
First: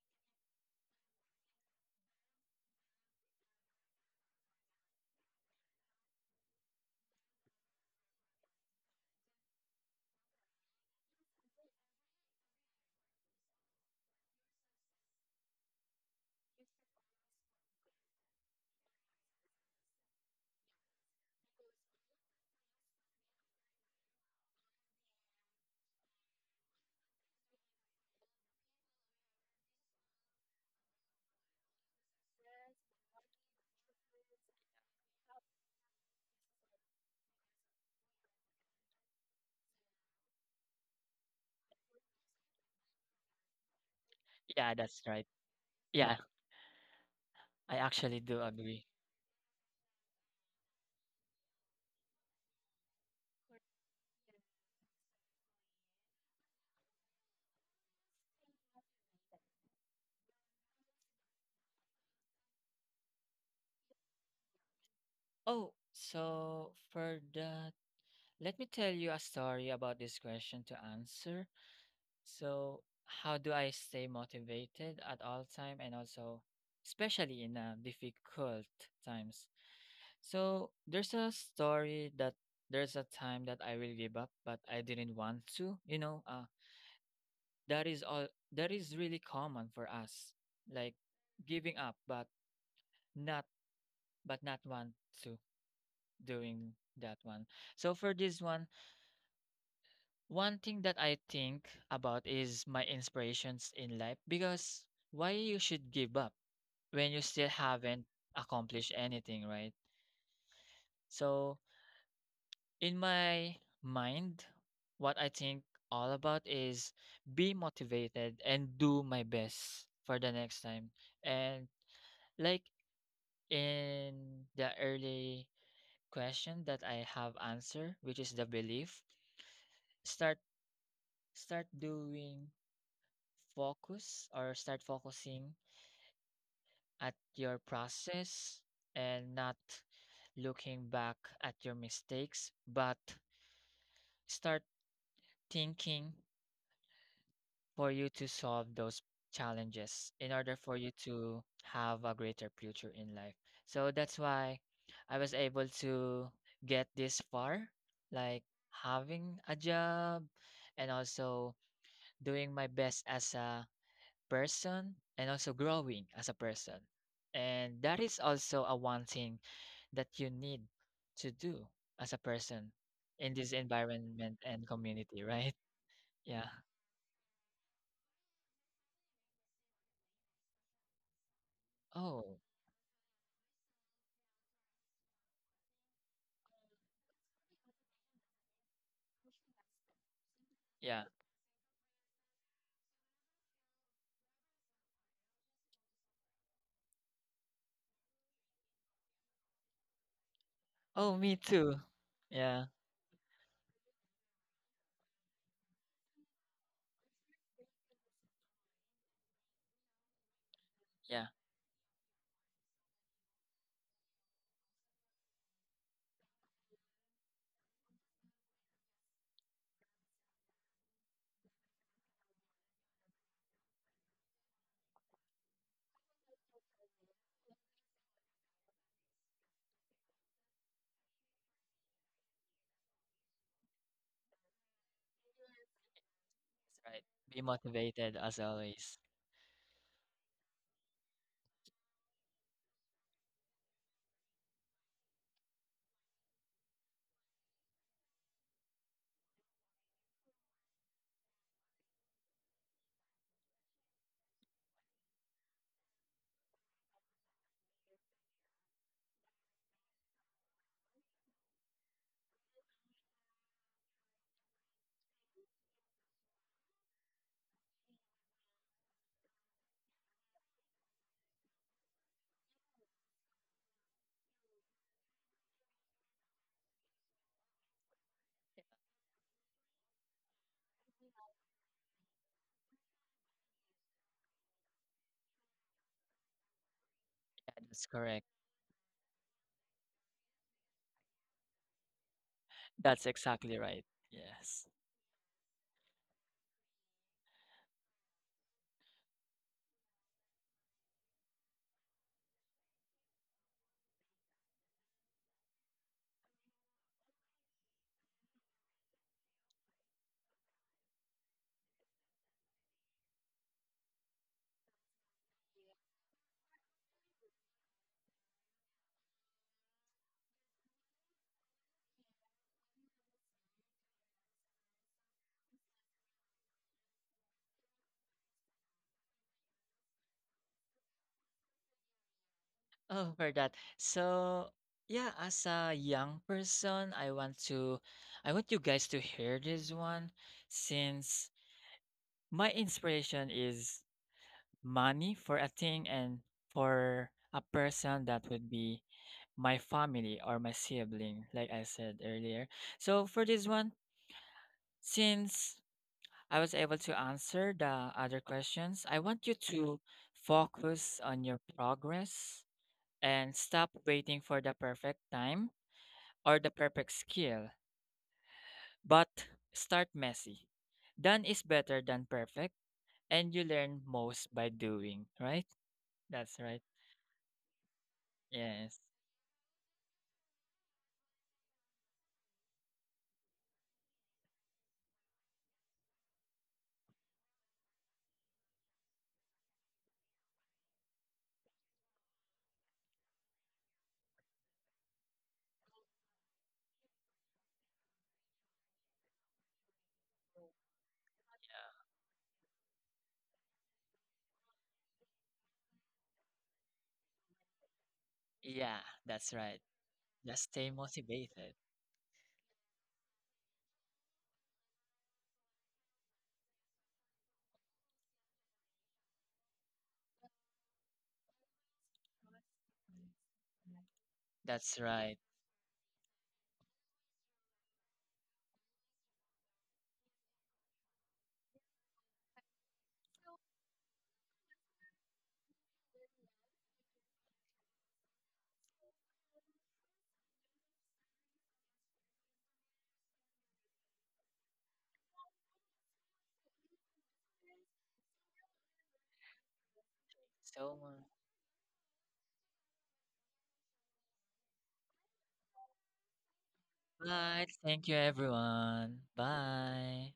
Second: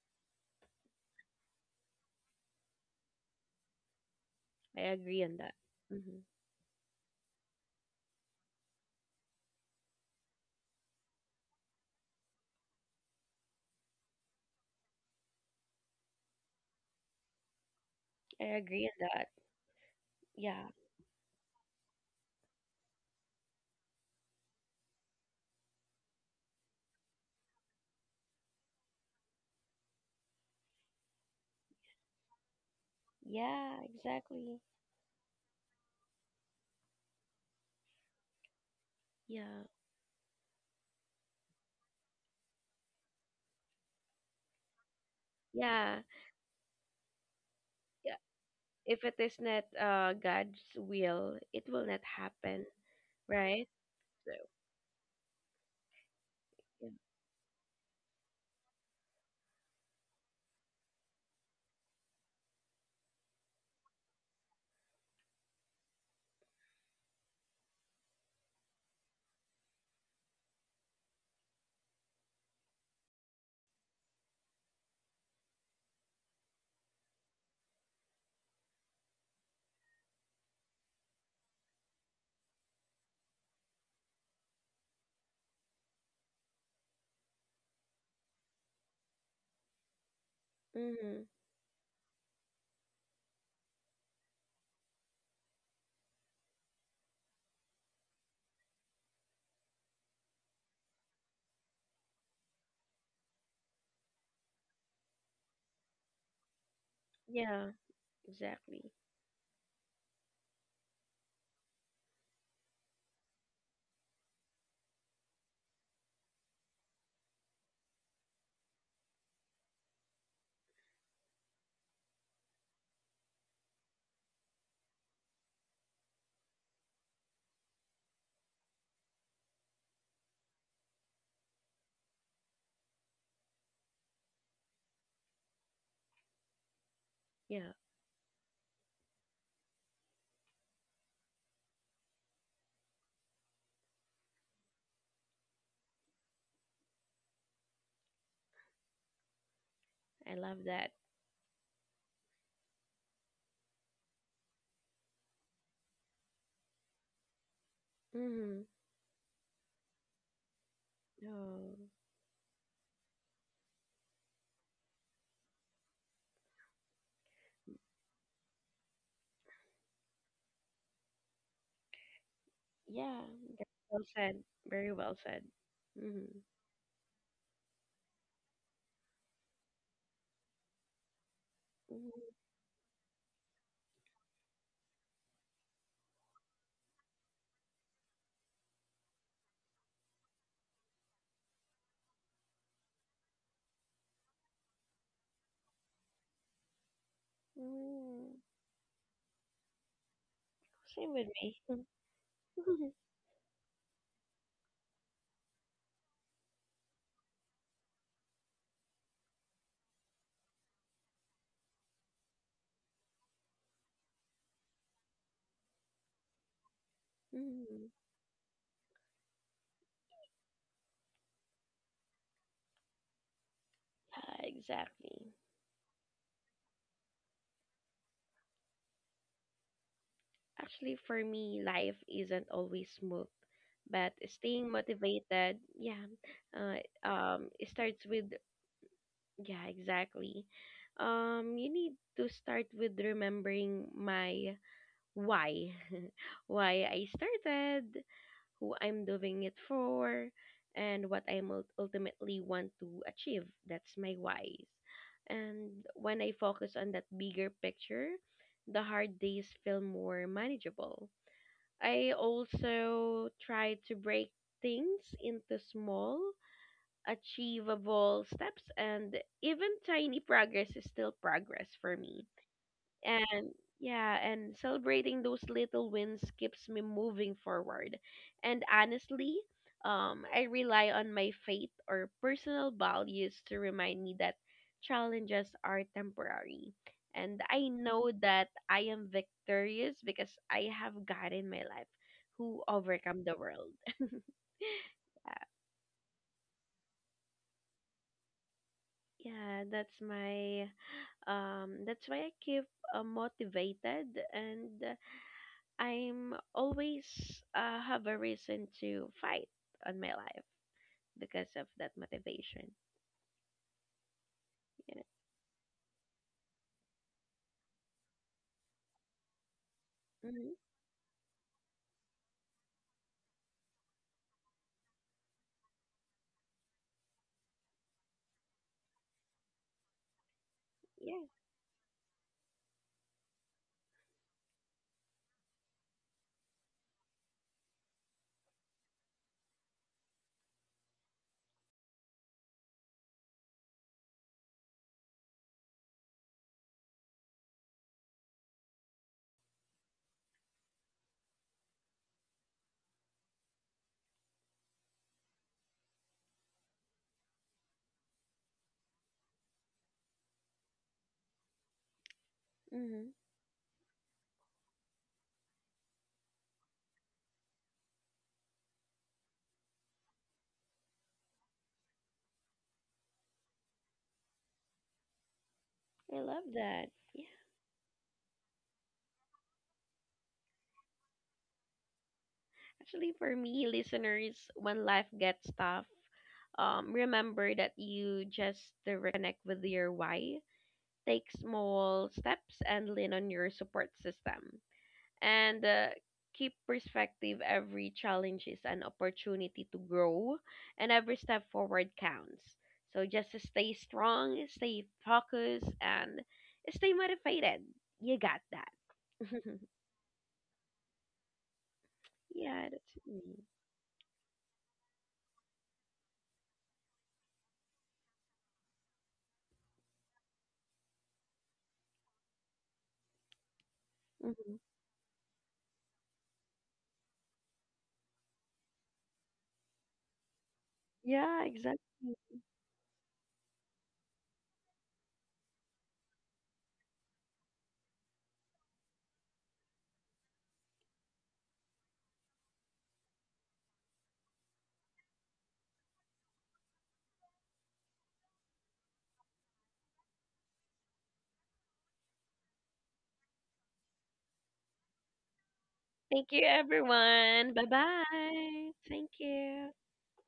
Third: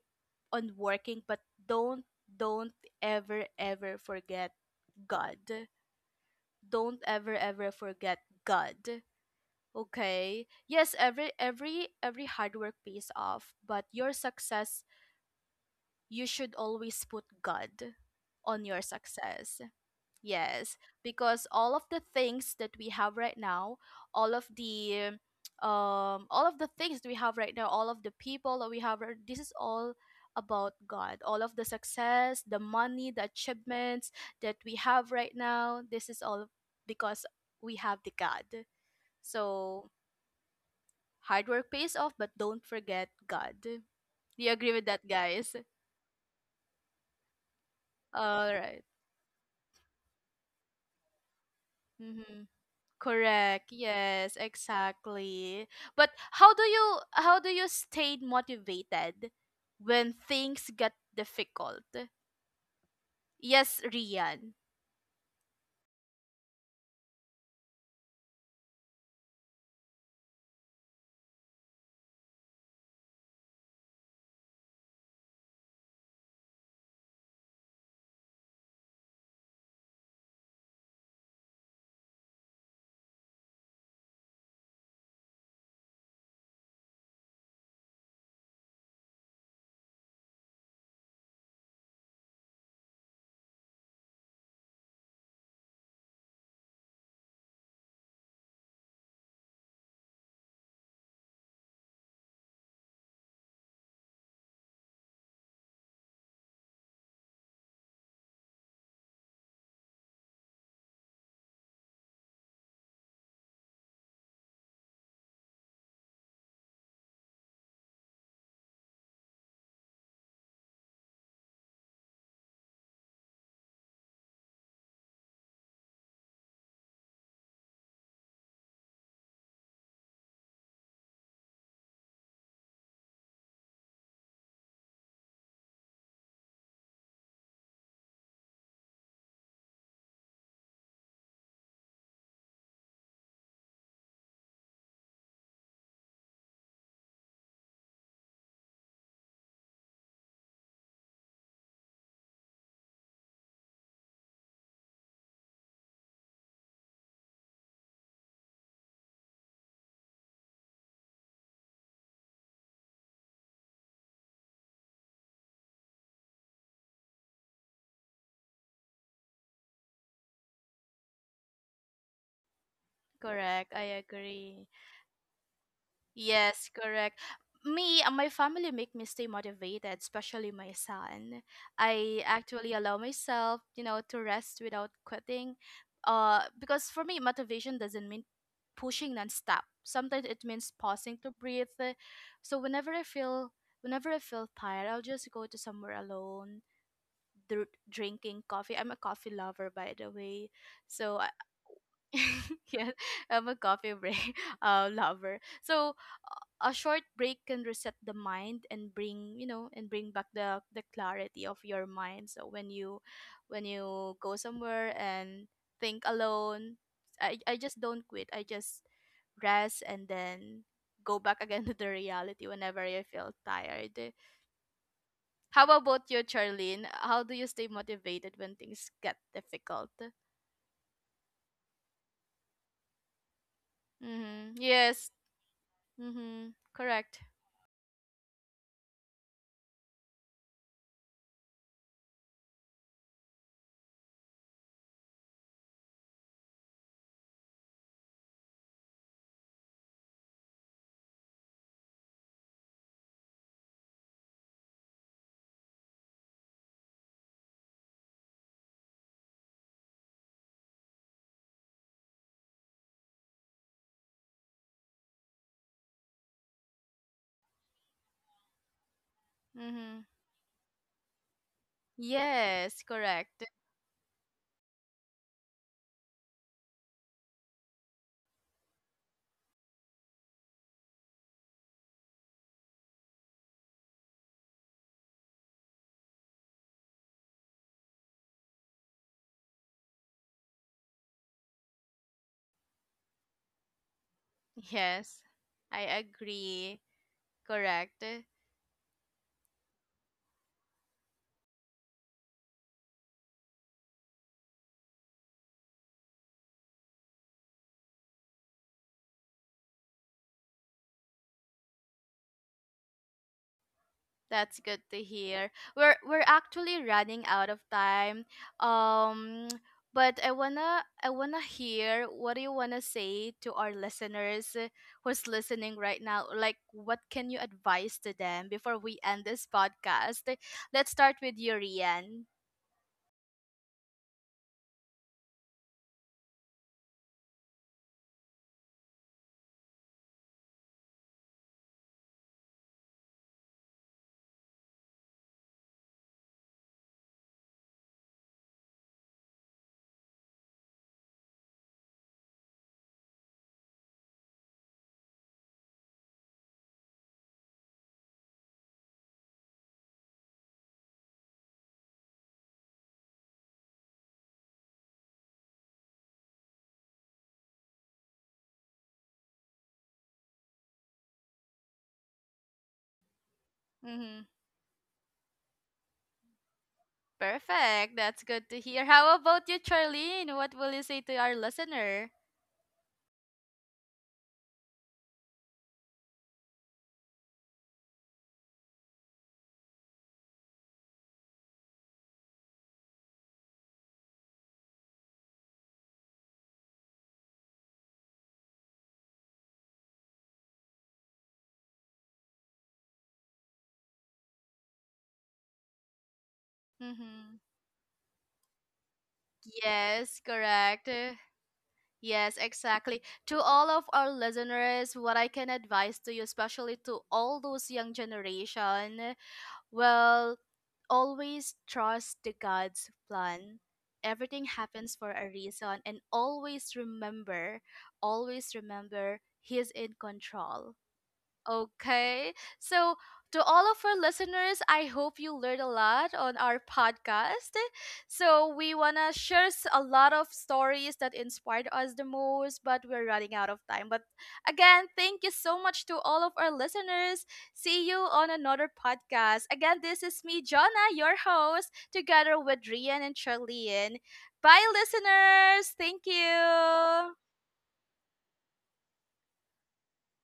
on working, but don't don't ever forget
I agree
God.
on that. hmm
Don't ever forget God. Okay? Yes, every hard work pays off, but your success, you should always put God
I
on your
agree on that.
success.
Yeah.
Yes, because all of the things that we have right now, all of the all of the things that we have right now, all of the people that we have, right, this is all about God. All of the success, the money, the
Yeah,
achievements that
exactly.
we have right now, this is all because we have the God.
Yeah.
So hard work pays off, but don't forget God. Do you agree
Yeah,
with
that's
that,
right.
guys?
Yeah.
Yeah, I
Yeah.
actually do
All right.
agree.
If it is not God's will, it will not
Mm-hmm.
happen, right?
Correct.
So
Yes, exactly. But how do
yeah.
you how do you stay motivated when things get difficult? Yes, Rian.
Oh, so for that, let me tell you a story about this question to answer. So, how do I stay motivated at all time, and also especially in difficult times? So, there's a story that there's a time that I will give up, but I didn't want to, that is all that is really common for us, like
Mm-hmm.
giving up, but not not want to. Doing that one. So for this one, one thing that I think about is my inspirations in life because why you should give up when you still
Yeah,
haven't accomplished
exactly.
anything, right? So in my mind, what I think all about is be motivated and do my best for the next time. And like in the early question that I have answered, which is the belief, start start doing, focus or start focusing at your
Yeah.
process, and not looking back at your mistakes, but start thinking for you to solve those challenges in
I
order
love
for you
that.
to have a greater future in life. So that's why I was able to get this far, like
Mm-hmm.
having a job, and also
Oh.
doing my best as a person, and also growing as a person. And that is also a one thing that you need to do as a person
Yeah.
in this
Correct, I
Well
environment
said.
agree.
and
Very well
community,
said.
right?
Mm-hmm.
Yeah.
Yes, correct. Me and my family make me stay motivated, especially my son. I
Oh,
actually allow myself, you know, to rest without quitting. Because for me, motivation doesn't mean pushing nonstop. Sometimes it means
yeah.
pausing to breathe. So whenever I feel tired, I'll just go to somewhere alone,
Mm-hmm.
drinking coffee. I'm a coffee lover, by the way.
Same
So
Oh,
with
I,
me
me.
too. Yeah,
Mm-hmm.
yeah, I'm a coffee break, lover. So a short break can reset the mind and bring, and bring back the
yeah.
clarity of your mind. So when you, when you go somewhere and think alone, I just don't quit, I just rest and then go back again to the reality whenever I feel tired.
Yeah, exactly.
How about you, Charlene? How do you stay motivated when things get difficult?
Actually, for me, life isn't always smooth, but
Mm-hmm,
staying
yes.
motivated, yeah,
Mm-hmm,
That's right.
correct.
Be
it starts
motivated
with,
as always.
yeah, exactly. You need to start with remembering my why, why I started, who I'm doing it for, and what I ultimately want to achieve. That's my whys. And when I focus on that bigger picture, the hard days feel more manageable. I also try to break things into small, achievable steps, and even
Mm-hmm,
tiny progress is still progress for me.
yes, correct.
And yeah, and celebrating those little wins keeps me moving forward. And honestly, I rely on my faith or personal values to remind me that challenges are temporary, and
Yeah,
I
that's
know
correct.
that I am victorious because I have God in my life who
That's
overcome the
exactly
world.
right. Yes.
Yes,
Uh,
I agree. Correct.
yeah, that's my that's why I keep motivated, and I'm always have a reason to fight on my life because of that motivation.
That's good
You
to
know.
hear. We're actually running out of time. Um, but I
hmm
wanna I wanna hear, what do you wanna say to our listeners, who's listening right now? Like, what can you advise to them before we end this podcast? Let's start
Yeah.
with you, Rian.
Oh, for that. So, yeah, as a young person, I want you guys to hear this one since my inspiration is money for a thing, and for a person that would be my family or my sibling, like I said earlier. So for this one, since I was able to answer the other questions, I want you to focus on your progress
hmm
and stop waiting for the perfect time or the perfect skill, but start messy. Done is better than perfect, and you learn
Mm-hmm.
most by doing, right?
I love
That's right.
that. Yeah.
Perfect. That's good to
Yes.
hear. How about you, Charlene? What will you say to our listener?
Actually, for me, listeners, when life gets tough, remember that you just to reconnect with your why. Take small steps and lean on your support system. And keep perspective. Every challenge is an opportunity to grow, and every step forward counts. So just stay strong, stay focused, and stay
Mm-hmm.
motivated. You got
Yeah.
that.
Yeah, that's right.
Yes,
Just stay
correct.
motivated.
Yes,
Yeah, that's
exactly. To
me.
all of our listeners, what I can advise to you, especially to all those young generation, well, always trust the God's plan. Everything
hmm
That's
happens for
right.
a reason, and always remember, He's in control.
Yeah, exactly.
Okay. So, to all of our listeners, I hope you learned a lot on our podcast. So, we want to share a lot of stories that inspired us the most, but we're running out of time. But again, thank you so much to all of our listeners. See you on another podcast. Again, this is me,
So,
Jonna, your host, together with Rian and Charlene. Bye, listeners. Thank
Thank you,
you.
everyone.
bye.
Bye
Thank you,
bye. Thank
everyone.
you.
Bye.